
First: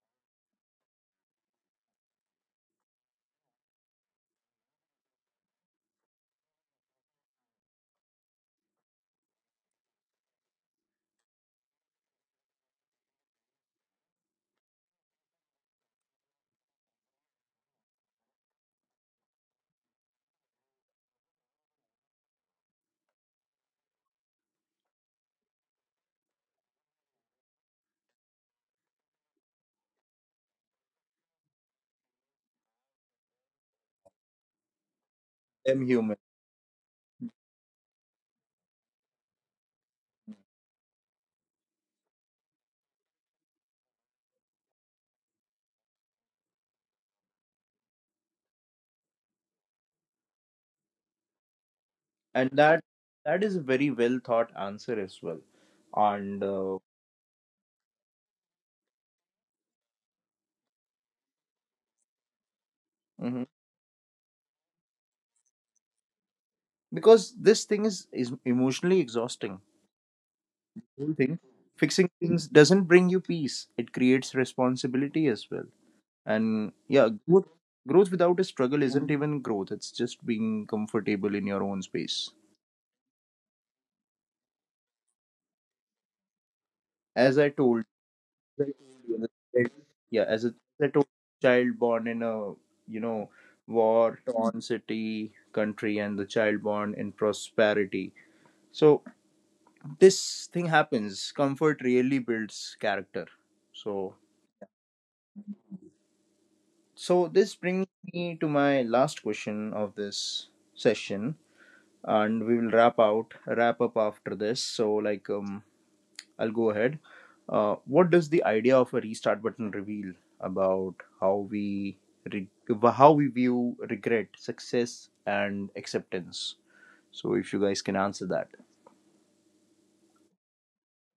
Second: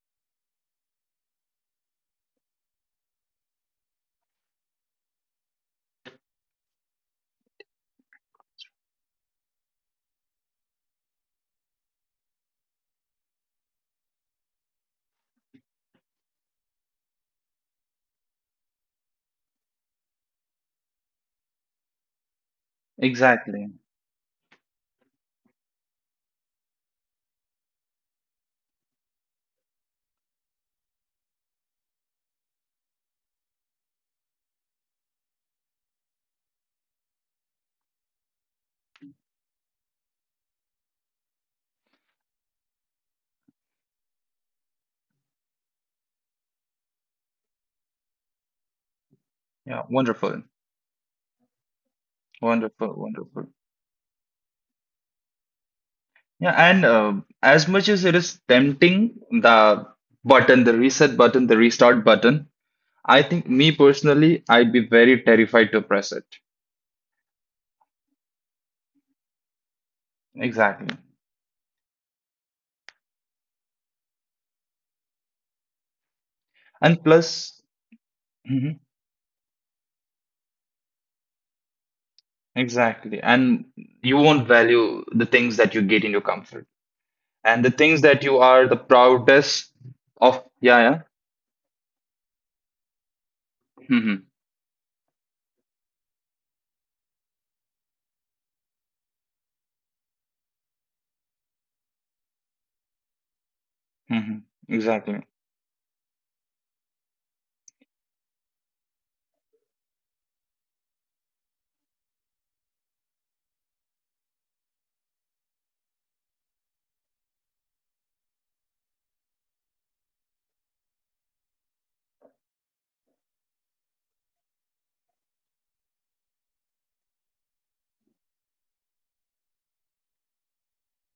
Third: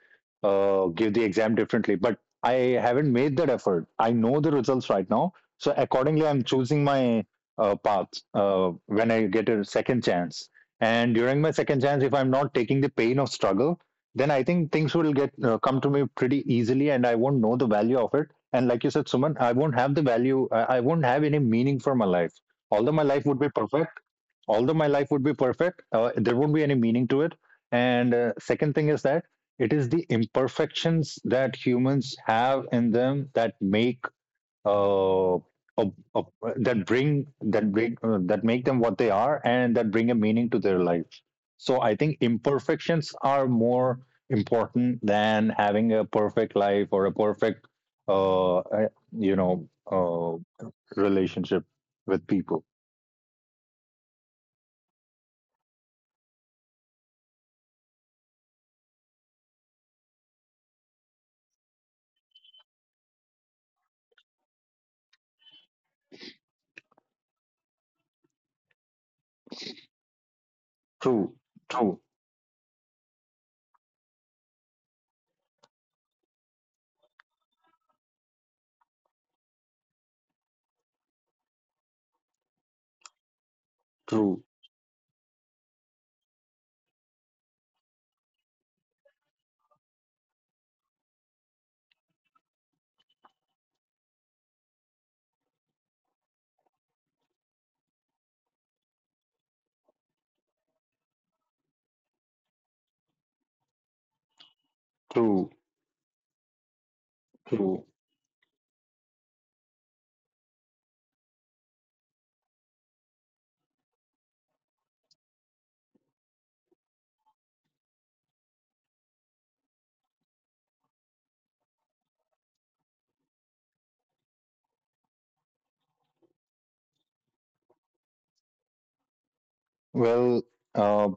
Speaker 3: give the exam differently, but I haven't made that effort. I know the results right now. So, accordingly, I'm choosing my path when I get a second chance. And during my second chance, if I'm not taking the pain of struggle, then I think things will get come to me pretty easily, and I won't know the value of it. And like you said, Suman, I won't have any meaning for my life. Although my life would be
Speaker 2: Exactly.
Speaker 3: perfect, although my life would be perfect, there won't be any meaning to it. And second thing is that it is the imperfections that humans have in them that make uh, a,
Speaker 1: I'm human,
Speaker 3: a, that make them what they are and that bring a meaning to their life. So I think imperfections are more important than having a perfect life or a perfect uh, uh, you know
Speaker 2: Yeah,
Speaker 3: uh,
Speaker 2: wonderful.
Speaker 3: relationship with
Speaker 1: and
Speaker 3: people.
Speaker 1: that,
Speaker 2: Wonderful,
Speaker 1: that
Speaker 2: wonderful.
Speaker 1: is a very well thought answer as well. And
Speaker 2: Yeah, and as much as it is tempting, the button, the reset button, the restart button, I
Speaker 1: mhm.
Speaker 2: think me personally, I'd be very terrified to press it.
Speaker 1: Because this thing is emotionally exhausting,
Speaker 2: Exactly.
Speaker 1: whole
Speaker 3: True,
Speaker 1: thing.
Speaker 3: true,
Speaker 1: Fixing things doesn't bring you peace, it creates responsibility as well. And
Speaker 2: And
Speaker 1: yeah, growth,
Speaker 2: plus,
Speaker 1: growth without a
Speaker 2: mhm,
Speaker 1: struggle isn't even growth, it's just being comfortable in your own space.
Speaker 2: exactly. And you
Speaker 3: true.
Speaker 2: won't value the things that you get in your comfort,
Speaker 1: As I
Speaker 2: and the
Speaker 1: told,
Speaker 2: things that you are the proudest
Speaker 1: yeah, as a,
Speaker 2: of. Yeah,
Speaker 1: as I
Speaker 2: yeah.
Speaker 1: told, child born in a, you know, war
Speaker 2: Hmm.
Speaker 1: torn city, country, and the child born in prosperity. So this thing happens, comfort really builds character. So
Speaker 2: Hmm. Exactly.
Speaker 3: True,
Speaker 1: so this
Speaker 3: true.
Speaker 1: brings me to my last question of this session, and we will wrap up after this. So like, I'll go ahead. What does the idea of a restart button reveal about how we re- how we view regret, success, and acceptance? So if you guys can answer that.
Speaker 3: Well, uh,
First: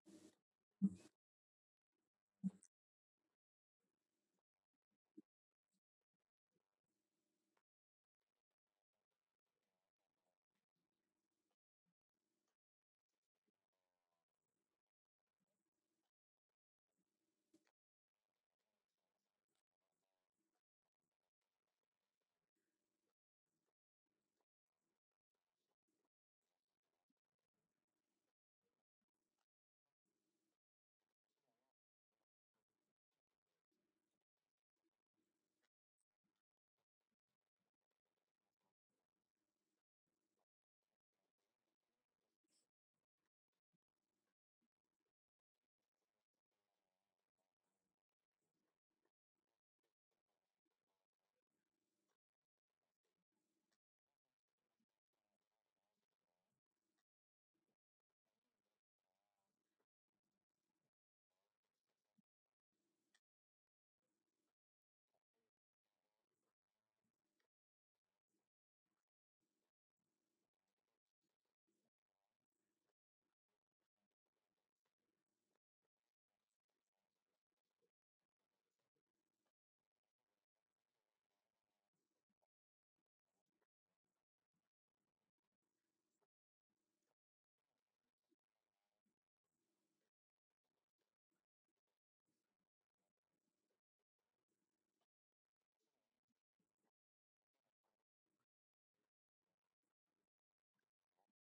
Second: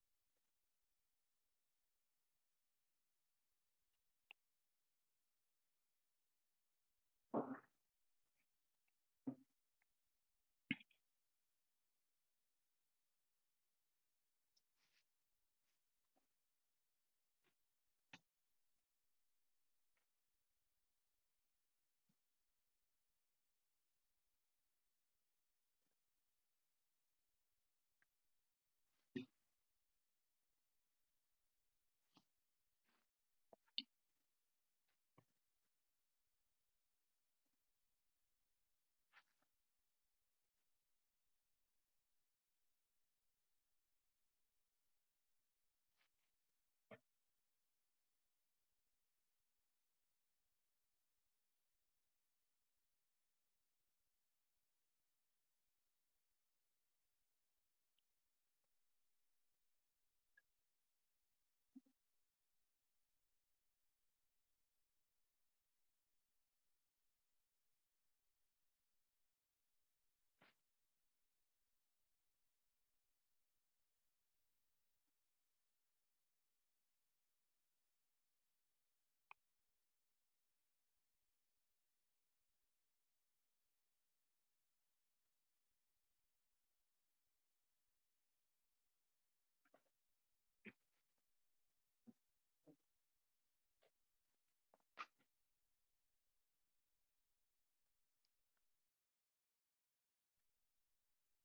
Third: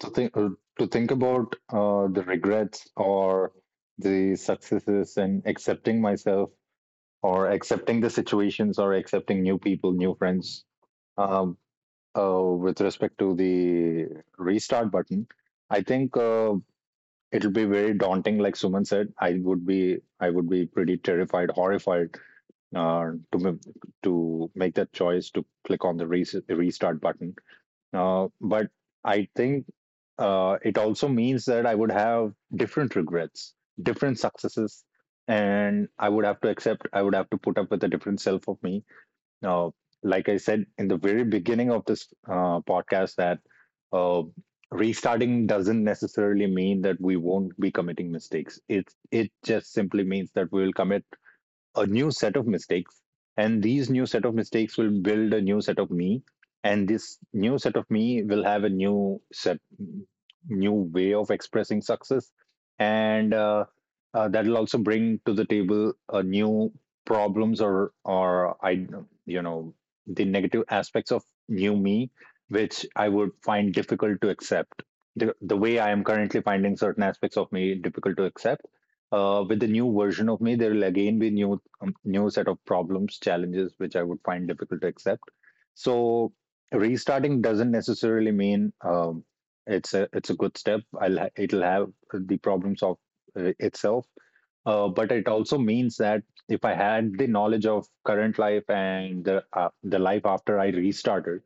Speaker 3: to think uh, to think about the regrets or the successes, and accepting myself or accepting the situations or accepting new people, new friends. Um, with respect to the restart button, I think it'll be very daunting. Like Suman said, I would be pretty terrified, horrified uh, to m- to make that choice to click on the restart button. But I think it also means that I would have different regrets, different successes, and I would have to accept, I would have to put up with a different self of me. Now, like I said in the very beginning of this podcast, that uh, restarting doesn't necessarily mean that we won't be committing mistakes. It just simply means that we will commit a new set of mistakes, and these new set of mistakes will build a new set of me, and this new set of me will have a new set new way of expressing success. And that will also bring to the table a new problems, or I you know the negative aspects of new me, which I would find difficult to accept, the way I am currently finding certain aspects of me difficult to accept. With the new version of me, there will again be new new set of problems, challenges, which I would find difficult to accept. So restarting doesn't necessarily mean it's a good step. It'll have the problems of itself, but it also means that if I had the knowledge of current life and the life after I restarted,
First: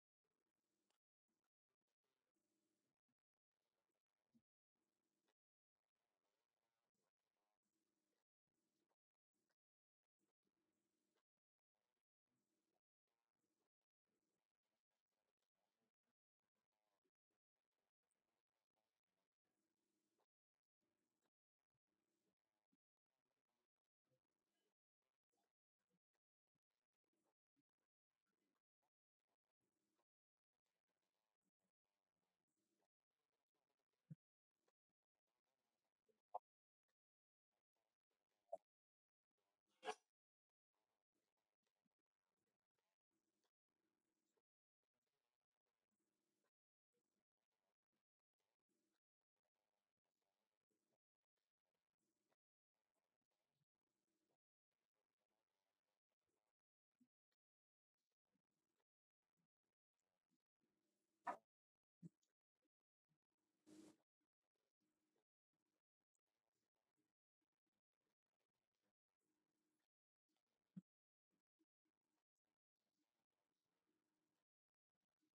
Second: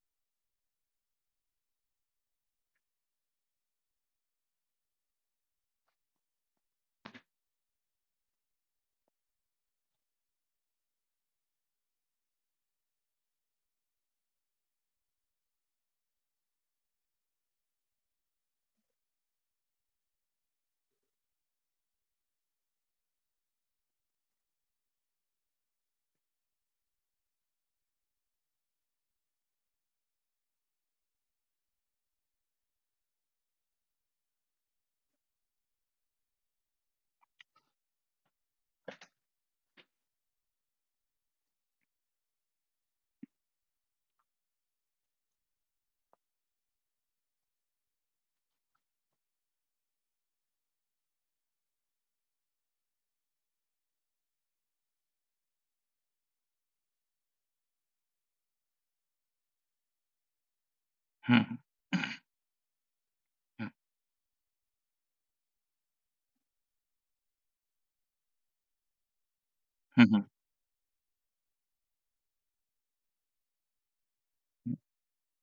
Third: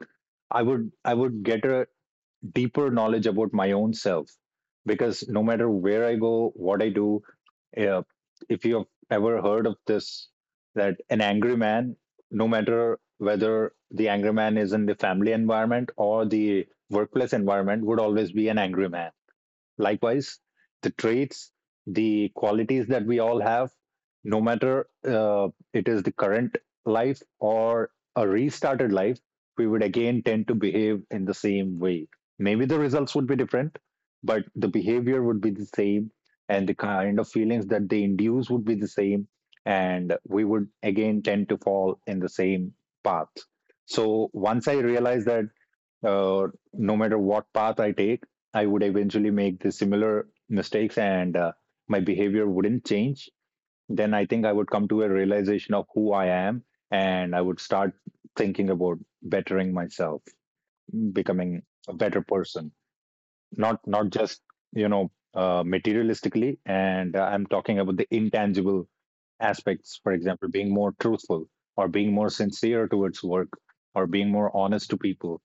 Speaker 3: I would get a deeper knowledge about my own self, because no matter where I go, what I do, uh, if you have ever heard of this, that an angry man, no matter whether the angry man is in the family environment or the workplace environment, would always be an angry man. Likewise, the traits, the qualities that we all have, no matter it is the current life or a restarted life, we would again tend to behave in the same way. Maybe the results would be different, but the behavior would be the same, and the kind of feelings that they induce would be the same, and we would again tend to fall in the same path. So once I realized that uh, no matter what path I take, I would eventually make the similar mistakes, and my behavior wouldn't change, then I think I would come to a realization of who I am, and I would start thinking about bettering myself,
Speaker 2: Hmm. Hmm.
Speaker 3: becoming a better person, not just materialistically. And I'm talking about the intangible aspects, for example, being more truthful, or being more sincere towards work, or being more honest to people,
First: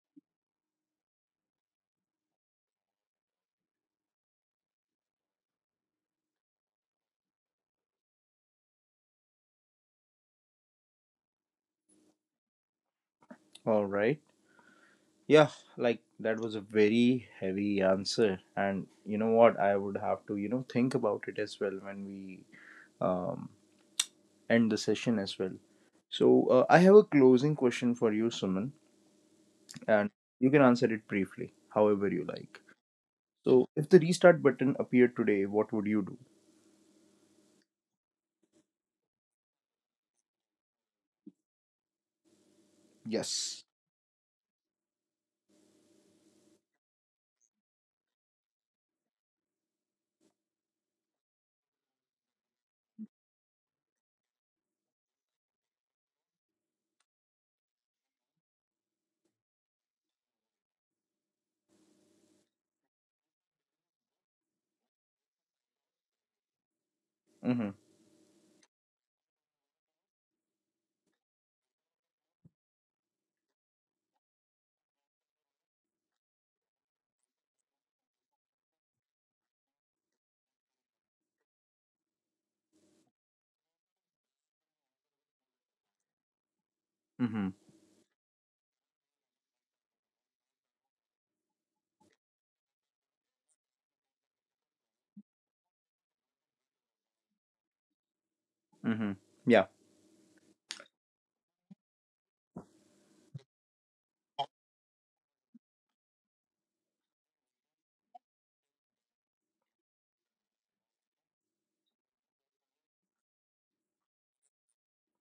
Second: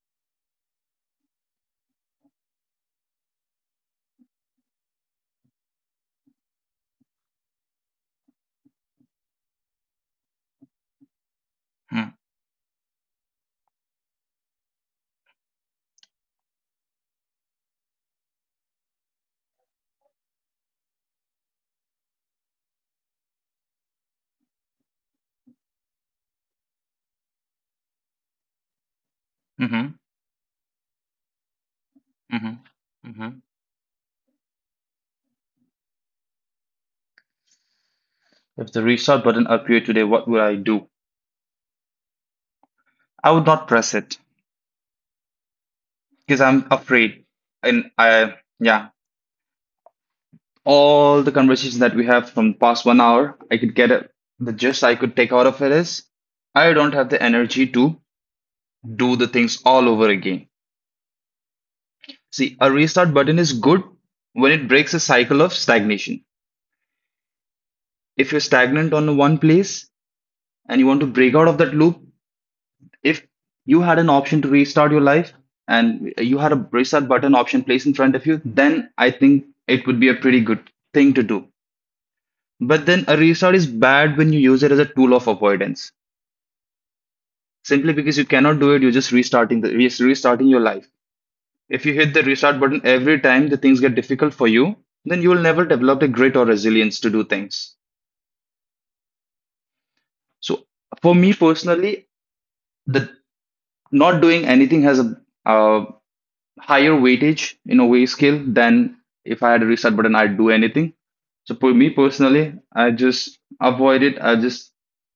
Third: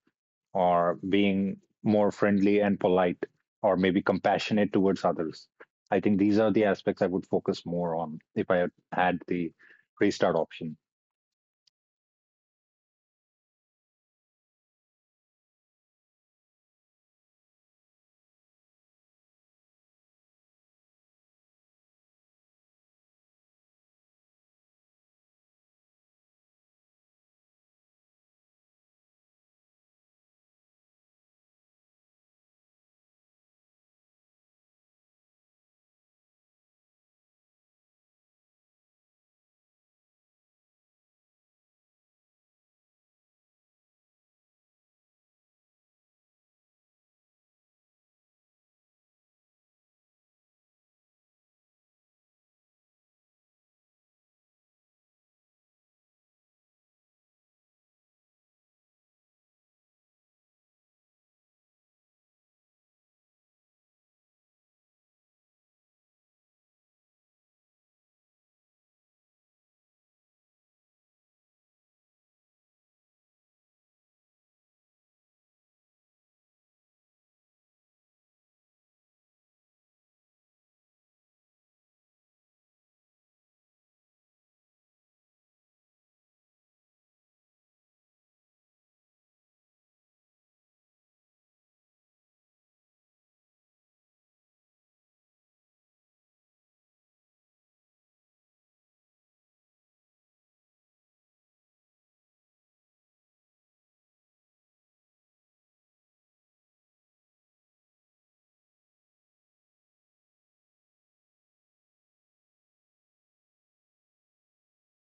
Speaker 3: or being more friendly and polite, or maybe compassionate towards others. I think these are the aspects I would focus more on if I had the restart option.
Speaker 2: Hmm.
Speaker 1: All right. Yeah, like that was a very heavy answer, and you know what? I would have to, you know, think about it as well when we um end the session as well. So, I have a closing question for you, Suman, and you can answer it briefly, however you
Speaker 2: Hmm.
Speaker 1: like.
Speaker 2: Hmm.
Speaker 1: So, if the restart button appeared today, what would you do?
Speaker 2: If the restart button appeared today, what would I do? I would not
Speaker 1: Yes.
Speaker 2: press it, because I'm afraid. And I, yeah, all the conversations that we have from past 1 hour, I could get it. The gist I could take out of it is I don't have the energy to do the things all over again. See, a restart button is good when it breaks a cycle of stagnation.
Speaker 1: Mm-hmm.
Speaker 2: If you're stagnant on one place and you want to break out of that loop, if you had an option to restart your life and you had a restart button option placed in front of you, then I think it would be a pretty good thing to do. But then a restart is bad when you use it as a tool of avoidance.
Speaker 1: Mm-hmm.
Speaker 2: Simply because you cannot do it, you're just restarting the just restarting your life. If you hit the restart button every time the things get difficult for you, then you will never develop the grit or resilience to do things.
Speaker 1: Mm-hmm. Yeah.
Speaker 2: So for me personally, the not doing anything has a uh, higher weightage in a way scale than if I had a restart button, I'd do anything. So for me personally, I just avoid it. I just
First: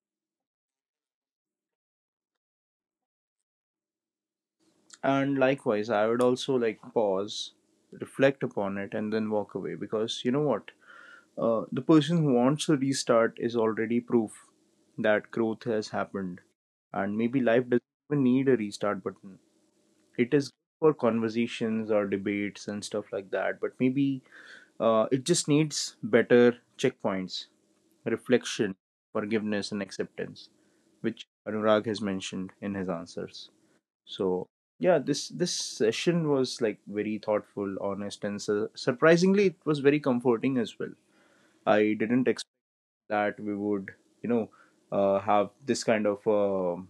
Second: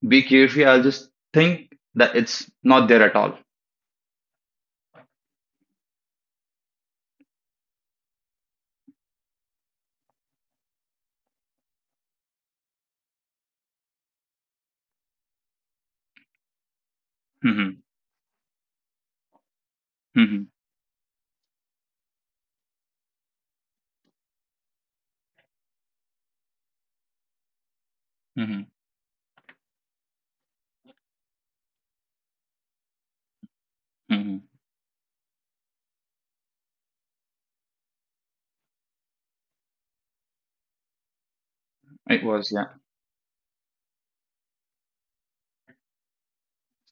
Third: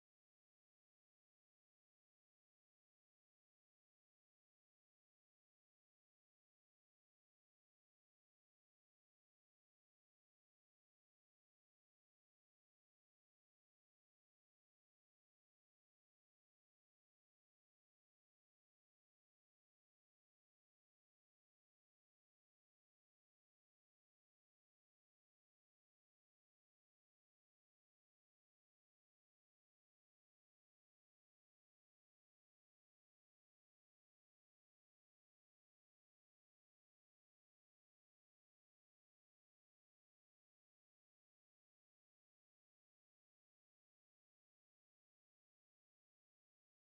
Speaker 2: be carefree. I'll just think that it's not there at all.
Speaker 1: And likewise, I would also like pause, reflect upon it, and then walk away because you know what? The person who wants to restart is already proof that growth has happened, and maybe life
Speaker 2: Hmm.
Speaker 1: doesn't even need a restart button. It
Speaker 2: Hmm.
Speaker 1: is good for conversations or debates and stuff like that, but maybe it just needs better checkpoints,
Speaker 2: Hmm.
Speaker 1: reflection, forgiveness, and acceptance, which Anurag has mentioned in his answers.
Speaker 2: Hmm.
Speaker 1: So yeah, this session was like very thoughtful, honest, and surprisingly, it was very comforting as well. I
Speaker 2: It
Speaker 1: didn't
Speaker 2: was,
Speaker 1: expect
Speaker 2: yeah.
Speaker 1: that we would, you know, have this kind of. Um,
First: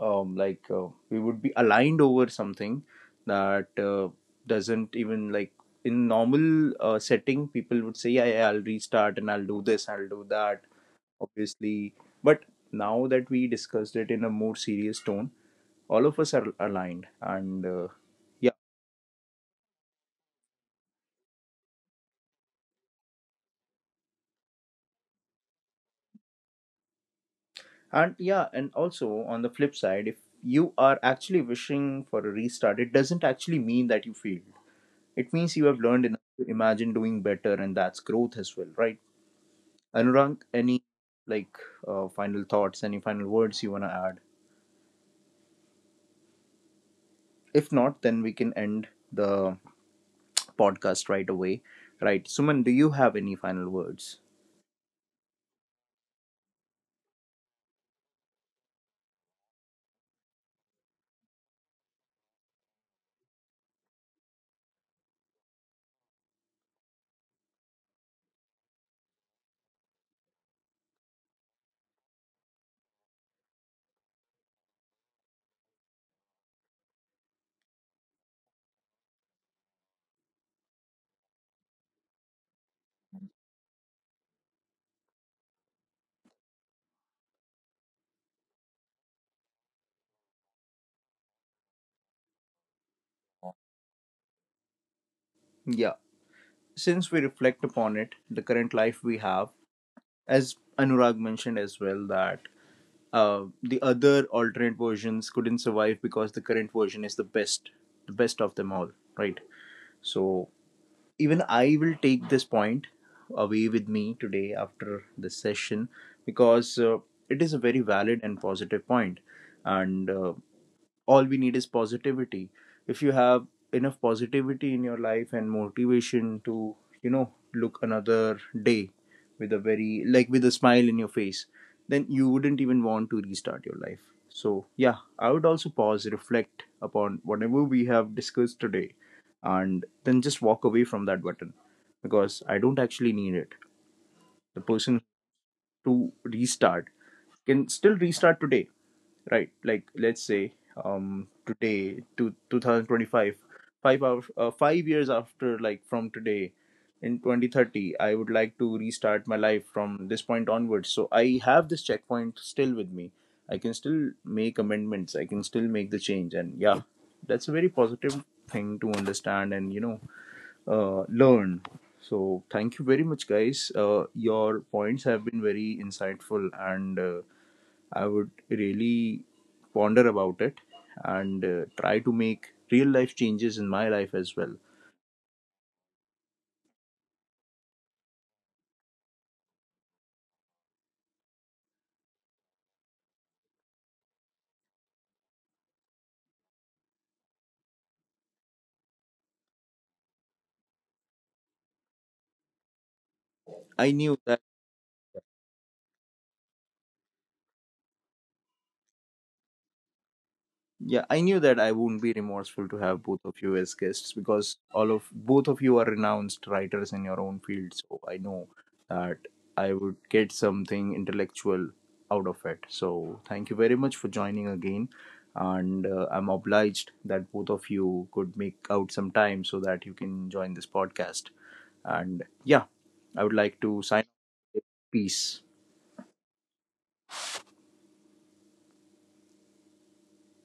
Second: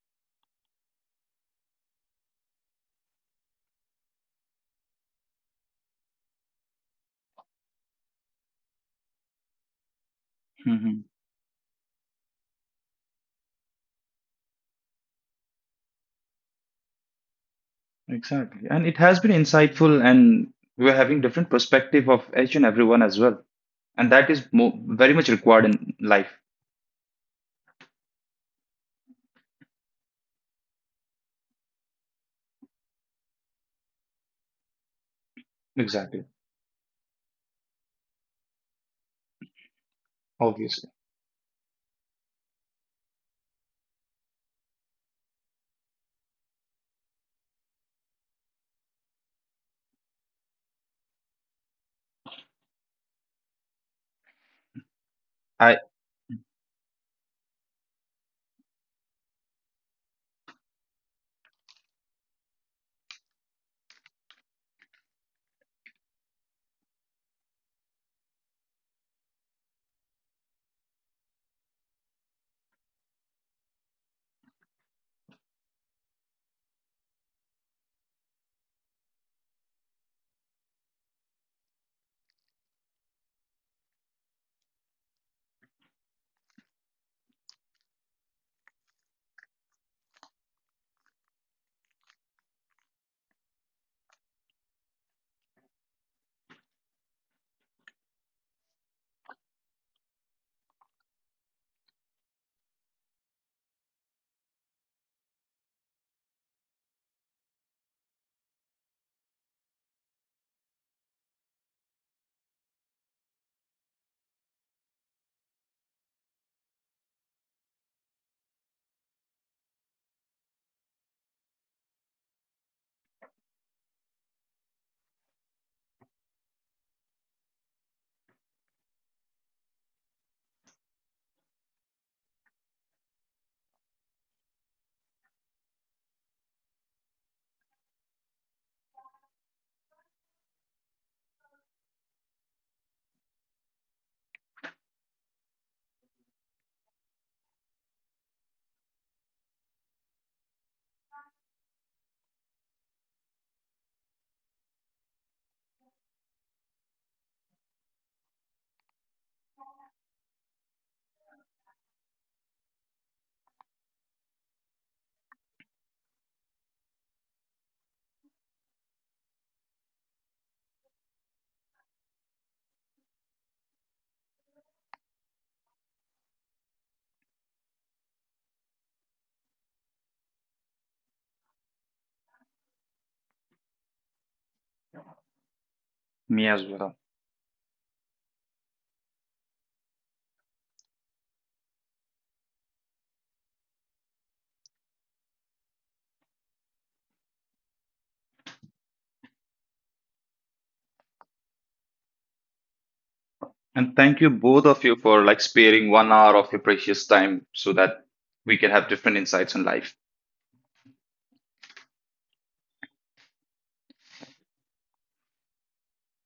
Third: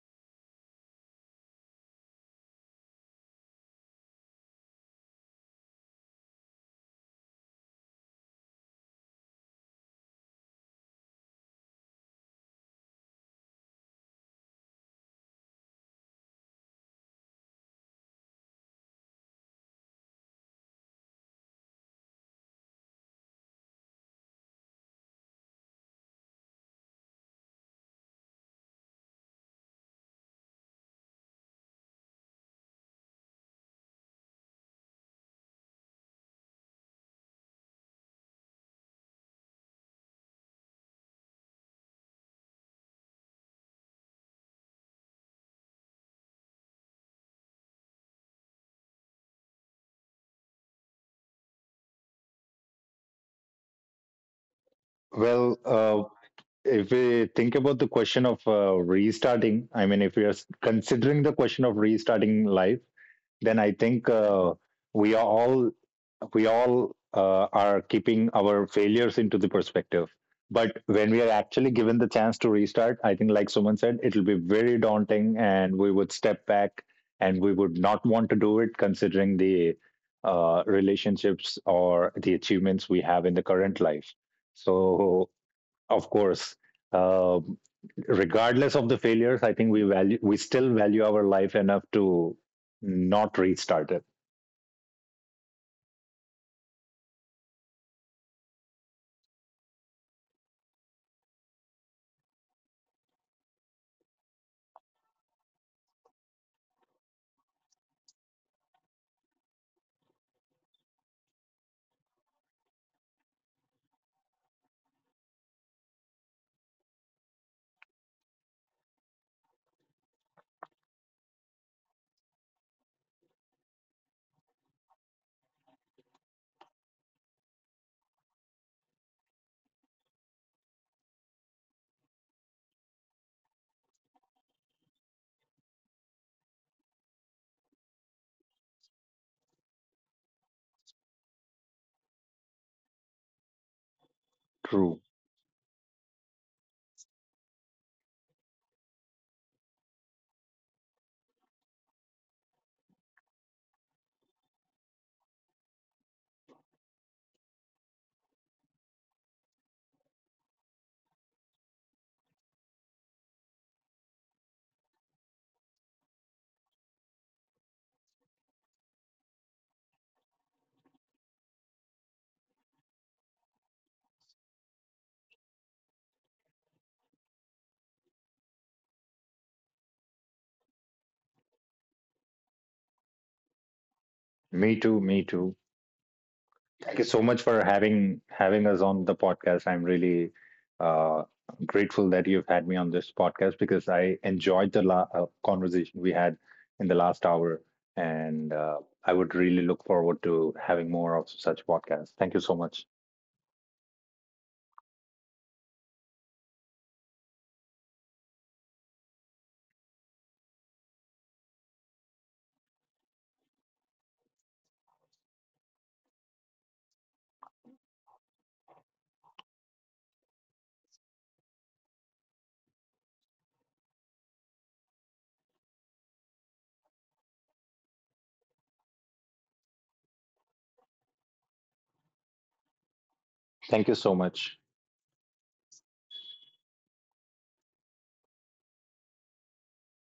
Speaker 1: like we would be aligned over something that doesn't even like in normal setting people would say, yeah, yeah, I'll restart and I'll do this, I'll do that,
Speaker 2: Hmm.
Speaker 1: obviously, but now that we discussed it in a more serious tone, all of us are aligned. And yeah.
Speaker 2: Exactly. And it has been insightful, and we're having different perspective of each and everyone as well. And that is mo very much required in life.
Speaker 1: And yeah, and also on the flip side, if you are actually wishing for a restart, it doesn't actually mean that you failed. It means you have learned
Speaker 2: Exactly.
Speaker 1: enough to imagine doing better, and that's growth as well, right? Anurag, any
Speaker 2: Obviously.
Speaker 1: like final thoughts, any final words you want to add? If not, then we can end the podcast right away. Right. Suman, do you have any final words?
Speaker 3: Well,
Speaker 2: I,
Speaker 3: if we think about the question of restarting, I mean, if we are considering the question of restarting life, then I think we are all we all are keeping our failures into the perspective. But when we are actually given the chance to restart, I think, like someone said, it'll be very daunting, and we would step back, and we would not want to do it, considering the relationships or the achievements we have in the current life. So of course, uh, regardless of the failures, I think we still value our life enough to not restart it.
Speaker 1: Yeah. Since we reflect upon it, the current life we have, as Anurag mentioned as well, that the other alternate versions couldn't survive because the current version is the best of them all, right? So even I will take this point away with me today after this session because it is a very valid and positive point. And all we need is positivity. If you have enough positivity in your life and motivation to, you know, look another day with a very, like with a smile in your face, then you wouldn't even want to restart your life. So yeah, I would also pause, reflect upon whatever we have discussed today, and then just walk away from that button because I don't actually need it. The
Speaker 3: True.
Speaker 1: person to restart can still restart today, right? Like let's say today to 2025, 5 hours 5 years after like from today in 2030, I would like to restart my life from this point onwards. So I have this checkpoint still with me. I can still make amendments, I can still make the change. And yeah, that's a very positive thing to understand, and you know, learn. So thank you very much guys, your points have been very insightful, and I would really ponder about it and try to make real life changes in my life as well.
Speaker 3: Me too. Me too.
Speaker 2: me as well.
Speaker 3: Thank you so much for having us on the podcast. I'm really uh, grateful that you've had me on this podcast because I enjoyed the conversation we had in the last hour, and I would really look forward to having more of such podcasts. Thank you so much.
Speaker 1: I
Speaker 2: And
Speaker 1: knew
Speaker 2: thank you
Speaker 1: that
Speaker 2: both of you for like sparing 1 hour of your precious time so that we can have different insights on life.
Speaker 1: Yeah, I knew that I wouldn't be remorseful to have both of you as guests because all of both of you are renounced writers in your own field. So I know that I would get something intellectual out of it. So thank you very much for joining again. And I'm obliged that both of you could make out some time so that you can join this podcast. And yeah, I would like
Speaker 3: Thank
Speaker 1: to
Speaker 3: you
Speaker 1: sign.
Speaker 3: so
Speaker 1: Off.
Speaker 3: much.
Speaker 1: With Peace.